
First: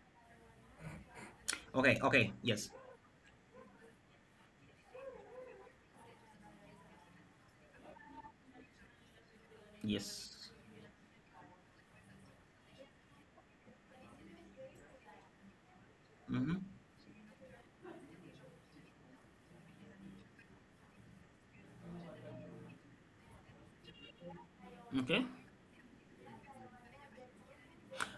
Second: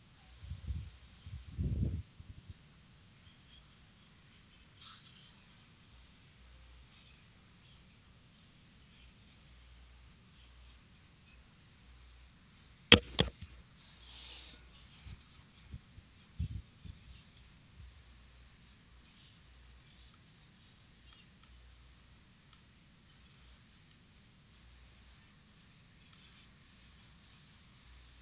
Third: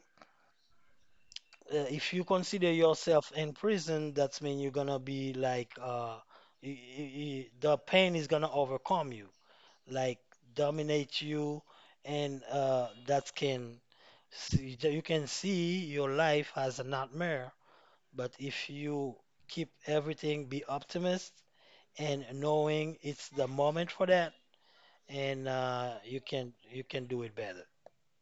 [SPEAKER 1] Okay,
[SPEAKER 3] If you
[SPEAKER 1] okay, yes,
[SPEAKER 3] consider yourself in prison, that's mean you're gonna be like the pain is gonna overcome you, like
[SPEAKER 1] yes.
[SPEAKER 3] dominate you, and that can see, you can see your
[SPEAKER 1] Mm-hmm.
[SPEAKER 3] life as a nightmare. But if you keep everything, be optimist and knowing it's the moment for that,
[SPEAKER 1] Okay,
[SPEAKER 3] and you can do it better.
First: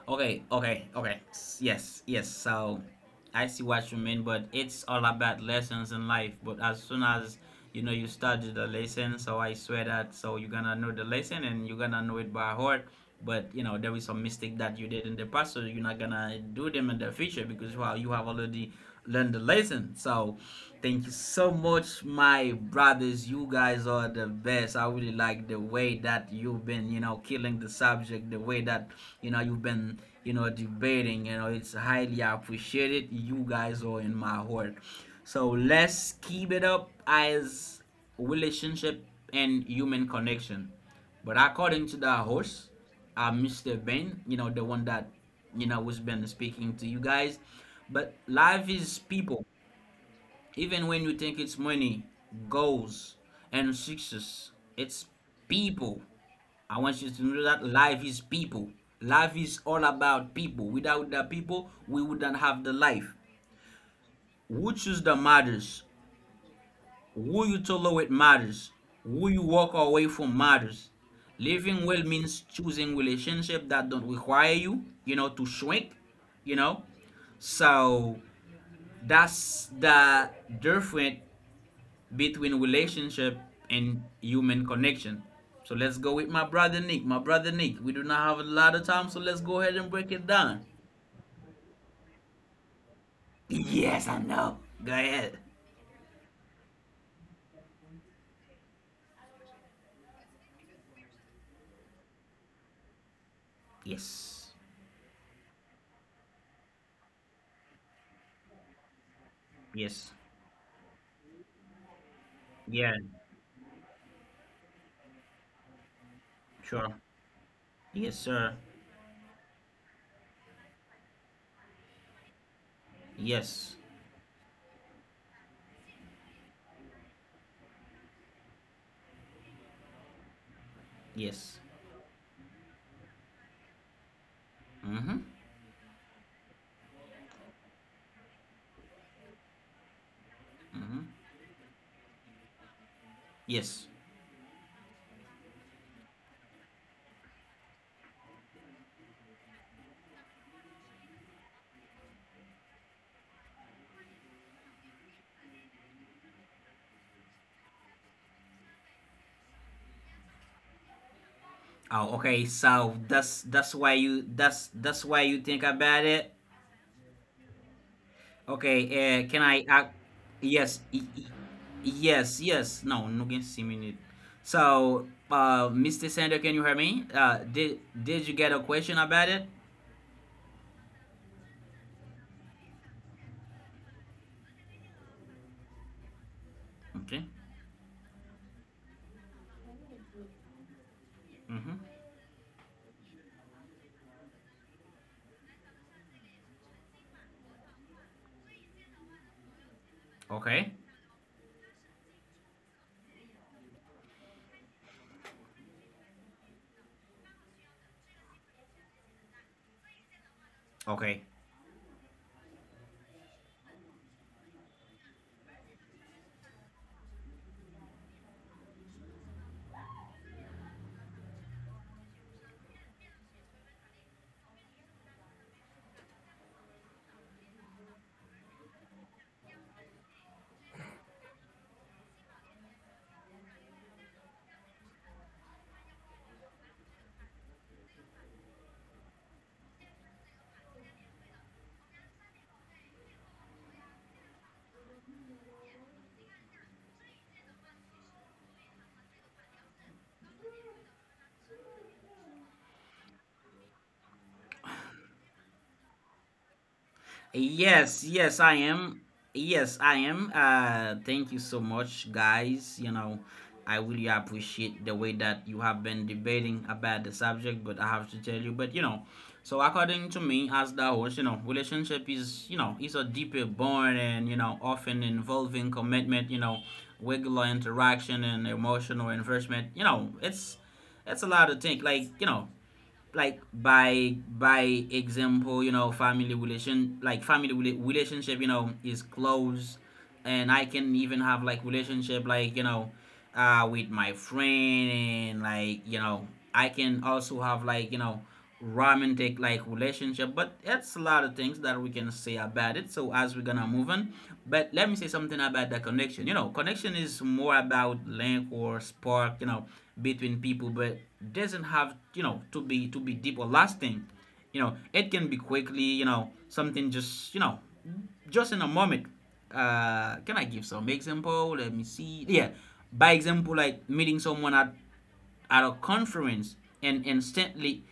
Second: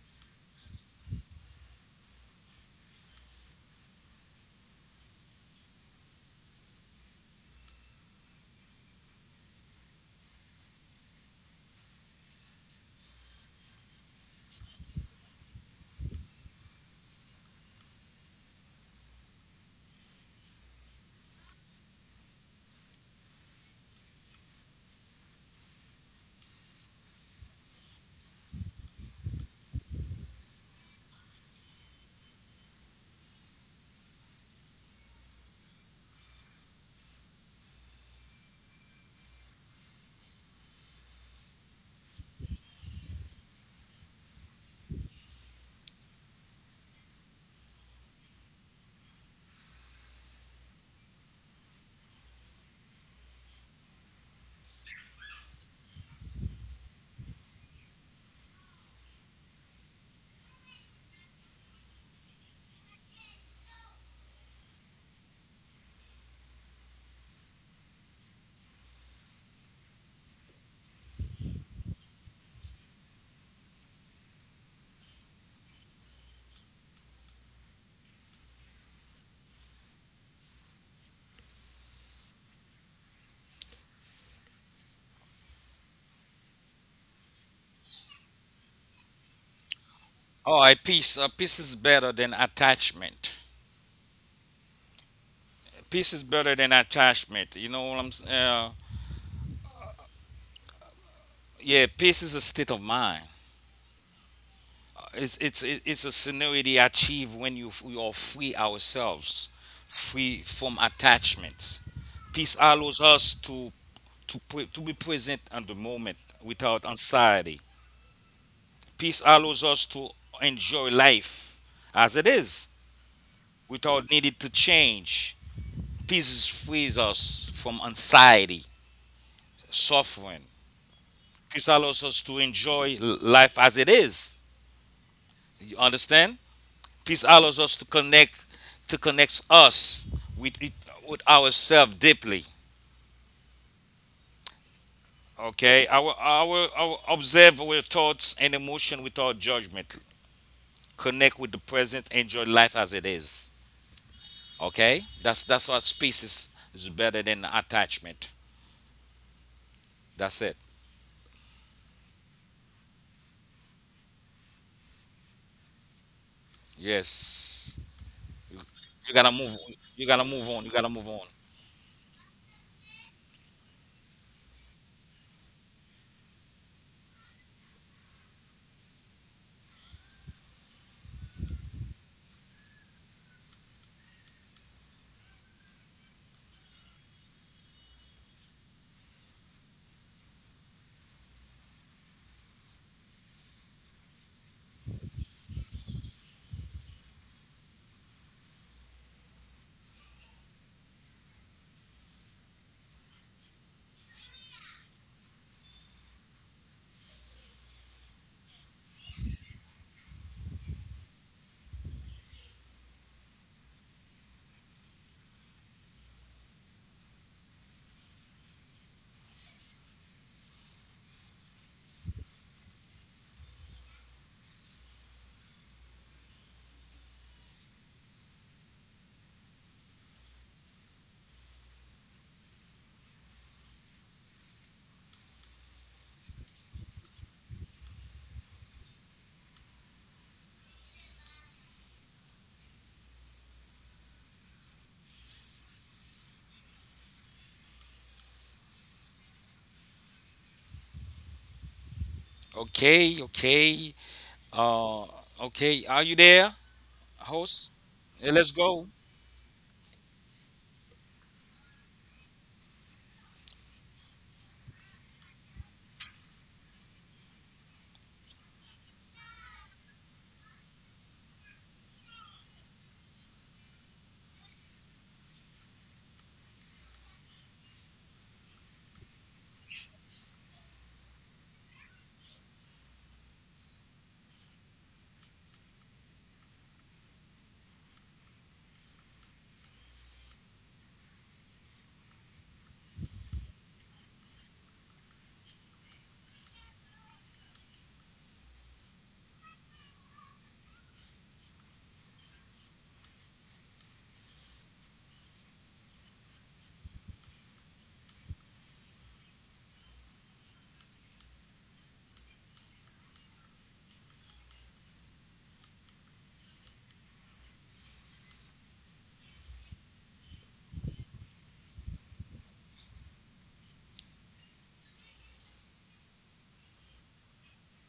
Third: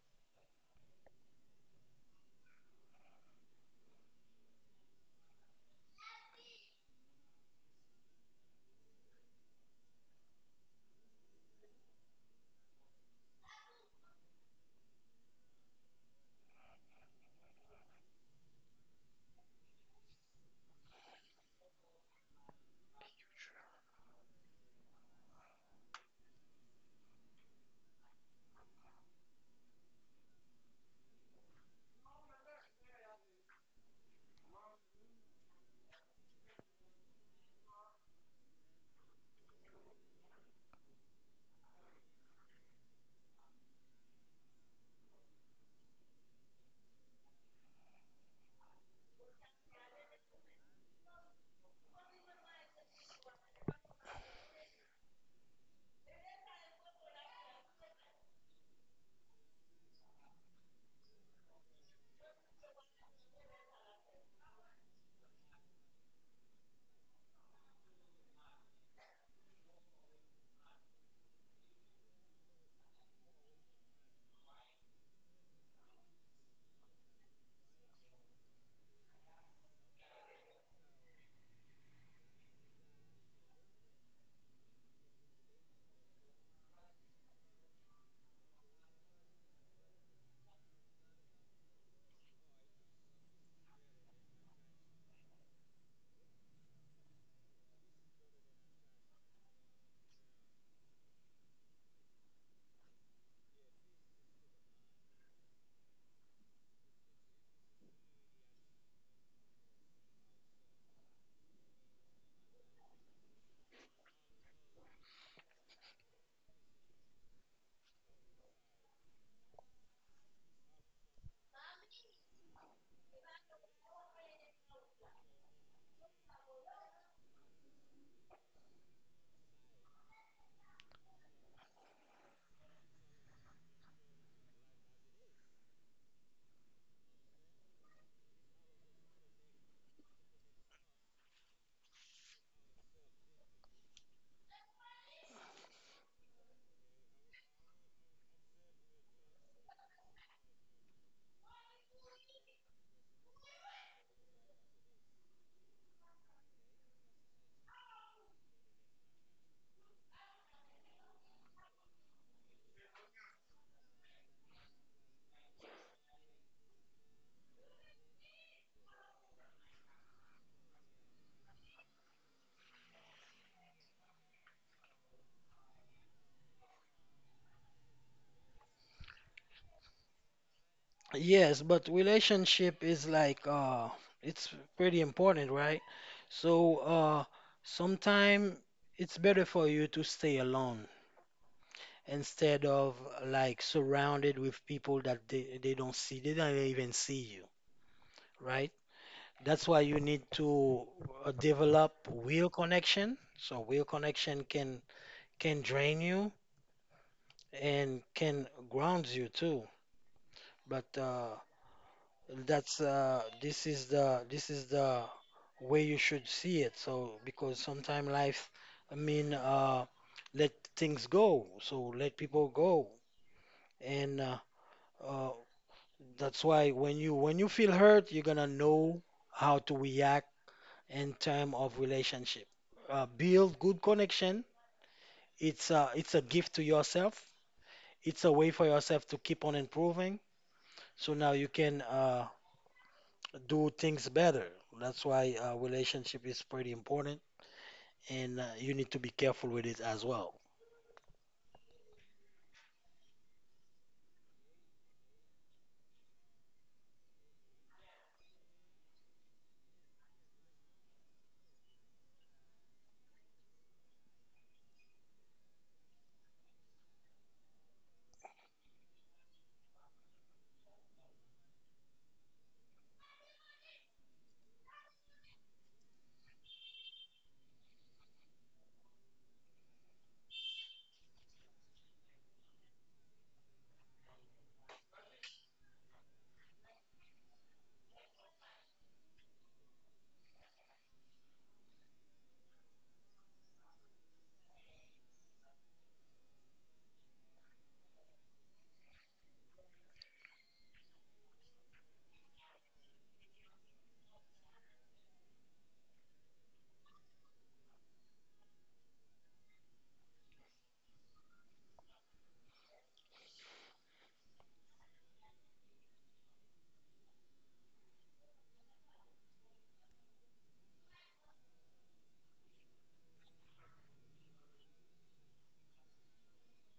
[SPEAKER 1] okay, okay, okay. Yes, yes. So I see what you mean, but it's all about lessons in life. But as soon as you study the lesson, so I swear that so you're gonna know the lesson and you're gonna know it by heart. But you know there is some mistake that you did in the past, so you're not gonna do them in the future because well you have already learned the lesson. So thank you so much, my brothers. You guys are the best. I really like the way that you've been killing the subject, the way that you've been debating. It's highly appreciated. You guys are in my heart. So let's keep it up as relationship and human connection. But according to the host, Mr. Ben, the one that was been speaking to you guys. But life is people even when you think it's money, goals, and success, it's people. I want you to know that life is people. Life is all about people. Without the people, we wouldn't have the life. Who choose the matters. Who you tolerate matters. Who you walk away from matters. Living well means choosing relationships that don't require you, to shrink, you know. So that's the different between relationship and human connection. So let's go with my brother Nick. My brother Nick, we do not have a lot of time, so let's go ahead and break it
[SPEAKER 2] All
[SPEAKER 1] down.
[SPEAKER 2] right, peace. Peace is better than attachment.
[SPEAKER 1] Yes, I know. Go ahead.
[SPEAKER 2] Peace is better than attachment. You know what I'm saying? Yeah, peace is a state of mind.
[SPEAKER 1] Yes.
[SPEAKER 2] It's a scenario achieved when you, we are free ourselves,
[SPEAKER 1] Yes.
[SPEAKER 2] free from attachments. Peace
[SPEAKER 1] Yeah.
[SPEAKER 2] allows us to, to be present at the moment without
[SPEAKER 1] Sure.
[SPEAKER 2] anxiety.
[SPEAKER 1] Yes, sir.
[SPEAKER 2] Peace allows us to enjoy life as it is
[SPEAKER 1] Yes.
[SPEAKER 2] without needing to change. Peace frees us from anxiety, suffering.
[SPEAKER 1] Yes.
[SPEAKER 2] Peace allows us to enjoy life as it is.
[SPEAKER 1] Mm-hmm.
[SPEAKER 2] You understand? Peace allows us to connect, to connect us with it,
[SPEAKER 1] Mm-hmm.
[SPEAKER 2] with ourselves deeply.
[SPEAKER 1] Yes.
[SPEAKER 2] Okay, our observe our thoughts and emotion without judgment. Connect with the present. Enjoy life as it is. Okay, that's what peace is better than attachment. That's it.
[SPEAKER 1] Oh, okay. So that's why you think about it.
[SPEAKER 2] Yes, you,
[SPEAKER 1] Okay,
[SPEAKER 2] you gotta
[SPEAKER 1] can
[SPEAKER 2] move.
[SPEAKER 1] I
[SPEAKER 2] You gotta move on. You
[SPEAKER 1] yes,
[SPEAKER 2] gotta move on.
[SPEAKER 1] yes, yes. No, no can see me. So, Mr. Sander, can you hear me? Did you get a question about it?
[SPEAKER 3] Yes, but relationship is like it's pretty important, right?
[SPEAKER 1] Okay.
[SPEAKER 3] So sometime it's better for you to stay alone
[SPEAKER 1] Mm-hmm.
[SPEAKER 3] instead of like surrounded with people that they don't see, they don't even see you, right? That's why you
[SPEAKER 1] Okay.
[SPEAKER 3] need to develop real connection. So real connection can drain you and can ground you too.
[SPEAKER 1] Okay.
[SPEAKER 3] But That's this is the way you should see it. So because sometimes life, I mean, let things go. So let people go, and uh, that's why when you feel hurt, you're gonna know how to react in term of relationship. Build good connection. It's a gift to yourself. It's a way for yourself to keep on improving. So now you can do things better. That's why relationship is pretty important, and you need to be careful with it as well.
[SPEAKER 2] Okay, okay. Uh, okay, are you there, host?
[SPEAKER 1] Yes, yes, I
[SPEAKER 2] Let's go.
[SPEAKER 1] am. Yes, I am. Thank you so much, guys. I really appreciate the way that you have been debating about the subject, but I have to tell you, but so according to me, as the host, relationship is a deeper bond and often involving commitment, regular interaction and emotional investment. It's a lot to think. Like, like by example, family relationship, is close, and I can even have like relationship, like with my friend, and like I can also have like romantic like relationship, but it's a lot of things that we can say about it, so as we're gonna move on, but let me say something about the connection. Connection is more about link or spark between people, but doesn't have to be deep or lasting. It can be quickly. Something just you know just in a moment. Can I give some example? Let me see. Yeah. By example, like meeting someone at a conference, and instantly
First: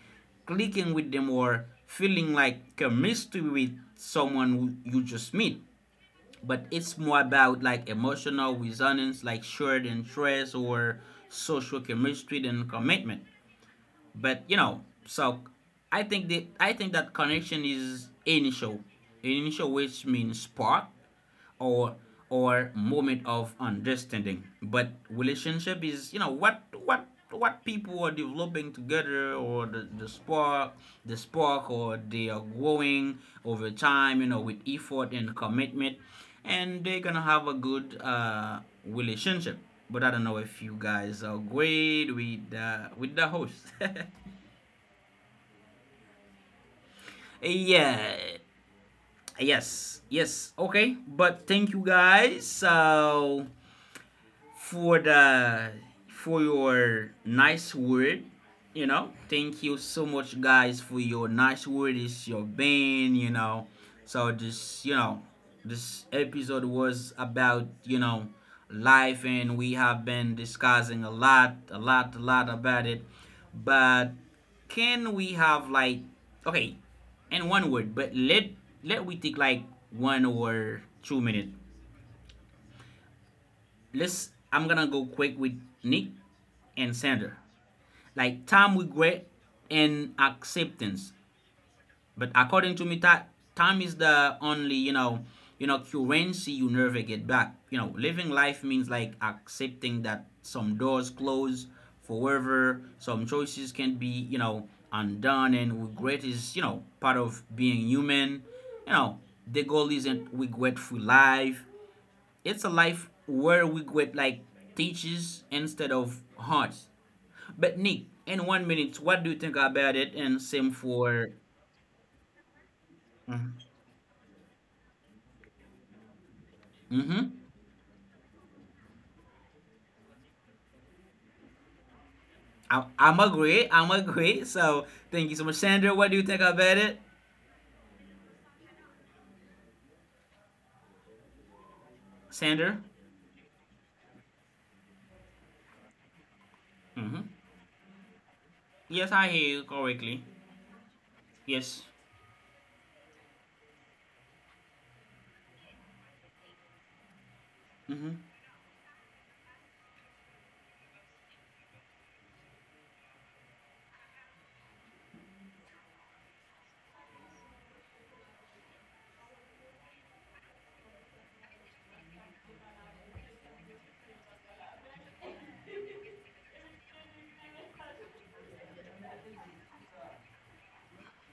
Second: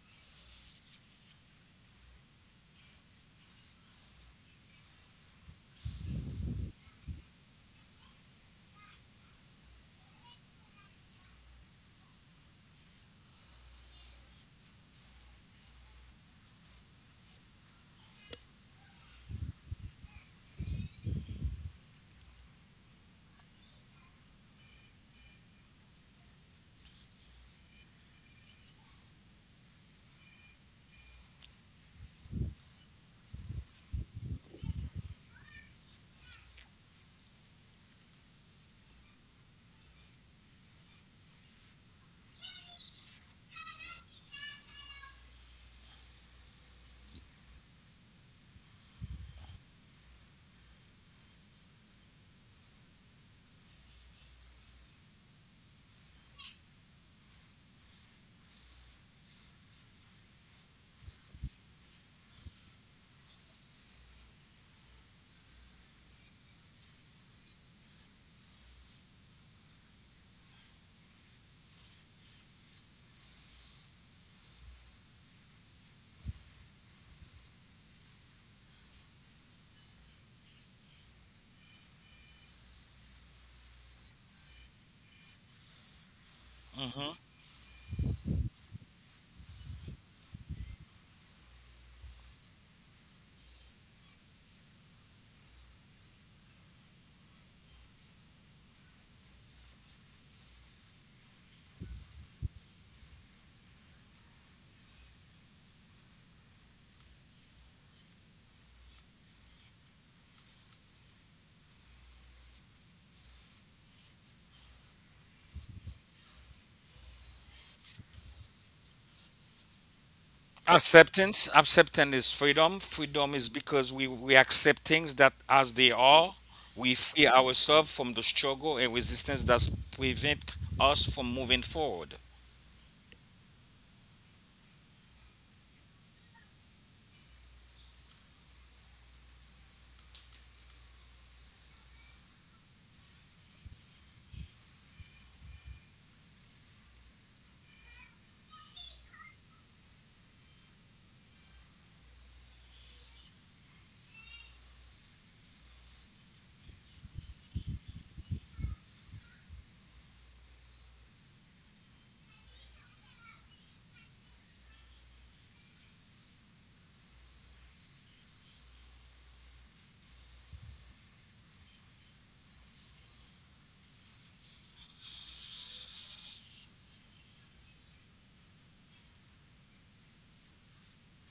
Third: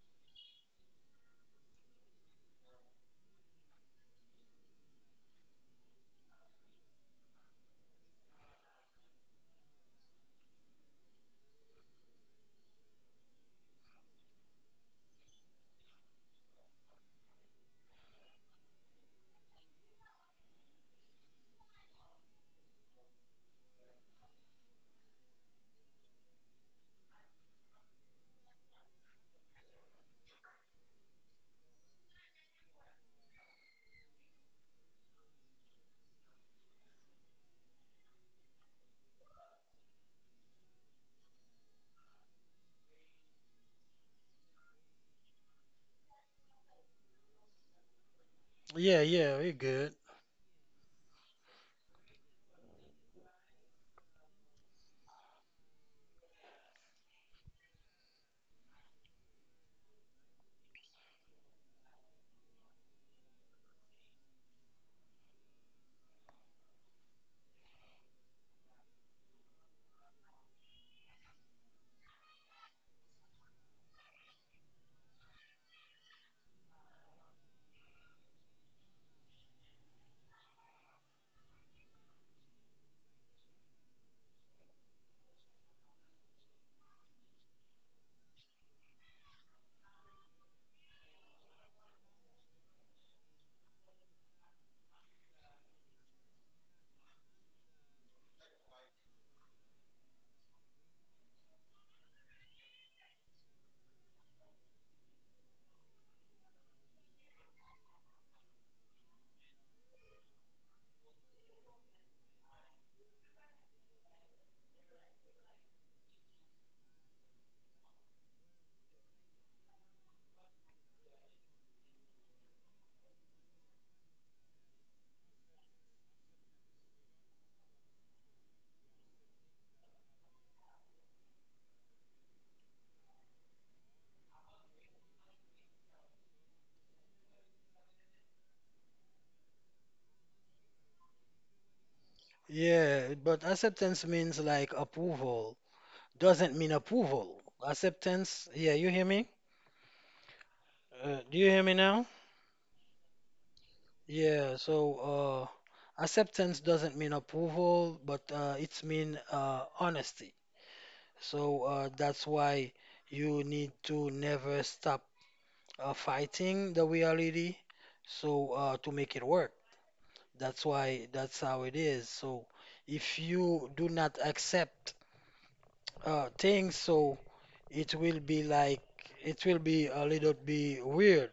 [SPEAKER 1] clicking with them or feeling like chemistry with someone you just meet. But it's more about like emotional resonance, like shared interest or social chemistry than commitment. But so I think that connection is initial which means spark or or moment of understanding, but relationship is what people are developing together, or the spark or they are growing over time, with effort and commitment, and they're gonna have a good relationship. But I don't know if you guys are great with the host. Yeah.
[SPEAKER 3] Yeah, yeah, we're good.
[SPEAKER 1] Yes, yes. Okay, but thank you guys so for the for your nice word. Thank you so much, guys, for your nice word. It's your band. So this episode was about life, and we have been discussing a lot, a lot, a lot about it. But can we have like okay, in one word, but let we take like 1 or 2 minutes. Let's. I'm gonna go quick with Nick and
[SPEAKER 2] hmm
[SPEAKER 1] center. Like time regret and acceptance. But according to me, that time is the only currency you never get back. Living life means like accepting that some doors close forever, some choices can be undone and regret is part of being human. You know, the goal isn't regret free life. It's a life where regret like teaches instead of hurts. But Nick, in 1 minute, what do you think about it? And same for.
[SPEAKER 2] Acceptance. Acceptance is freedom. Freedom is
[SPEAKER 1] Mm-hmm.
[SPEAKER 2] because we accept things that as they are. We
[SPEAKER 1] Mm-hmm?
[SPEAKER 2] free ourselves from the struggle and resistance that prevent us from moving forward.
[SPEAKER 1] I'm agree. I'm agree. So thank you so much, Sandra. What do you think about it, Sandra?
[SPEAKER 3] Yeah, but acceptance means like approval. Doesn't mean
[SPEAKER 1] Mm-hmm.
[SPEAKER 3] approval. Acceptance, yeah, you hear
[SPEAKER 1] Yes, I
[SPEAKER 3] me?
[SPEAKER 1] hear you correctly.
[SPEAKER 3] Do you hear me
[SPEAKER 1] Yes.
[SPEAKER 3] now? Yeah, so acceptance doesn't mean approval,
[SPEAKER 1] Mm-hmm.
[SPEAKER 3] but it's mean honesty. So that's why you need to never stop fighting the reality so to make it work. That's why that's how it is. So if you do not accept things, so it will be like it will be a little bit weird.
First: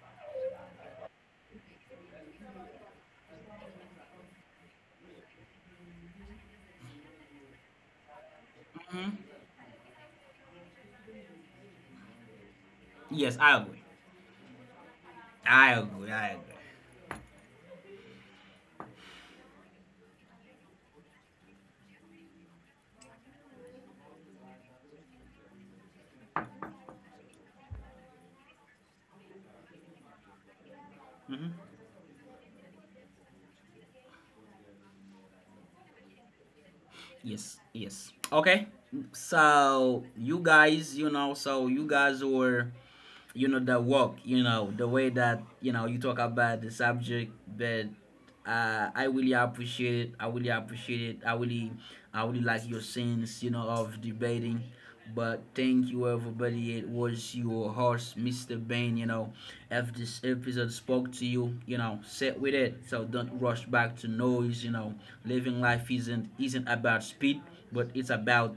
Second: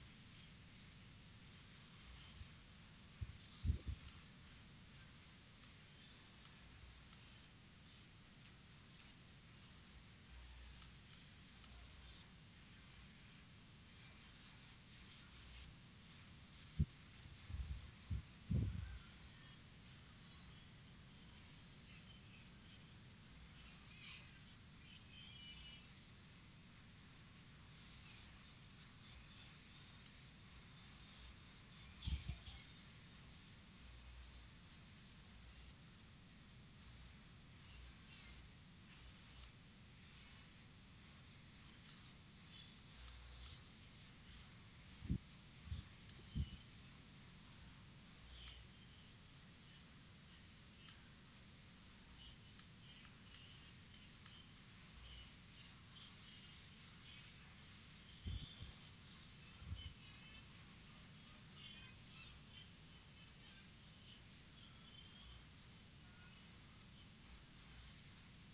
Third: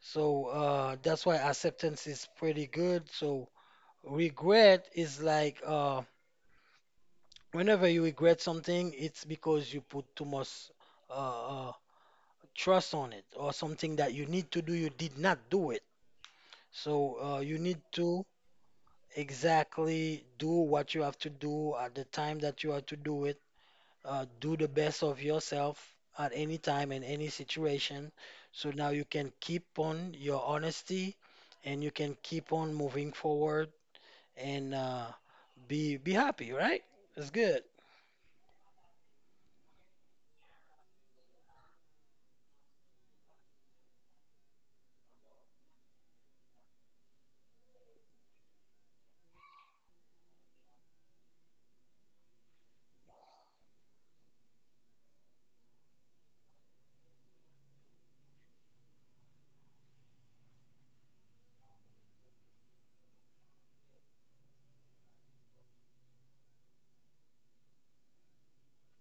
[SPEAKER 3] So that's why acceptance is pretty good. So regret is like whenever you regret something, it's
[SPEAKER 1] Hmm.
[SPEAKER 3] because you put too much uh, uh, trust on it,
[SPEAKER 1] Yes,
[SPEAKER 3] or
[SPEAKER 1] I agree.
[SPEAKER 3] something that you need to do you did not do
[SPEAKER 1] I
[SPEAKER 3] it.
[SPEAKER 1] agree. I agree.
[SPEAKER 3] So you need to exactly do what you have to do at the time that you have to do it. Do the best of yourself at any time in any situation. So now you can keep on your honesty and you can
[SPEAKER 1] Mm-hmm.
[SPEAKER 3] keep on moving forward and be happy, right? It's good.
[SPEAKER 1] Yes. Yes. Okay. So you guys were the work the way that you talk about the subject, but I really appreciate it. I really appreciate it. I really like your sense of debating. But thank you everybody. It was your host, Mr. Bain. If this episode spoke to you you know sit with it, so don't rush back to noise. Living life isn't about speed, but it's about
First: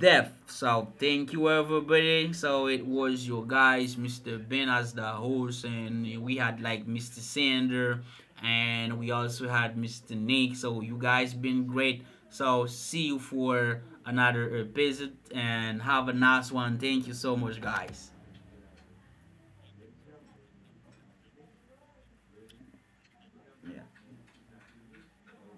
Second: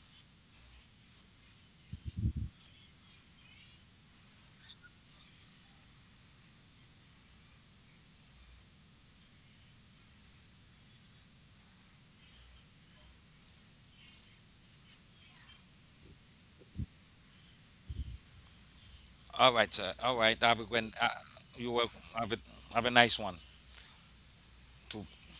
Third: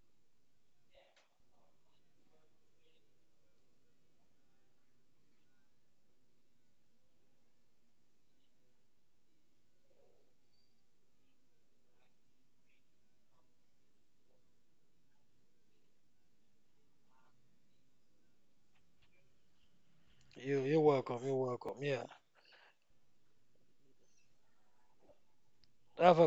[SPEAKER 1] death. So thank you everybody. So it was your guys, Mr. Ben as the host, and we had like Mr. Sander, and we also had Mr. Nick. So you guys been great. So see you for another episode, and have a nice one. Thank you so much, guys.
[SPEAKER 2] All right, sir. All right, have
[SPEAKER 3] You
[SPEAKER 2] a,
[SPEAKER 3] you're welcome. You're
[SPEAKER 2] you
[SPEAKER 3] welcome.
[SPEAKER 2] welcome.
[SPEAKER 3] Yeah.
[SPEAKER 2] Have a nice one.
[SPEAKER 1] Yeah.
[SPEAKER 2] Too.
[SPEAKER 3] Have a